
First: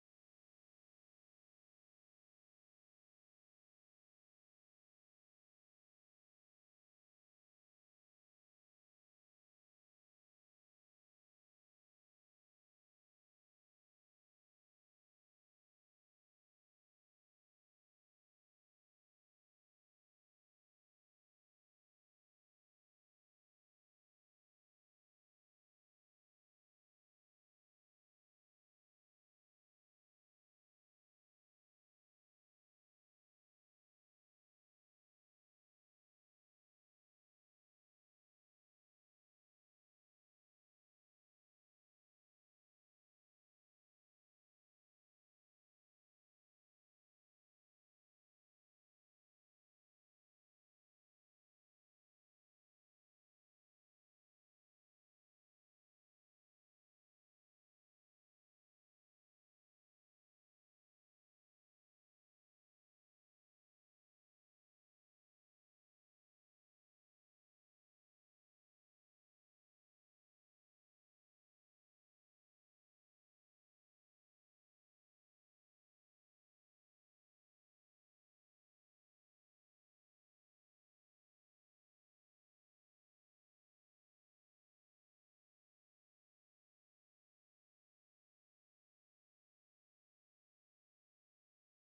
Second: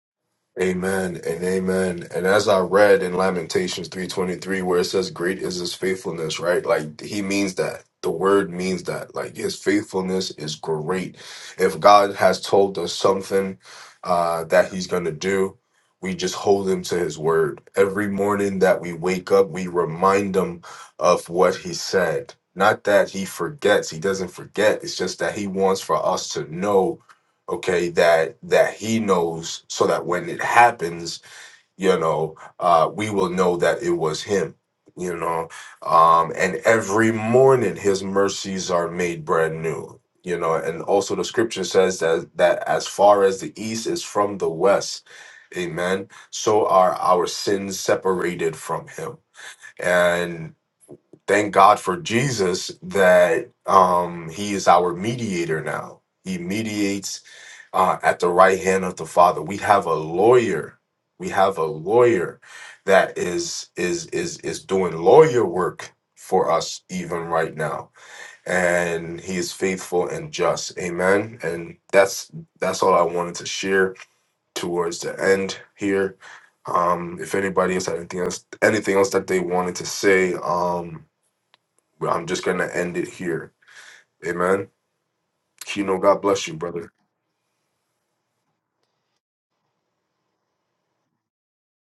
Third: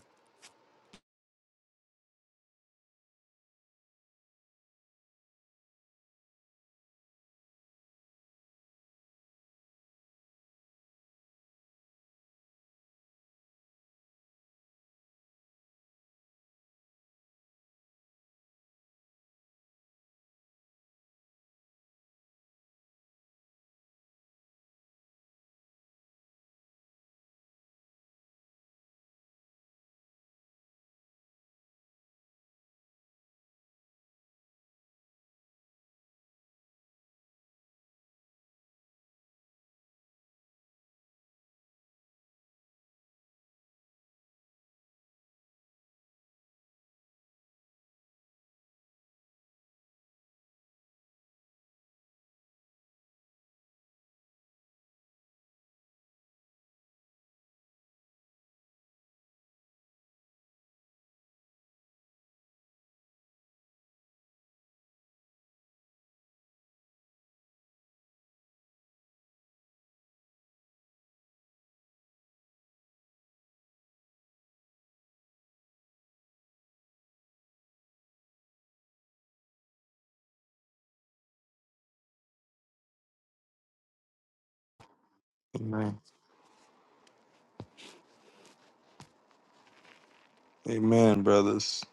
Amen and amen. And as I read in Lamentations 3:23 where it says great is his faithfulness, right? Like he means that. The word means that. Like his faithfulness is great. If God has told us something uh that he's going to do, we just hold him to his word. Every morning that we wake up, we remind him of what he said. Not that he forgets, he doesn't forget. It's just that he wants for us to know okay that that he knows so that when it happens you know uh we will know that it was him you know um and every morning his mercies are made brand new you know and also the scripture says that that as far as the east is from the west amen so are our sins separated from him and thank god for jesus that um he is our mediator now he mediates uh, at the right hand of the Father. We have a lawyer. We have a lawyer that is is is is doing lawyer work for us even right now, and he is faithful and just. Amen. And that's that's all I wanted to share towards the end here. Um, if anybody else had anything else, anything else that they wanted to say, um, I'm just gonna end it here. Amen. Kino, Amen. God bless you, brother. Amen, brothers.